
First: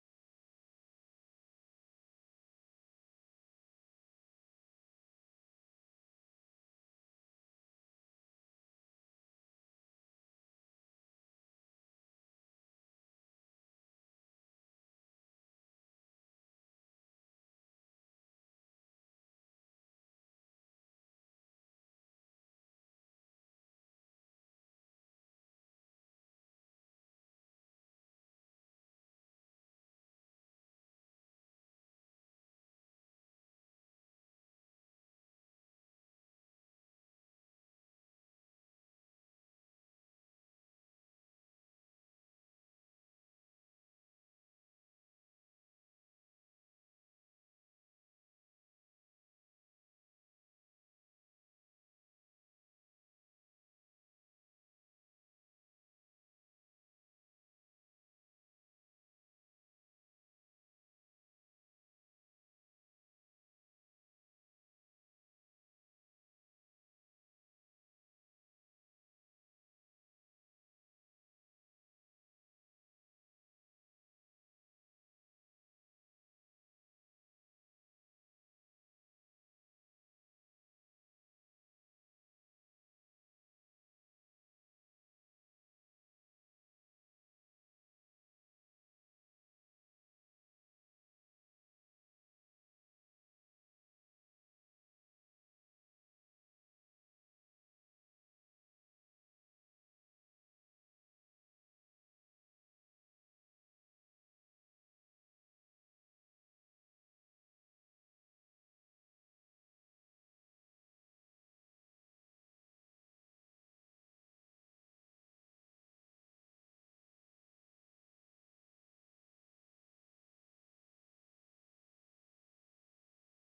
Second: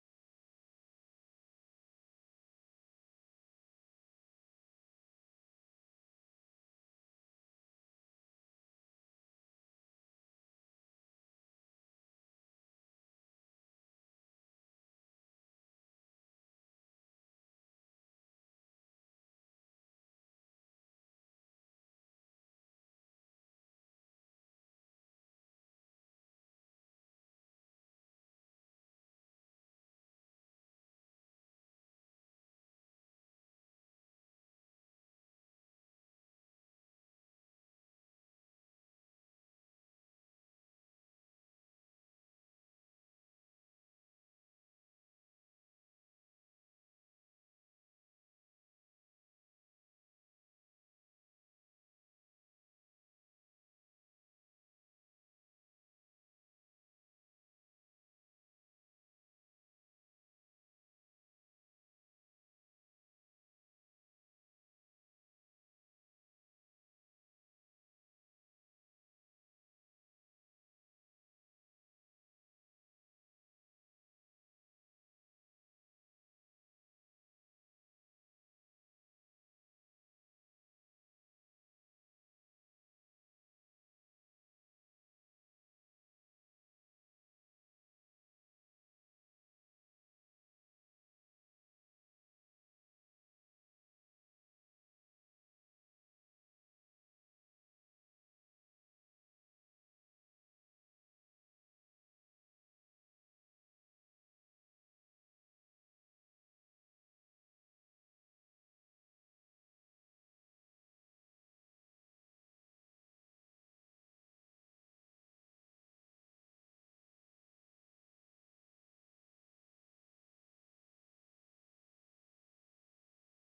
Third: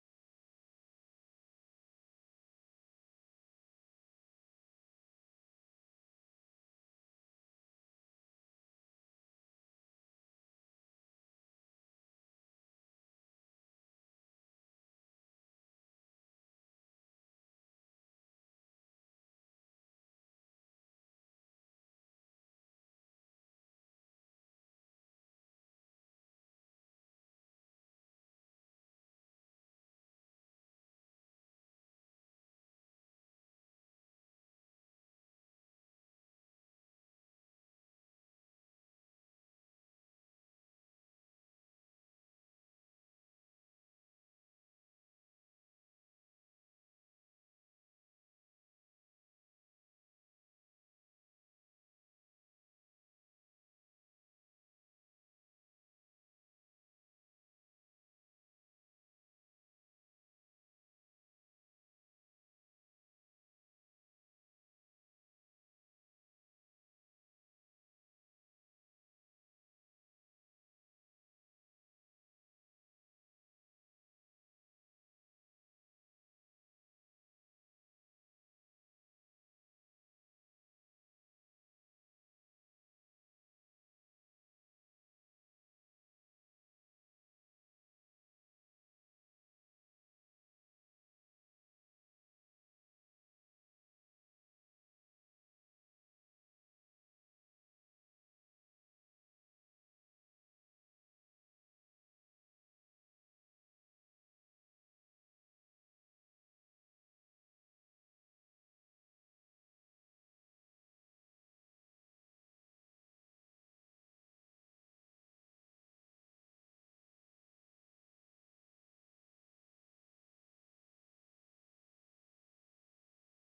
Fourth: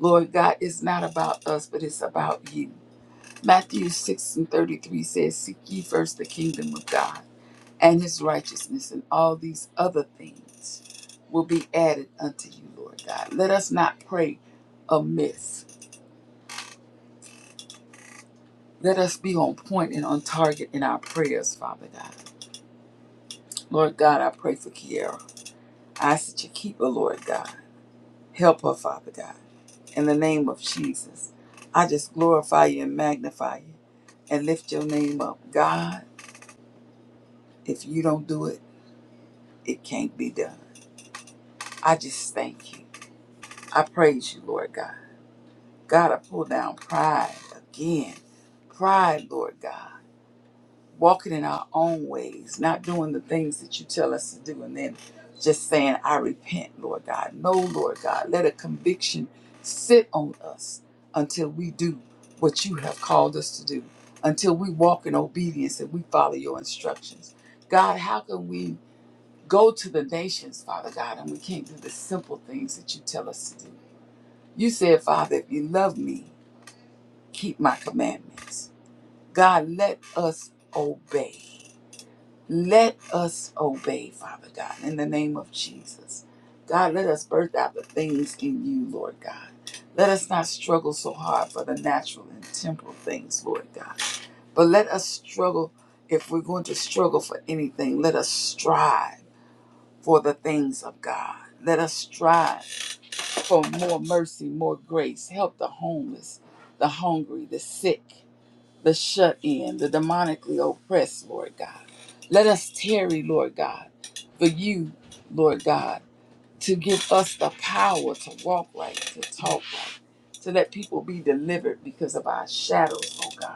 Speaker 4: Lord God, it's not about us, but it's about you. Matthew 6 and 33 says, Seek ye first the kingdom of God and his righteousness and all these other things will be added unto you, Lord God. Let us not pray amiss. Let us be on point and on target in our prayers, Father God. Lord God, I pray for Kiara. I ask that you keep her, Lord God. Help her, Father God. In the name of Jesus, I just glorify you and magnify you and lift your name up. God, if you don't do it, it can't be done. I just thank you. I praise you, Lord God. God, I pull down pride again. Pride, Lord God. Walking in our own ways, not doing the things that you tell us to do, and then just saying, I repent, Lord God. No, Lord God. Let a conviction sit on us until we do what you have called us to do, until we walk in obedience and we follow your instructions. God, how can we go to the nations, Father God, and we can't do the simple things that you tell us to do? You said, Father, if you love me, keep my commandments. God, let us obey. Let us obey, Father God, in the name of Jesus. God, let us birth out the things in you, Lord God. Let us not struggle so hard for the natural and temporal things, Lord God. But let us struggle, if we're going to struggle for anything, let us strive for the things of God. Let us strive for more mercy, more grace. Help the homeless, the hungry, the sick the shut in, the demonically oppressed, Lord God. Let us tarry, Lord God, for you, Lord God, to give us the power to walk right, to talk right, to let people be delivered because of our shadows, oh God.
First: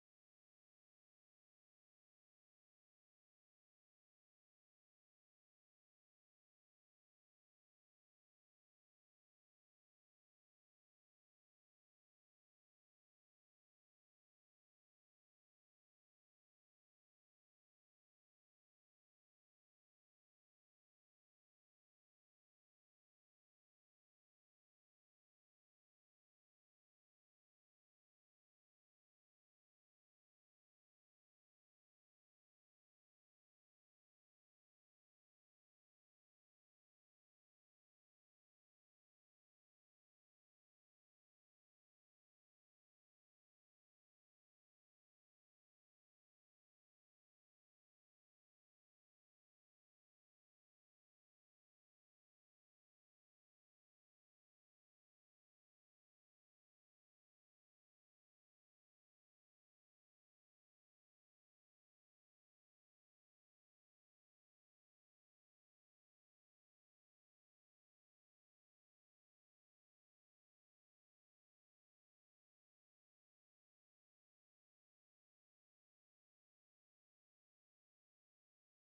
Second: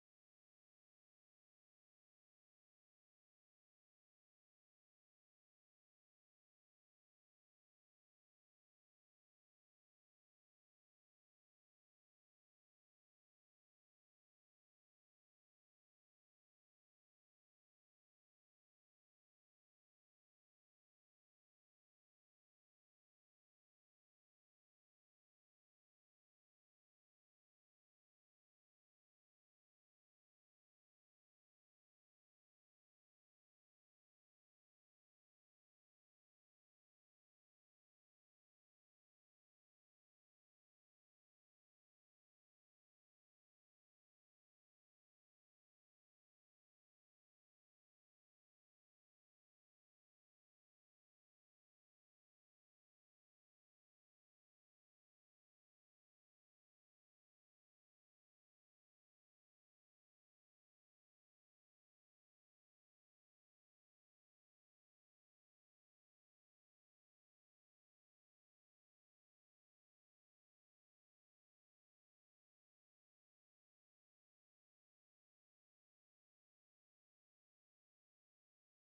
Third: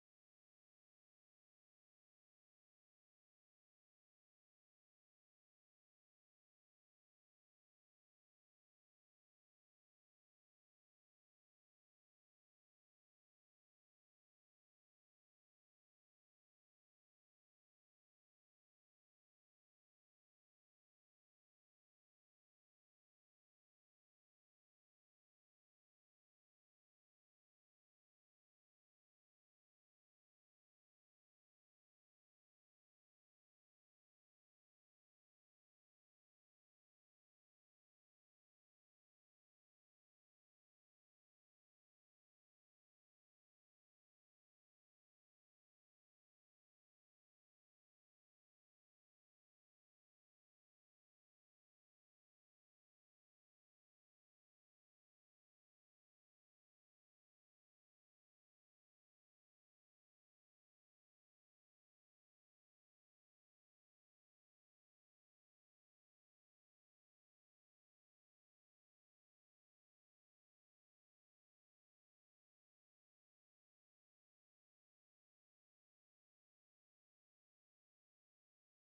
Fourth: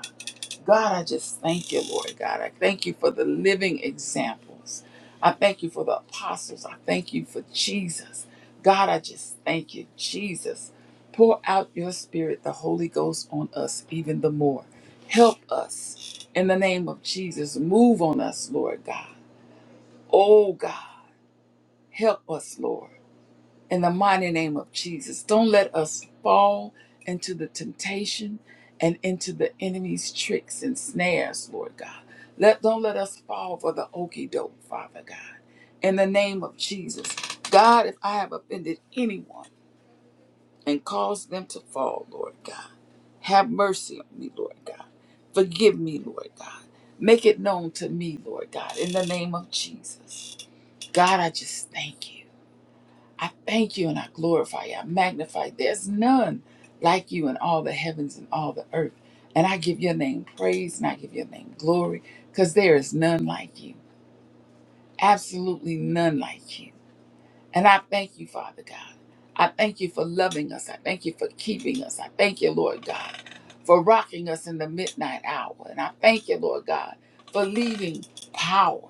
Speaker 4: God, I just thank you, Lord God. I thank you for the living examples. I thank you for the apostles. I thank you for Jesus. God, I just thank you, Jesus. Pour out your spirit, the Holy Ghost, on us even the more. Help us in the name of Jesus. Move on us, Lord God. Oh, God, help us, Lord in the mighty name of Jesus. Don't let us fall into the temptation and into the enemy's tricks and snares, Lord God. Let don't let us fall for the okey doke, Father God. In the name of Jesus. God, if I have offended anyone and caused them to fall, Lord God, have mercy on me, Lord God. Forgive me, Lord God. Make it known to me, Lord God, in the name of Jesus. God, I just thank you. I thank you and I glorify you. I magnify. you. There's none like you in all the heavens and all the earth. And I give your name praise and I give your name glory because there is none like you. Absolutely none like you. And I thank you, Father God. I thank you for loving us. I thank you for keeping us. I thank you, Lord God, for rocking us in the midnight hour. And I thank you, Lord God, for leaving power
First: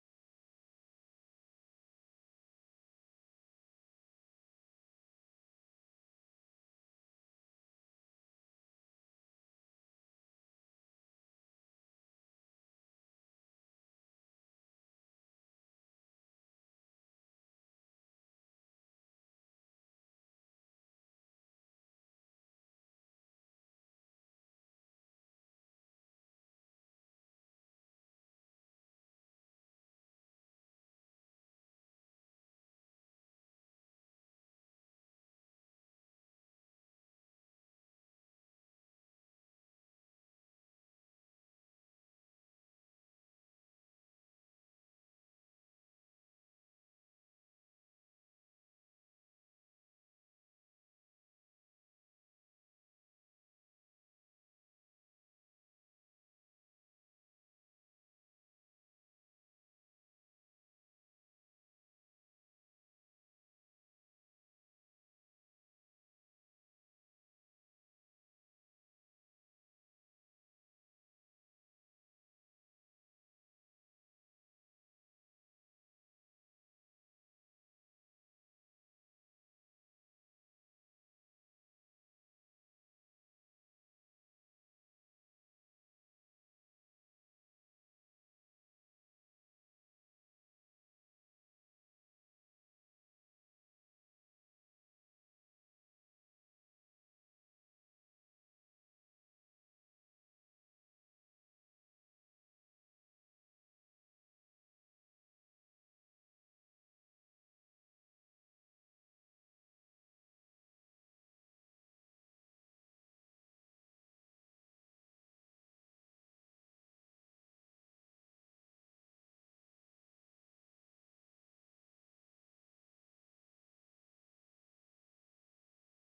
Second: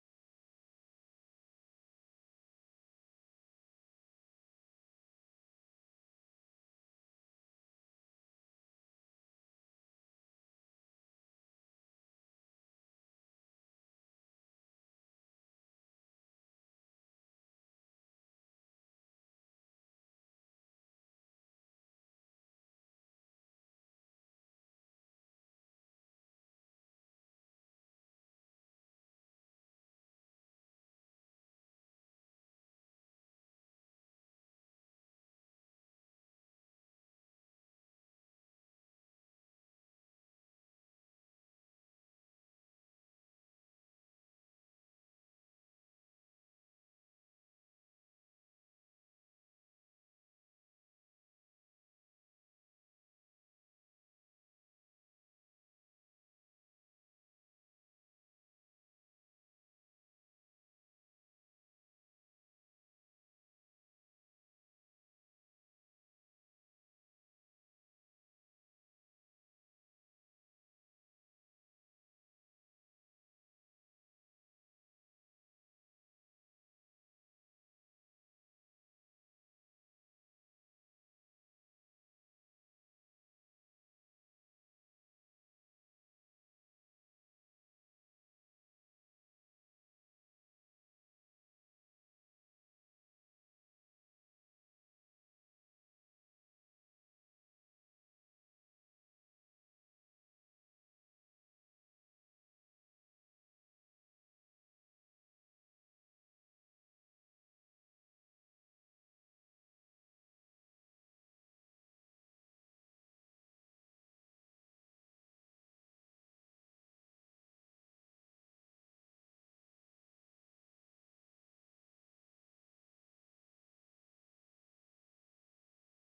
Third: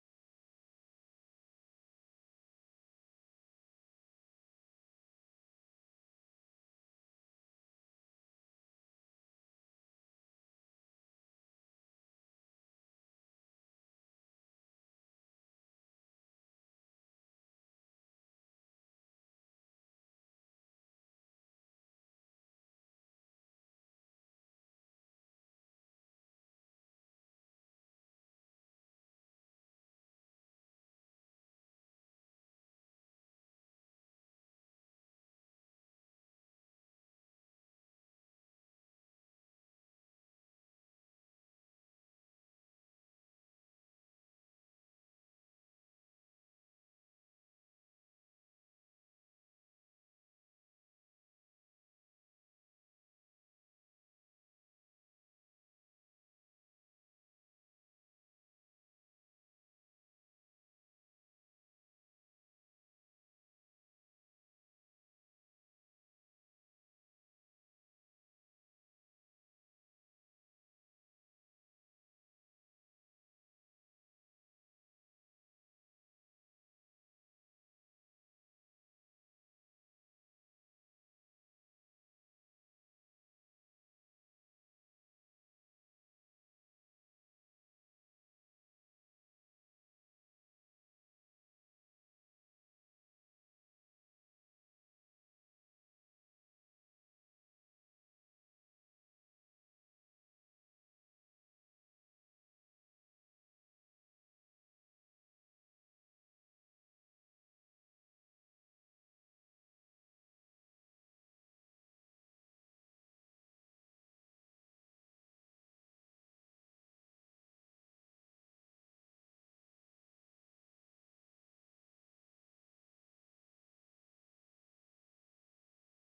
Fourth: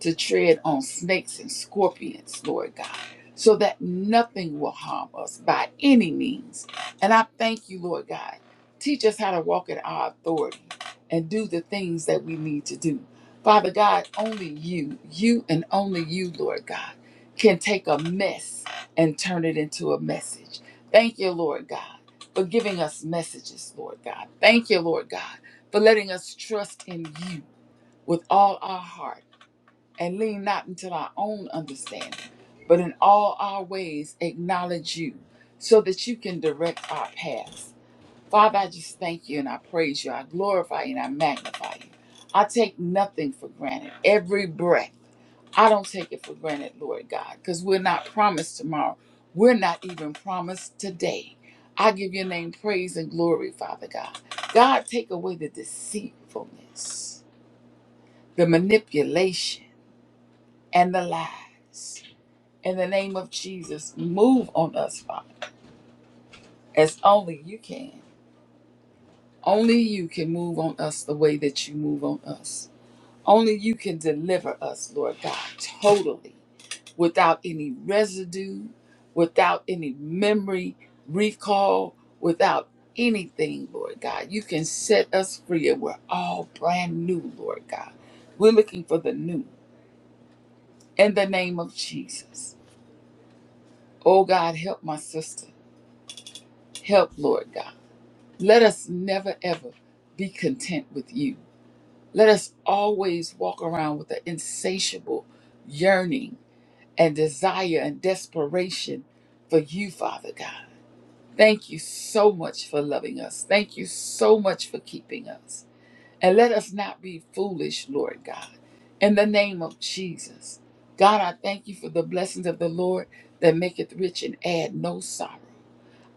Speaker 4: to tread on snakes and scorpions, Lord God, so that nothing will harm us by any means. And I thank you, Lord God. Teach us how to walk in our authority and do the things that we need to do. Father God, only you, you and only you, Lord God, can take a mess and turn it into a message. Thank you, Lord God, for giving us messages, Lord God. Thank you, Lord God, for letting us trust in you with all our heart and lean not unto our own understanding, but in all our ways acknowledge you so that you can direct our paths. Father, I just thank you and I praise you. I glorify you and I magnify you. I take nothing for granted. Every breath, I don't take it for granted, Lord God, because we're not promised tomorrow. We're not even promised today. I give your name praise and glory, Father God. God, take away the deceitfulness, the manipulation and the lies. In the name of Jesus, move on us, Father, as only you can. Only you can move on us the way that you move on us. Only you can deliver us, Lord God, totally, without any residue, without any memory recall, without anything, Lord God. You can set us free, and we're all brand new, Lord God. We're looking for the new in the name of Jesus. Oh God, help my sisters. Help, Lord God. Let us never, ever be content with you. Let us always walk around with an insatiable yearning and desire and desperation for you, Father God. Thank you so much for loving us. Thank you so much for keeping us. And let us not be foolish, Lord God. In the name of Jesus. God, I thank you for the blessings of the Lord that maketh rich and add no sorrow.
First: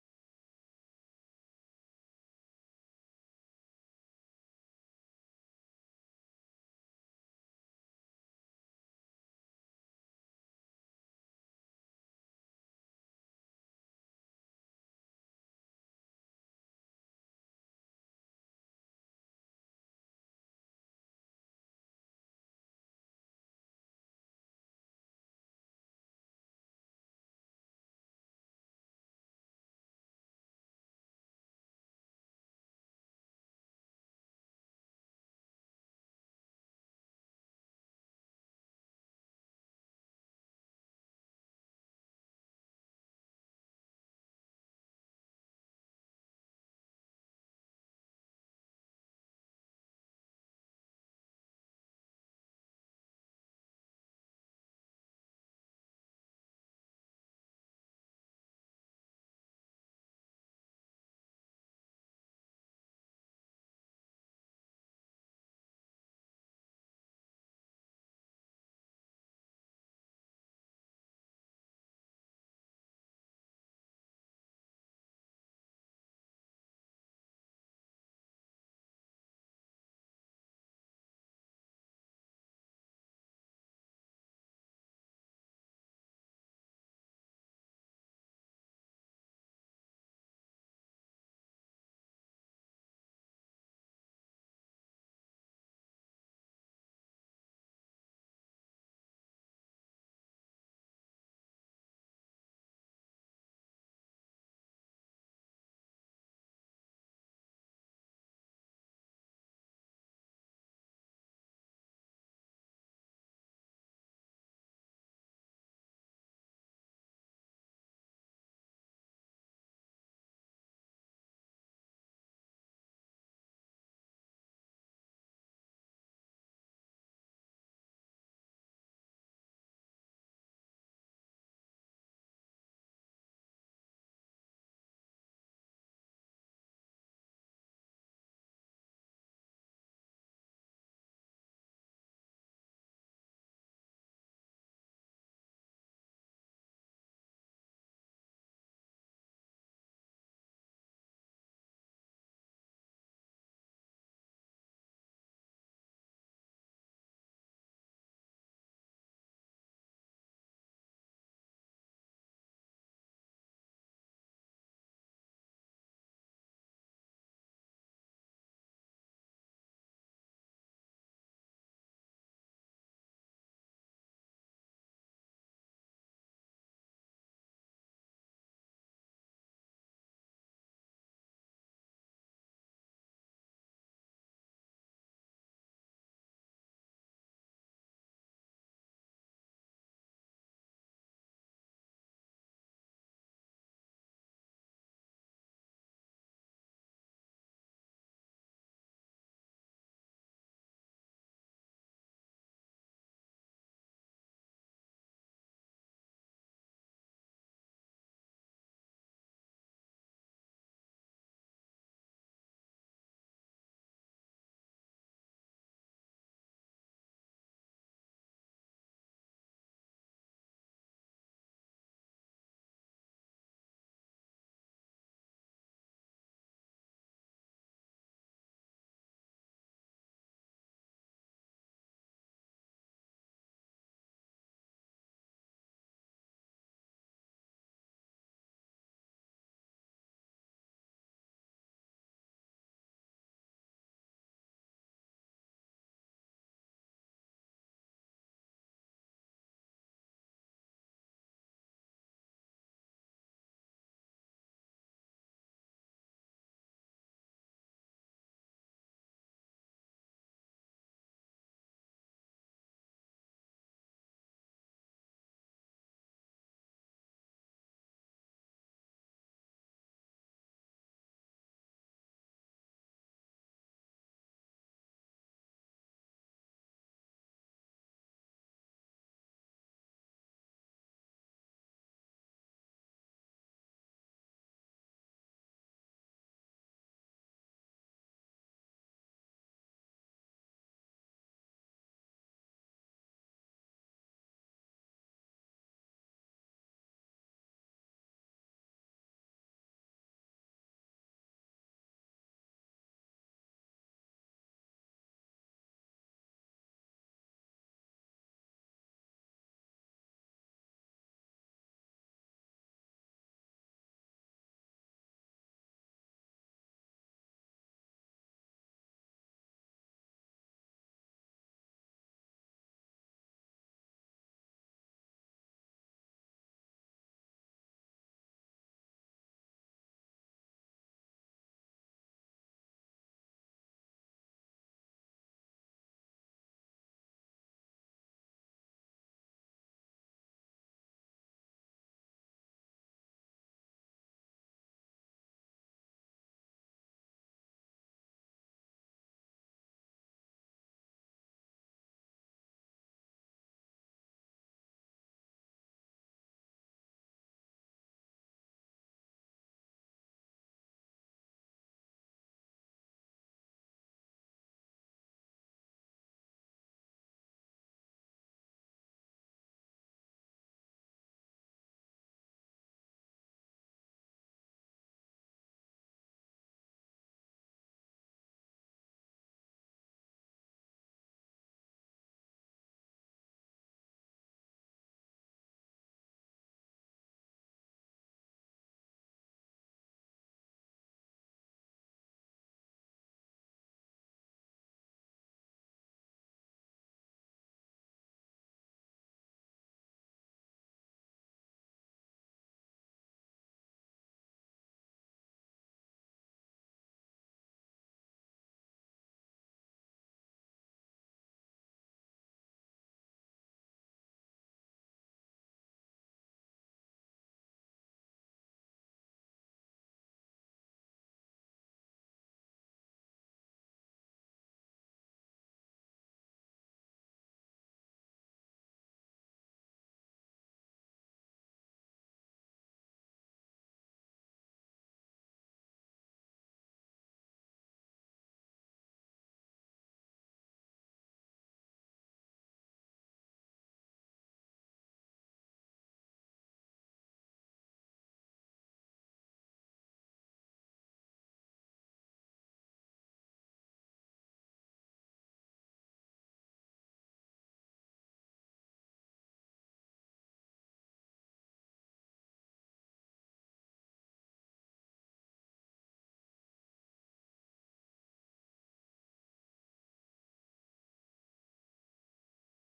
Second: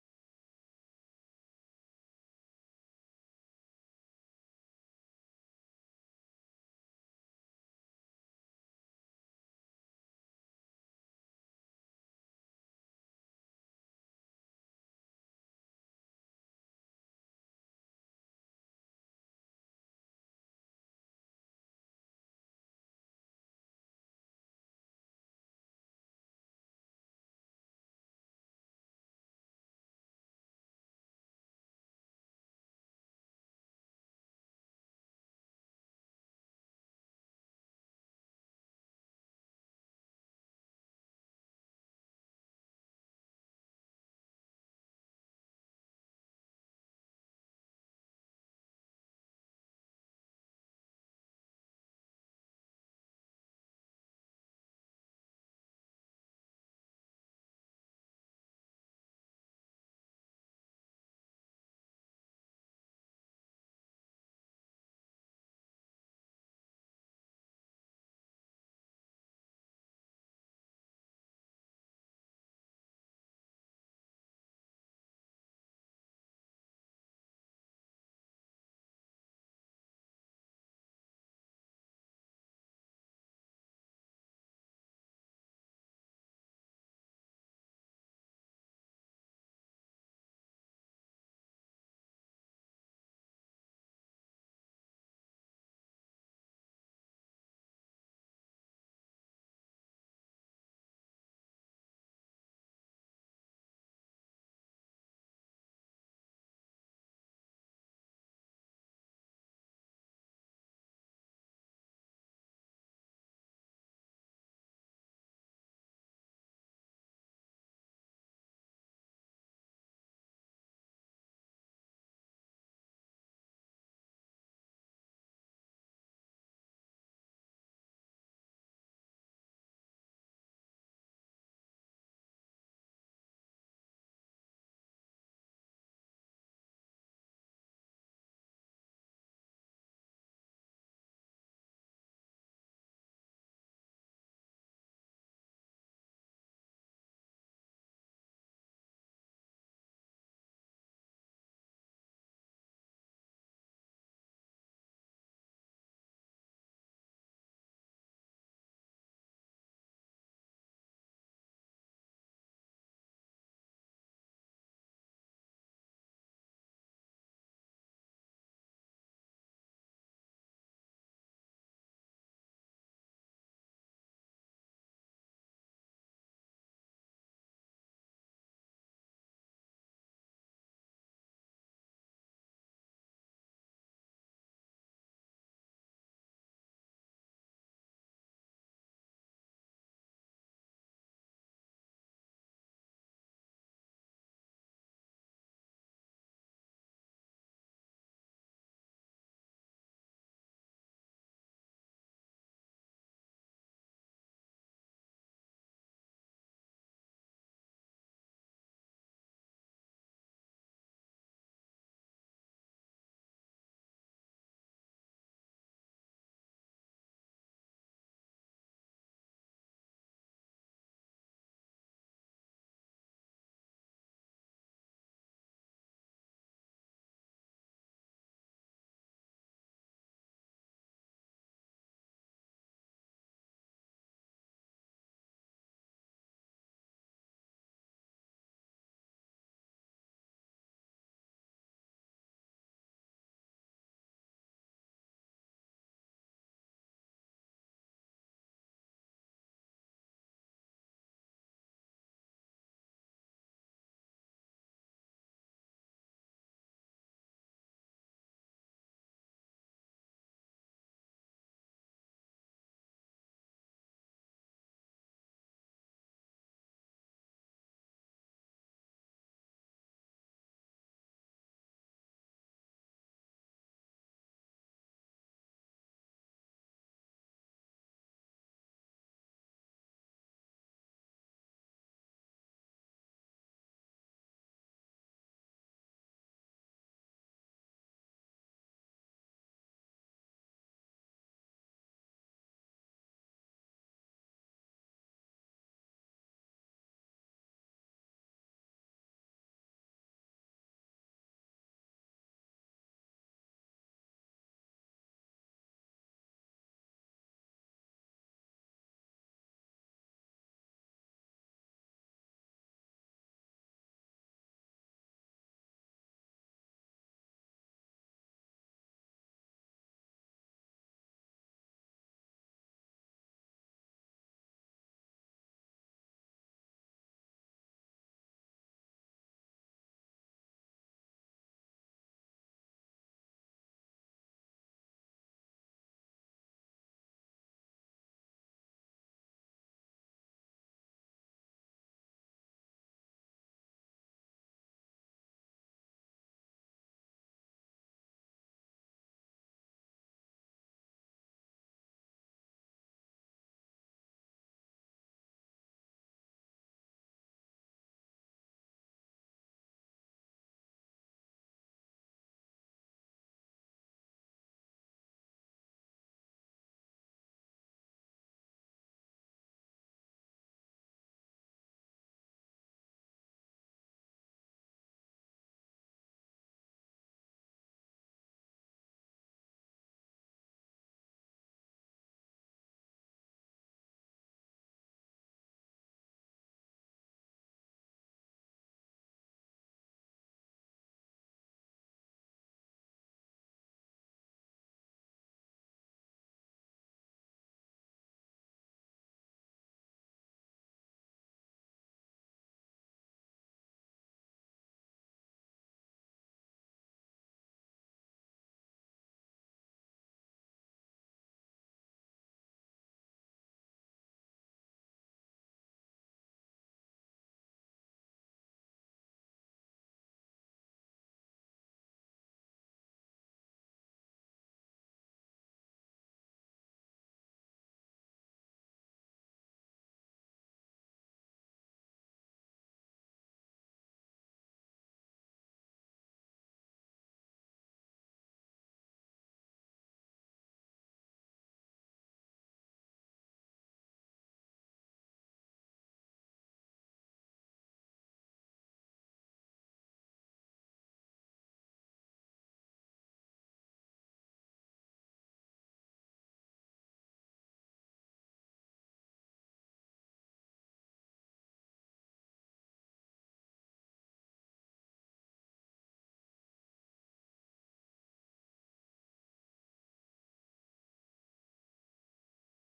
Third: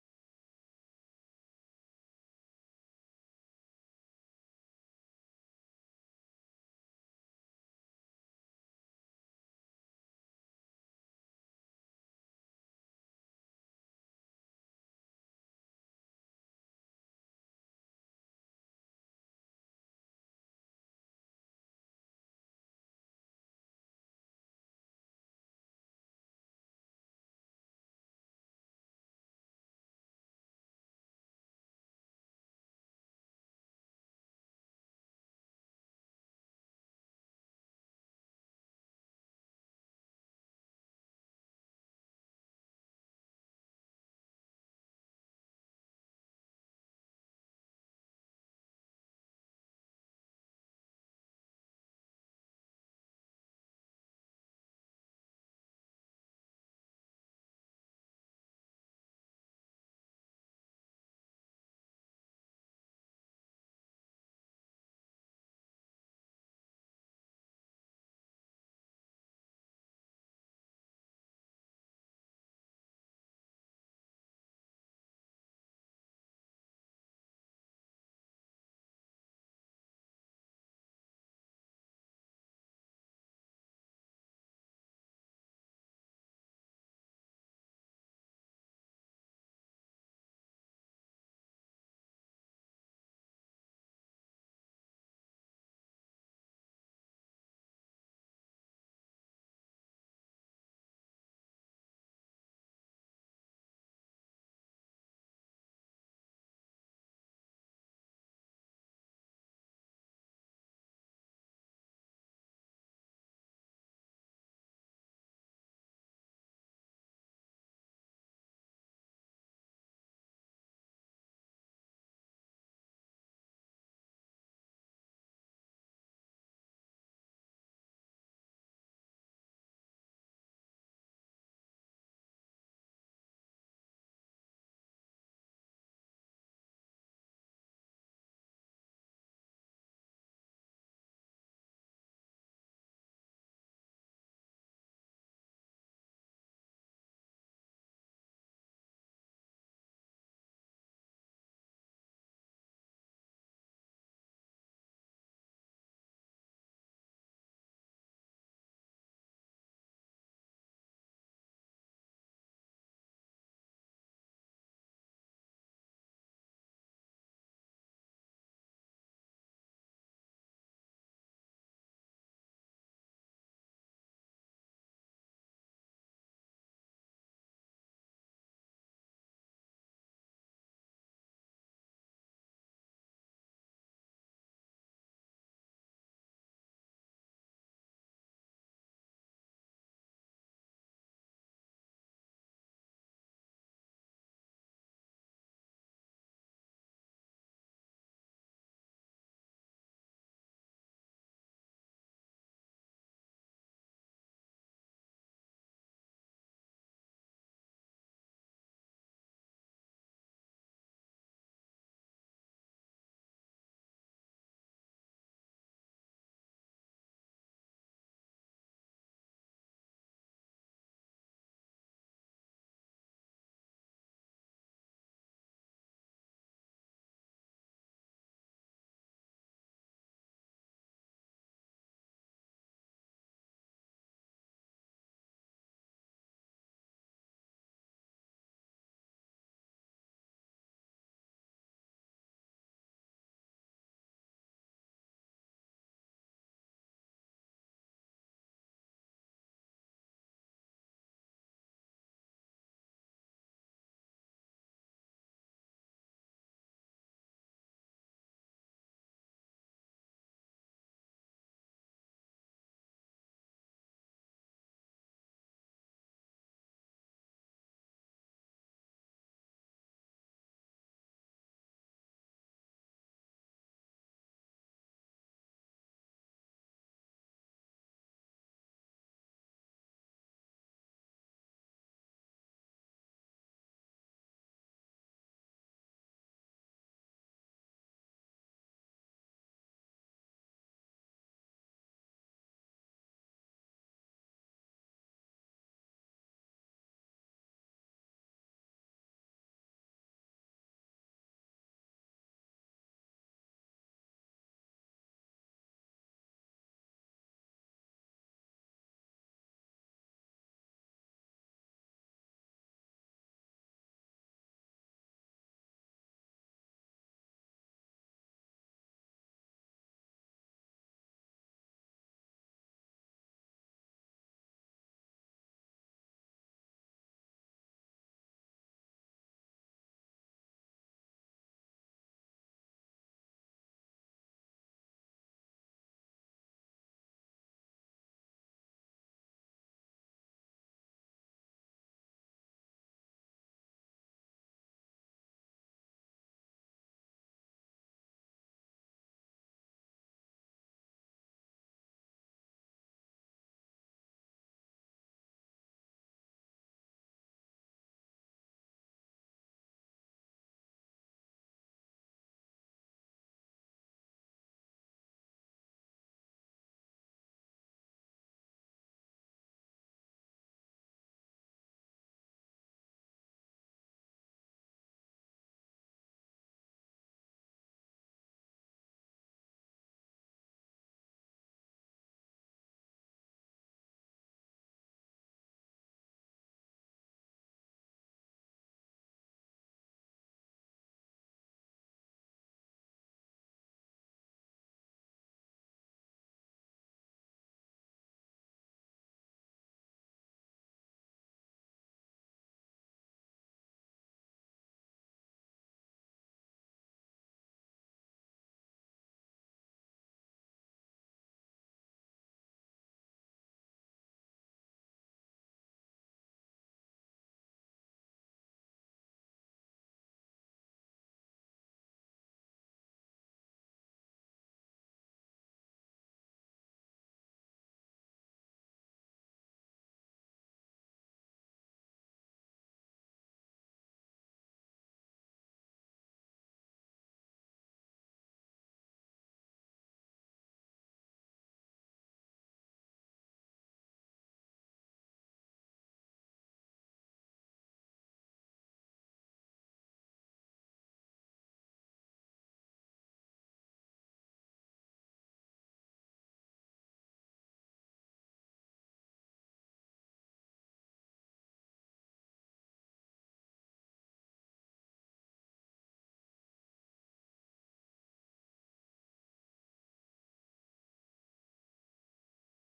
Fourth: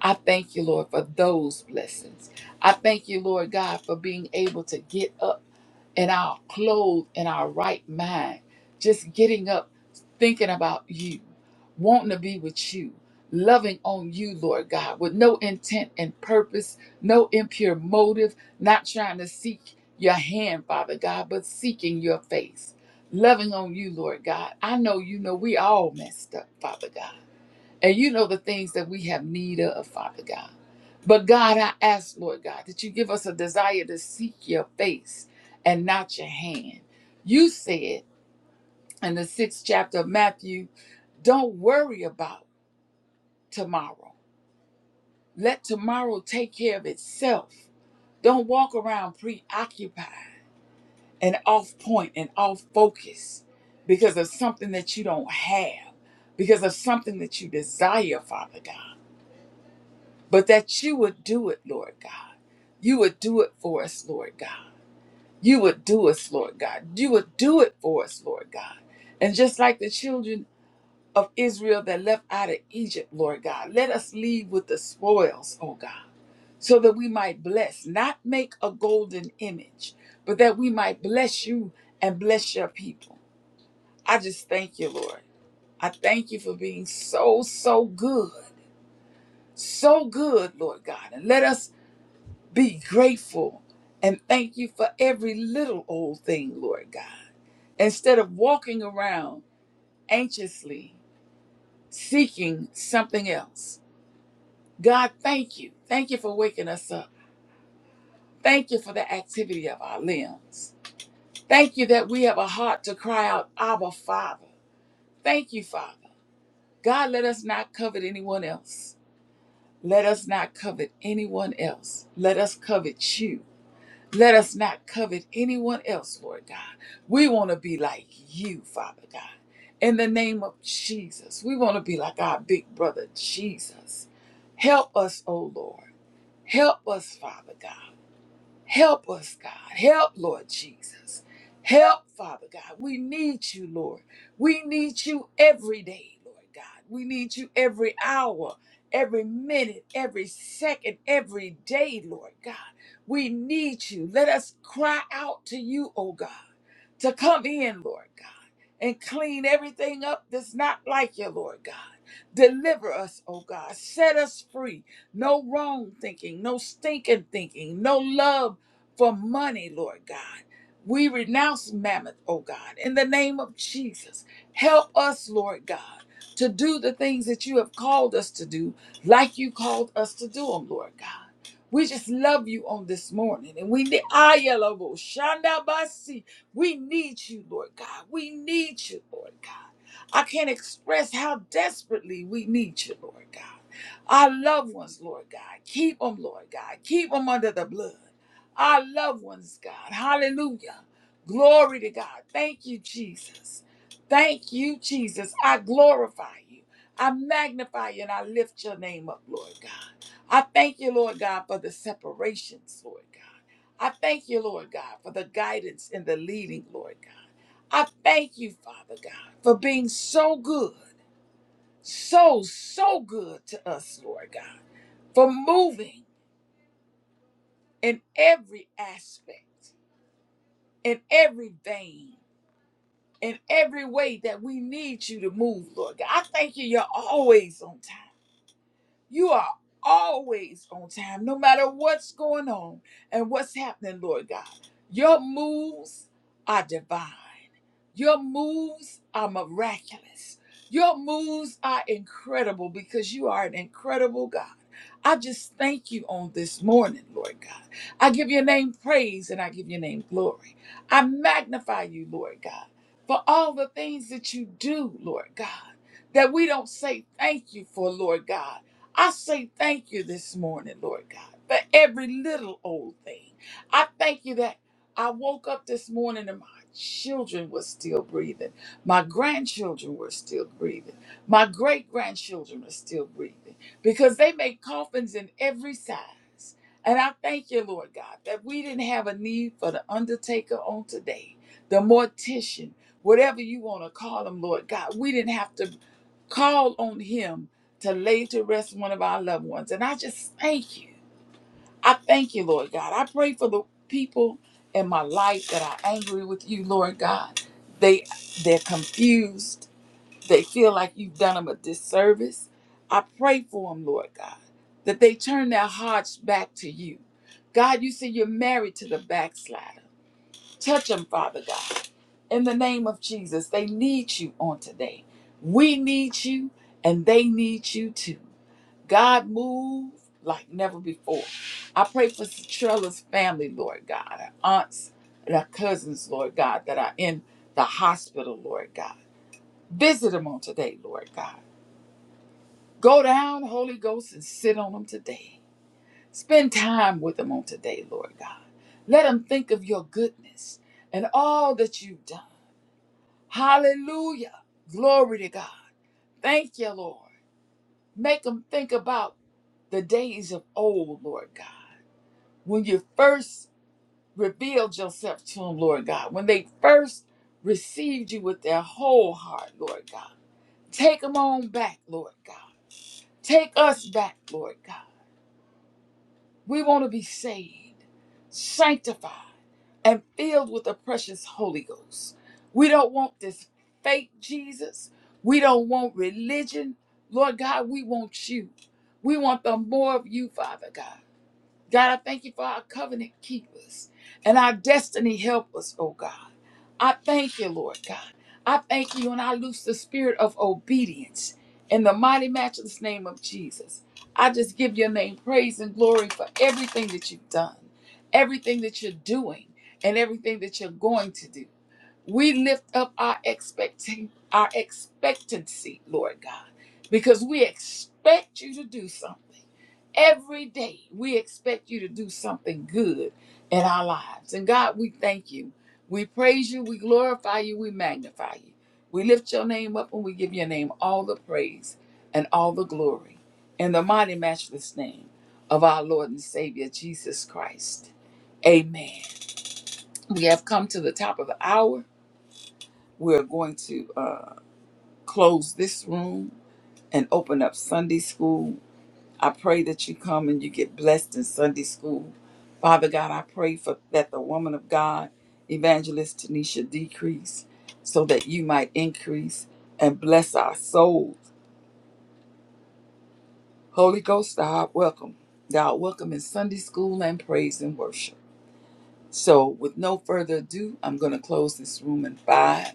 Speaker 4: I thank you, Lord, for those blessings. I thank you, Lord God, for being able to get up in our clothes, in our right mind, just getting up, thinking about you, wanting to be with you, loving on you, Lord God, with no intent and purpose, no impure motive, not trying to seek your hand, Father God, but seeking your face. Loving on you, Lord God. I know you know we all messed up, Father God. And you know the things that we have need of, Father God. But God, I ask, Lord God, that you give us a desire to seek your face and not your hand. You said in the sixth chapter of Matthew, don't worry about tomorrow. Let tomorrow take care of itself. Don't walk around preoccupied and off point and off focus because of something that you don't have, because of something that you desire, Father God. but that you would do it, Lord God. You would do it for us, Lord God. You would do us, Lord God. You would do it for us, Lord God. And just like the children of Israel that left out of Egypt, Lord God, let us leave with the spoils, oh God, so that we might bless, not make a golden image, but that we might bless you and bless your people. I just thank you, Lord. I thank you for being so, so good. So good, Lord God. And let us Be grateful and thank you for every little old thing, Lord God. Instead of walking around anxiously seeking something else, God, thank you. Thank you for waking us up. Thank you for the activity of our limbs. Thank you that we have a heart to cry out, Abba, Father. Thank you, Father. God, let us not covet anyone else. Let us not covet anyone else. Let us covet you. Let us not covet anyone else, Lord God. We want to be like you, Father God. In the name of Jesus, we want to be like our big brother Jesus. Help us, O Lord. Help us, Father God. Help us, God. Help, Lord Jesus. Help, Father God. We need you, Lord. We need you every day, Lord God. We need you every hour, every minute, every second, every day, Lord God. We need you. Let us cry out to you, oh God, to come in, Lord God, and clean everything up that's not like you, Lord God. Deliver us, oh God. Set us free no wrong thinking, no stinking thinking, no love for money, Lord God. We renounce mammoth, oh God, in the name of Jesus. Help us, Lord God, to do the things that you have called us to do, like you called us to do them, Lord God. We just love you on this morning, and we need Ayalabo, Shandabasi. We need you, Lord God. We need you, Lord God. I can't express how desperately we need you, Lord God. Our loved ones, Lord God, keep them, Lord God. Keep them under the blood. Our loved ones, God. Hallelujah. Glory to God. Thank you, Jesus. Thank you, Jesus. I glorify you. I magnify you and I lift your name up, Lord God. I thank you, Lord God, for the separations, Lord God. I thank you, Lord God, for the guidance and the leading, Lord God. I thank you, Father God, for being so good so, so good to us, Lord God, for moving in every aspect, in every vein, in every way that we need you to move, Lord God. I thank you, you're always on time. You are always on time, no matter what's going on and what's happening, Lord God. Your moves are divine, your moves are miraculous, your moves are incredible because you are an incredible God. I just thank you on this morning, Lord God. I give your name praise and I give your name glory. I magnify you, Lord God, for all the things that you do, Lord God, that we don't say thank you for, Lord God I say thank you this morning, Lord God, for every little old thing. I thank you that I woke up this morning and my children were still breathing. My grandchildren were still breathing. My great grandchildren are still breathing because they make coffins in every size. And I thank you, Lord God, that we didn't have a need for the undertaker on today, the mortician, whatever you want to call him, Lord God. We didn't have to call on him to lay to rest one of our loved ones. And I just thank you. I thank you, Lord God. I pray for the people in my life that are angry with you, Lord God. They they're confused. They feel like you've done them a disservice. I pray for them, Lord God, that they turn their hearts back to you. God, you see, you're married to the backslider. Touch them, Father God. In the name of Jesus, they need you on today. We need you, and they need you too. God moved like never before. I pray for Trella's family, Lord God, her aunts and her cousins, Lord God, that are in the hospital, Lord God. Visit them on today, Lord God. Go down, Holy Ghost, and sit on them today. Spend time with them on today, Lord God. Let them think of your goodness and all that you've done. Hallelujah. Glory to God. Thank you, Lord. Make them think about the days of old, Lord God when you first revealed yourself to them, Lord God, when they first received you with their whole heart, Lord God. Take them on back, Lord God. Take us back, Lord God. We want to be saved, sanctified, and filled with the precious Holy Ghost. We don't want this fake Jesus. We don't want religion. Lord God, we want you. We want the more of you, Father God. God, I thank you for our covenant keepers and our destiny helpers, oh God. I thank you, Lord God. I thank you and I loose the spirit of obedience in the mighty matchless name of Jesus. I just give your name praise and glory for everything that you've done, everything that you're doing, and everything that you're going to do. We lift up our expecting our expectancy, Lord God, because we expect you to do something. Every day we expect you to do something good in our lives. And God, we thank you. We praise you, we glorify you, we magnify you. We lift your name up and we give your name all the praise and all the glory in the mighty matchless name of our Lord and Savior Jesus Christ. Amen. We have come to the top of the hour we're going to uh, close this room and open up Sunday school. I pray that you come and you get blessed in Sunday school. Father God, I pray for that the woman of God, Evangelist Tanisha, decrease so that you might increase and bless our souls. Holy Ghost, thou art welcome. Thou art welcome in Sunday school and praise and worship. So, with no further ado, I'm going to close this room in five,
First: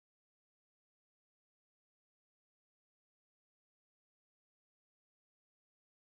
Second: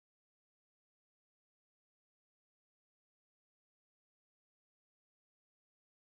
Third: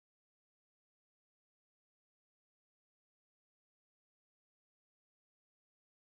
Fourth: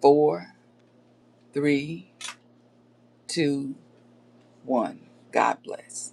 Speaker 4: four, three, two one. God bless.